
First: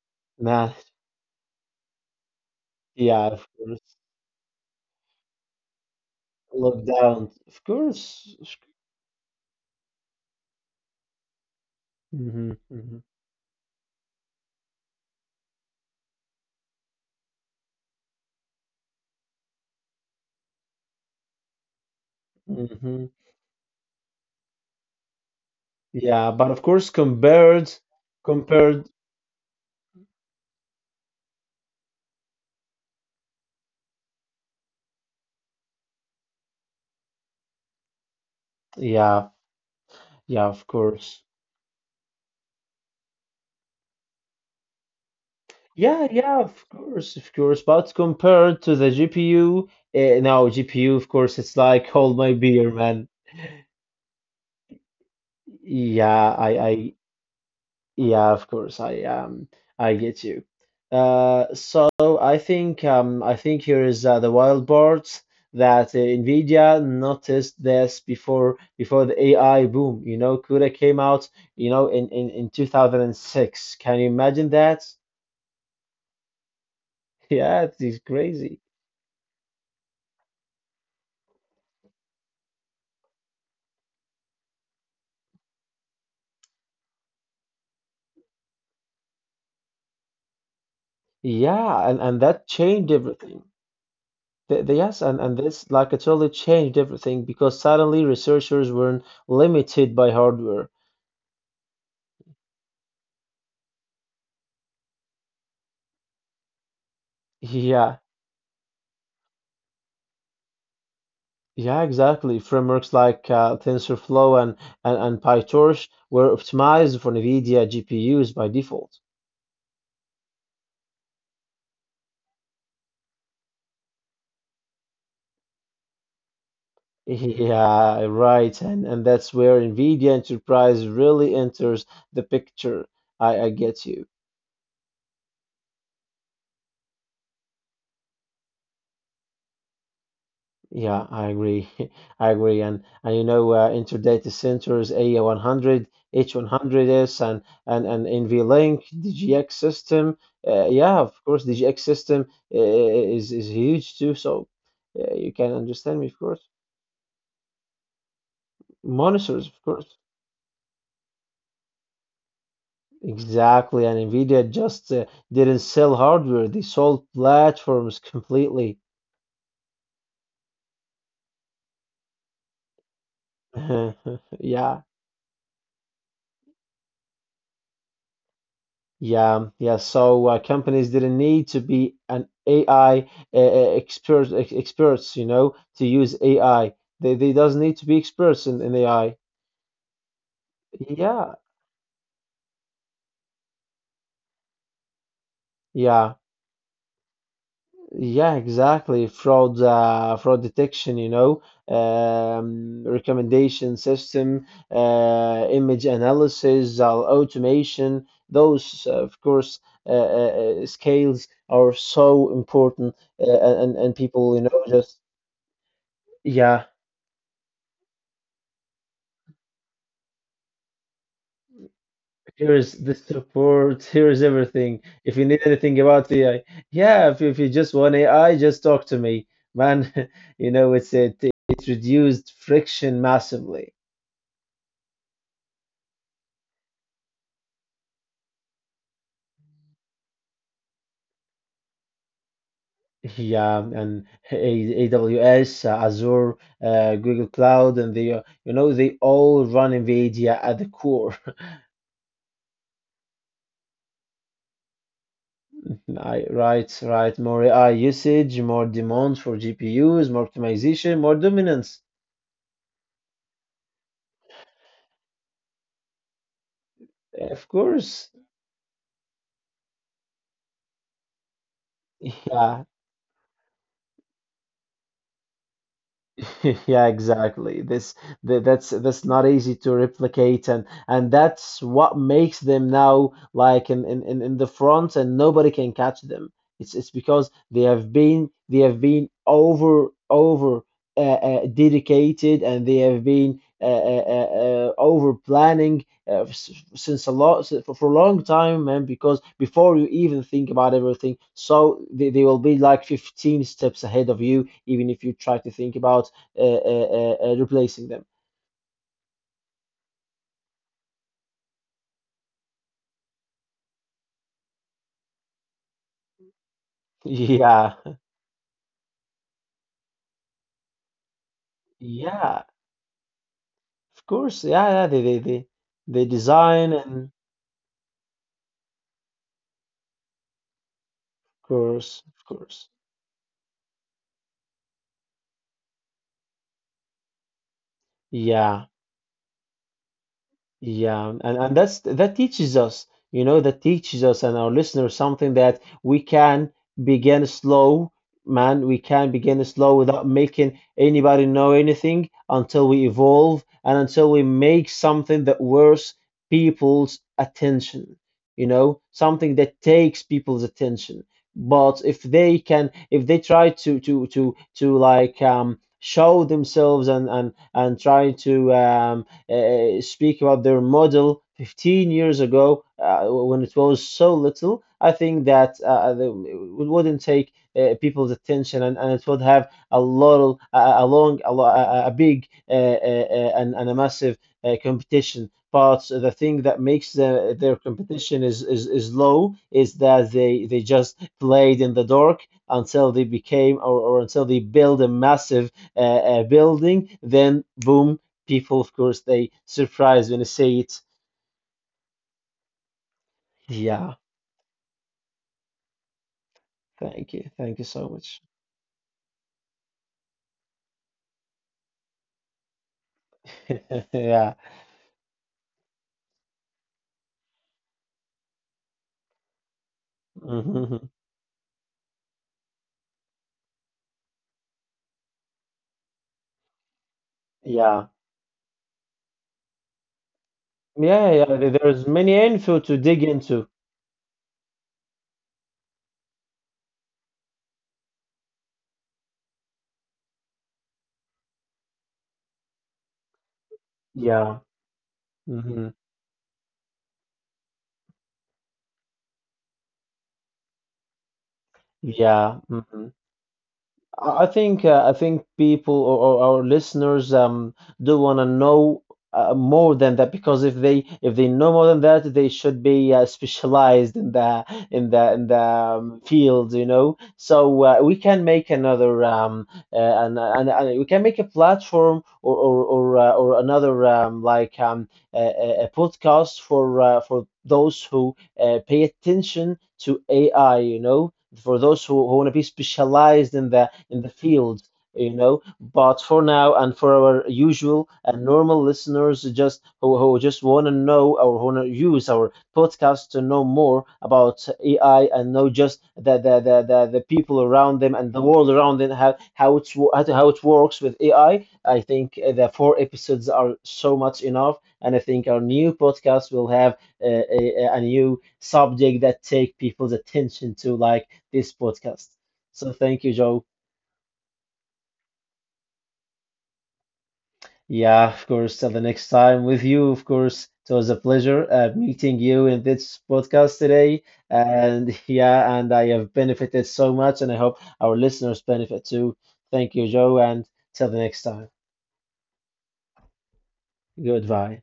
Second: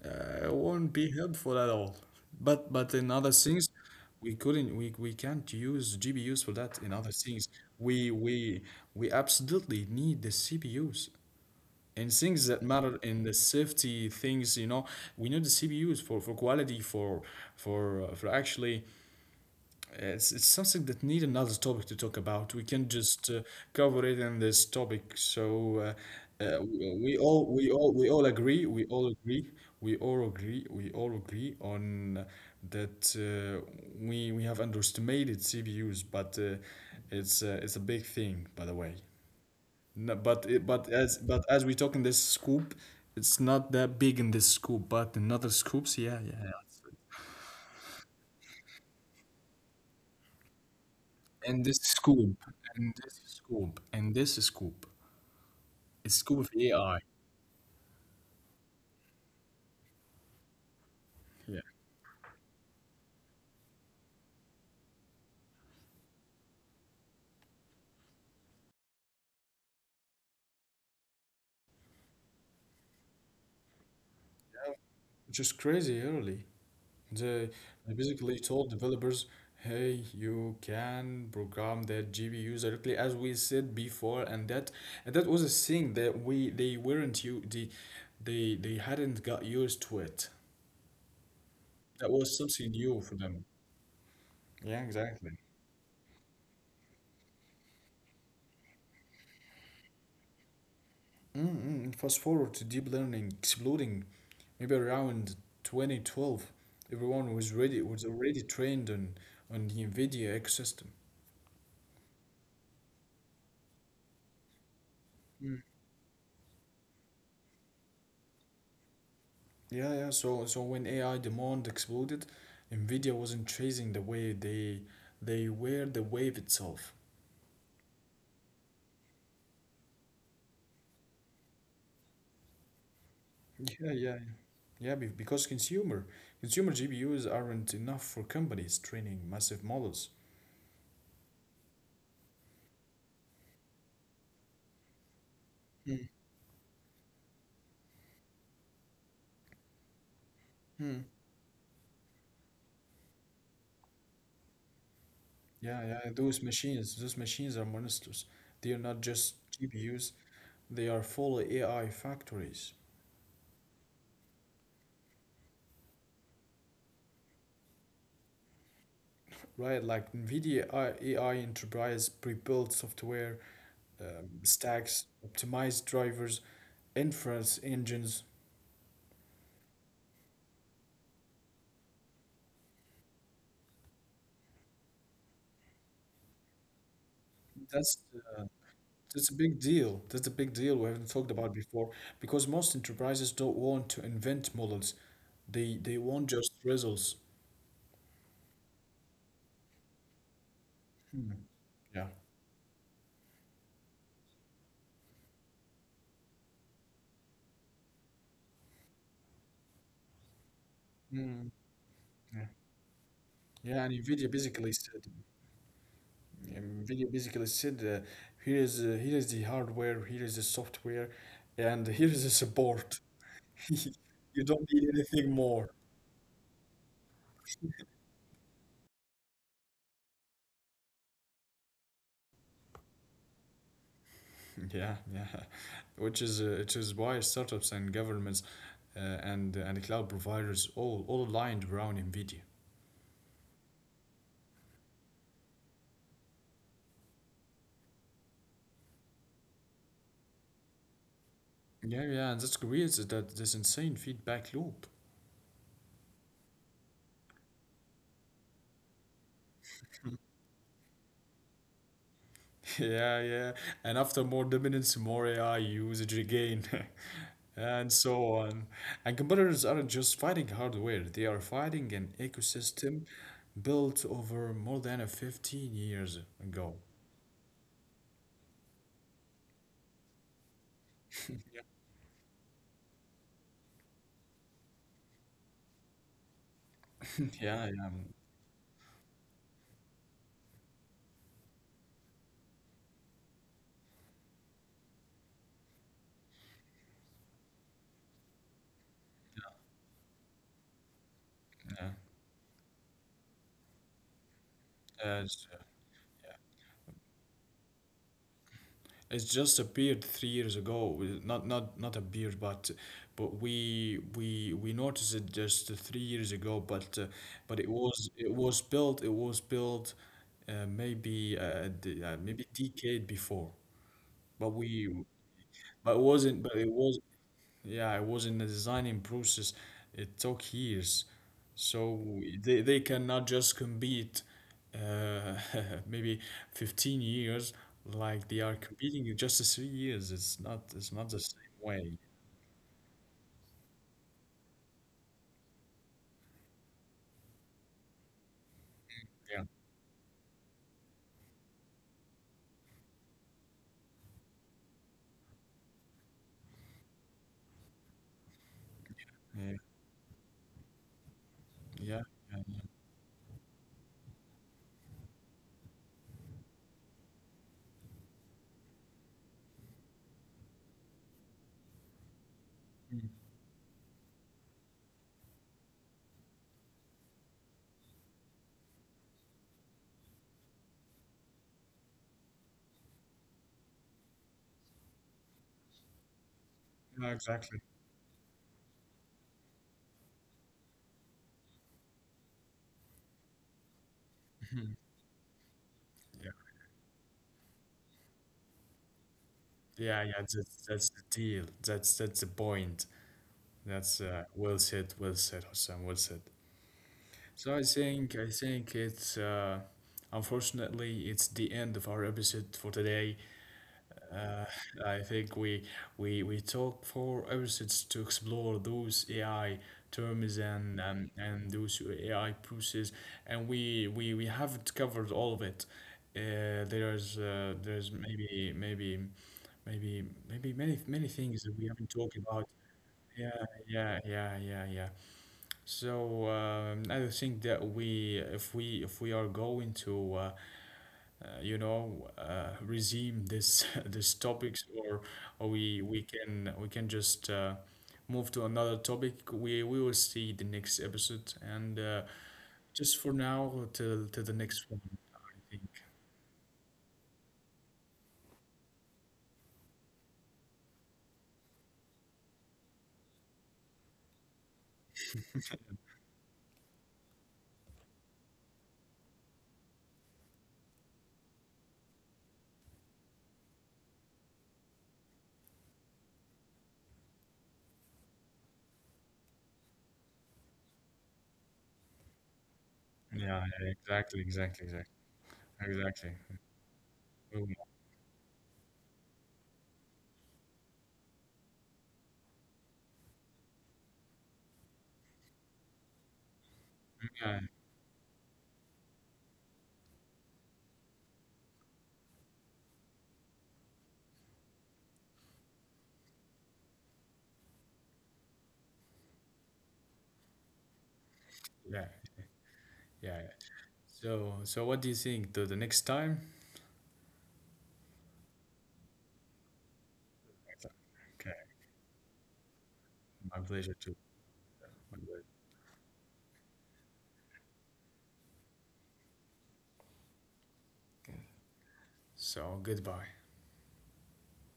[SPEAKER 2] nah
[SPEAKER 1] won't be helpful at all. But in
[SPEAKER 2] yeah
[SPEAKER 1] other
[SPEAKER 2] of
[SPEAKER 1] things
[SPEAKER 2] course
[SPEAKER 1] we couldn't we can't use GPUs for that in other
[SPEAKER 2] lockdown
[SPEAKER 1] things.
[SPEAKER 2] of
[SPEAKER 1] We
[SPEAKER 2] course
[SPEAKER 1] we we absolutely need the CPUs in things
[SPEAKER 2] hmm
[SPEAKER 1] that matter,
[SPEAKER 2] hmm
[SPEAKER 1] in the safety things, you know. We need the CPUs for quality, for actually, it's something that need another topic to talk about. We can
[SPEAKER 2] hmm
[SPEAKER 1] just, cover it in this topic. So
[SPEAKER 2] yeah
[SPEAKER 1] uh,
[SPEAKER 2] but
[SPEAKER 1] uh,
[SPEAKER 2] of course
[SPEAKER 1] we we all we
[SPEAKER 2] compared
[SPEAKER 1] all we all agree. We
[SPEAKER 2] compared
[SPEAKER 1] all agree. We all agree. We all agree on that we have underestimated CPUs, but it's a big thing, by the way.
[SPEAKER 2] yeah
[SPEAKER 1] No, but
[SPEAKER 2] yeah
[SPEAKER 1] it,
[SPEAKER 2] of
[SPEAKER 1] but as
[SPEAKER 2] course.
[SPEAKER 1] but as we talk in this scoop, it's not that big in this scoop. But in other scoops,
[SPEAKER 2] Yeah,
[SPEAKER 1] yeah,
[SPEAKER 2] yeah,
[SPEAKER 1] yeah,
[SPEAKER 2] of course, of course. But compared to the GPU, now GPU, of course, it's
[SPEAKER 1] and this
[SPEAKER 2] like hold
[SPEAKER 1] scoop,
[SPEAKER 2] my beer,
[SPEAKER 1] and
[SPEAKER 2] man.
[SPEAKER 1] this scoop, and this scoop. It's
[SPEAKER 2] Yeah,
[SPEAKER 1] scoop of
[SPEAKER 2] I, I,
[SPEAKER 1] AI.
[SPEAKER 2] yeah, of course, I get you.
[SPEAKER 1] Yeah.
[SPEAKER 2] So I think here is the wild part that Nvidia noticed this before the AI boom. You know, CUDA came out, you know, in 2006. Can you imagine that?
[SPEAKER 1] Which is crazy early. They,
[SPEAKER 2] Yeah,
[SPEAKER 1] they
[SPEAKER 2] it's
[SPEAKER 1] basically
[SPEAKER 2] crazy.
[SPEAKER 1] told developers, hey, you can program that GPU directly as we said before, and that was a thing that we they weren't you they hadn't got used to it.
[SPEAKER 2] Yeah,
[SPEAKER 1] That
[SPEAKER 2] and
[SPEAKER 1] was
[SPEAKER 2] that
[SPEAKER 1] something
[SPEAKER 2] changed
[SPEAKER 1] new for
[SPEAKER 2] everything.
[SPEAKER 1] them. Yeah,
[SPEAKER 2] Yes,
[SPEAKER 1] exactly.
[SPEAKER 2] and this like it totally changed everything because suddenly researchers weren't limited by hardware.
[SPEAKER 1] Mm-mm. Fast forward to deep learning exploding, maybe around 2012, everyone was ready
[SPEAKER 2] Yeah,
[SPEAKER 1] was already trained on the NVIDIA ecosystem.
[SPEAKER 2] yeah, exactly. Frameworks like TensorFlow and PyTorch were optimized for NVIDIA GPUs by default.
[SPEAKER 1] Yeah, yeah. So when AI demand exploded, NVIDIA wasn't chasing the wave; they were the wave itself.
[SPEAKER 2] Yeah, right. And that's where NVIDIA Enterprise really enters the picture. I get
[SPEAKER 1] Yeah,
[SPEAKER 2] you.
[SPEAKER 1] yeah, yeah. Because consumer GPUs aren't enough for companies training massive models.
[SPEAKER 2] Yeah, I agree. I agree. And you know, Intel data Centers, A100, H100S, and NVLink, DGX system. Yeah,
[SPEAKER 1] Mm-hmm.
[SPEAKER 2] of course, DGX system is huge too. So you can
[SPEAKER 1] Yeah,
[SPEAKER 2] understand me,
[SPEAKER 1] yeah,
[SPEAKER 2] of course.
[SPEAKER 1] those machines are monsters. They are not just
[SPEAKER 2] Monitors, of
[SPEAKER 1] G P
[SPEAKER 2] course.
[SPEAKER 1] U's. They are full AI factories,
[SPEAKER 2] Exactly. And NVIDIA just didn't sell hardware; they sold platforms completely.
[SPEAKER 1] right? Like NVIDIA AI Enterprise pre-built software,
[SPEAKER 2] Yeah.
[SPEAKER 1] stacks, optimized drivers, inference engines.
[SPEAKER 2] Yeah, yeah. So companies didn't need to be an AI experts, you know, to use AI. They doesn't need to
[SPEAKER 1] That's
[SPEAKER 2] be
[SPEAKER 1] uh,
[SPEAKER 2] experts in AI.
[SPEAKER 1] that's a big deal. That's a big deal we haven't talked
[SPEAKER 2] Yeah,
[SPEAKER 1] about before because most enterprises don't want to invent models. They
[SPEAKER 2] yeah,
[SPEAKER 1] want just results.
[SPEAKER 2] yeah. Exactly. Fraud, fraud detection, you know,
[SPEAKER 1] Yeah.
[SPEAKER 2] recommendation system, image analysis, automation. Those, of course, scales
[SPEAKER 1] Mm,
[SPEAKER 2] are so
[SPEAKER 1] yeah.
[SPEAKER 2] important,
[SPEAKER 1] Yeah, and
[SPEAKER 2] and
[SPEAKER 1] NVIDIA
[SPEAKER 2] people, you know,
[SPEAKER 1] basically
[SPEAKER 2] just.
[SPEAKER 1] said.
[SPEAKER 2] Yeah,
[SPEAKER 1] Um, video basically said, uh, Here is, here is the hardware, here is the software, and here is the
[SPEAKER 2] here's the
[SPEAKER 1] support.
[SPEAKER 2] support. Here's
[SPEAKER 1] You don't
[SPEAKER 2] everything.
[SPEAKER 1] need
[SPEAKER 2] If
[SPEAKER 1] anything
[SPEAKER 2] you need
[SPEAKER 1] more.
[SPEAKER 2] anything about AI, yeah. If you just want AI, just talk to me, man. You know, it's it it reduced friction massively.
[SPEAKER 1] Yeah, yeah. Which is why startups and governments, and cloud providers, all aligned around NVIDIA.
[SPEAKER 2] Yeah, and AWS, Azure, Google Cloud, and they, you know, they all run NVIDIA at the core.
[SPEAKER 1] Yeah, yeah, and that creates that this insane feedback loop.
[SPEAKER 2] I, right, right. More AI usage, more demand for GPUs, more optimization, more dominance.
[SPEAKER 1] Yeah, yeah. And after more dominance, more AI usage again,
[SPEAKER 2] Of
[SPEAKER 1] and
[SPEAKER 2] course.
[SPEAKER 1] so on. And competitors aren't just fighting hardware, they are fighting an
[SPEAKER 2] Yeah,
[SPEAKER 1] ecosystem built over more than a 15 years ago.
[SPEAKER 2] yeah, exactly. This th That's not easy to replicate and that's what makes them now like in the front and nobody can catch them. It's
[SPEAKER 1] Yeah,
[SPEAKER 2] because they
[SPEAKER 1] yeah,
[SPEAKER 2] have been they have been over dedicated and they have been over planning since a lot for a long time, man, because before you even think about everything, so
[SPEAKER 1] yeah.
[SPEAKER 2] they will be like 15 steps ahead of you, even if
[SPEAKER 1] Yeah.
[SPEAKER 2] you
[SPEAKER 1] Uh,
[SPEAKER 2] try
[SPEAKER 1] so,
[SPEAKER 2] to think about replacing them.
[SPEAKER 1] it's just appeared 3 years ago. Not not appeared, but we noticed it just 3 years ago. But it
[SPEAKER 2] Yeah,
[SPEAKER 1] was it was built it was built maybe
[SPEAKER 2] yeah,
[SPEAKER 1] decade before.
[SPEAKER 2] of course.
[SPEAKER 1] But
[SPEAKER 2] Yeah, yeah,
[SPEAKER 1] we but it
[SPEAKER 2] they
[SPEAKER 1] wasn't but it
[SPEAKER 2] design
[SPEAKER 1] was
[SPEAKER 2] and
[SPEAKER 1] yeah, I was in the designing process. It took years.
[SPEAKER 2] of course, of
[SPEAKER 1] So they,
[SPEAKER 2] course.
[SPEAKER 1] they cannot just compete, uh, maybe 15 years like they are
[SPEAKER 2] Yeah.
[SPEAKER 1] competing in just the 3 years. It's not it's
[SPEAKER 2] Yeah,
[SPEAKER 1] not the same
[SPEAKER 2] and that's
[SPEAKER 1] way.
[SPEAKER 2] that teaches us, you know, that teaches us and our listeners something that we can begin slow, man. We can begin
[SPEAKER 1] Yeah.
[SPEAKER 2] slow without making anybody know anything until we evolve and until we make something that worth people's attention, you know, something that
[SPEAKER 1] Yeah.
[SPEAKER 2] takes people's attention. But if
[SPEAKER 1] Yeah.
[SPEAKER 2] they
[SPEAKER 1] Yeah. Yeah.
[SPEAKER 2] can, if they try to like show themselves and try to speak about their model 15 years ago
[SPEAKER 1] Mm.
[SPEAKER 2] when it was so little, I think that it wouldn't take people's attention and it would have a lot a a big and a massive competition. But the thing that makes
[SPEAKER 1] Yeah,
[SPEAKER 2] their
[SPEAKER 1] exactly.
[SPEAKER 2] competition is low is that they just played in the dark until they became or until they build a massive
[SPEAKER 1] Yeah.
[SPEAKER 2] building. Then boom, people, of course, they surprised
[SPEAKER 1] Yeah,
[SPEAKER 2] when
[SPEAKER 1] yeah,
[SPEAKER 2] I
[SPEAKER 1] that's
[SPEAKER 2] say it.
[SPEAKER 1] that's the deal. That's the point.
[SPEAKER 2] Yeah,
[SPEAKER 1] That's Well said, well said, Hassan, well said.
[SPEAKER 2] thank you. Thank you
[SPEAKER 1] So, I
[SPEAKER 2] so much.
[SPEAKER 1] think I think it's unfortunately it's the end of our episode for today.
[SPEAKER 2] Yeah,
[SPEAKER 1] Uh, I think we talked for episodes to explore those AI terms
[SPEAKER 2] hmm
[SPEAKER 1] and, and those AI process, and we haven't covered all of it. Uh, there's uh,
[SPEAKER 2] yeah,
[SPEAKER 1] there's maybe many
[SPEAKER 2] yeah,
[SPEAKER 1] many
[SPEAKER 2] yeah.
[SPEAKER 1] things that we
[SPEAKER 2] There's
[SPEAKER 1] haven't
[SPEAKER 2] many
[SPEAKER 1] talked about.
[SPEAKER 2] info to dig into.
[SPEAKER 1] Yeah, yeah, yeah, yeah, yeah. So, I think that, if we are going to, resume this this
[SPEAKER 2] Yeah,
[SPEAKER 1] topics, or, or
[SPEAKER 2] hmm
[SPEAKER 1] we we can we can just, move to another topic. We will see the next episode, and,
[SPEAKER 2] yeah. Mhm.
[SPEAKER 1] just for now, till
[SPEAKER 2] I
[SPEAKER 1] till the
[SPEAKER 2] think
[SPEAKER 1] next one,
[SPEAKER 2] I think
[SPEAKER 1] I think.
[SPEAKER 2] people or our listeners do want to know more than that because if they know more than that they should be specialized in the field, you know, so we can make another and we can make a platform or another a a podcast for those who pay attention to AI, you know, for those who want to be specialized
[SPEAKER 1] Yeah, yeah,
[SPEAKER 2] in the
[SPEAKER 1] exactly,
[SPEAKER 2] field,
[SPEAKER 1] exactly, exactly,
[SPEAKER 2] you know, but
[SPEAKER 1] exactly.
[SPEAKER 2] for now and for our
[SPEAKER 1] Oh,
[SPEAKER 2] usual and normal listeners just who just want to know or want to use our podcast to know more about AI and know just the
[SPEAKER 1] yeah,
[SPEAKER 2] people around them and the world around them how how it works with AI. I think the 4 episodes are so much enough and I think our new podcast will have a new subject that take people's attention to like this
[SPEAKER 1] yeah,
[SPEAKER 2] podcast. So thank you,
[SPEAKER 1] yeah. Yeah.
[SPEAKER 2] Joe.
[SPEAKER 1] So what do you think? To the next time?
[SPEAKER 2] Yeah, of course. Till the next time with you, of course. It was a
[SPEAKER 1] Okay,
[SPEAKER 2] pleasure meeting you in this
[SPEAKER 1] my
[SPEAKER 2] podcast
[SPEAKER 1] pleasure too.
[SPEAKER 2] today. And yeah, and I have benefited so much, and I hope our listeners benefit too. Thank you, Joe, and till the next time.
[SPEAKER 1] So goodbye.
[SPEAKER 2] Goodbye.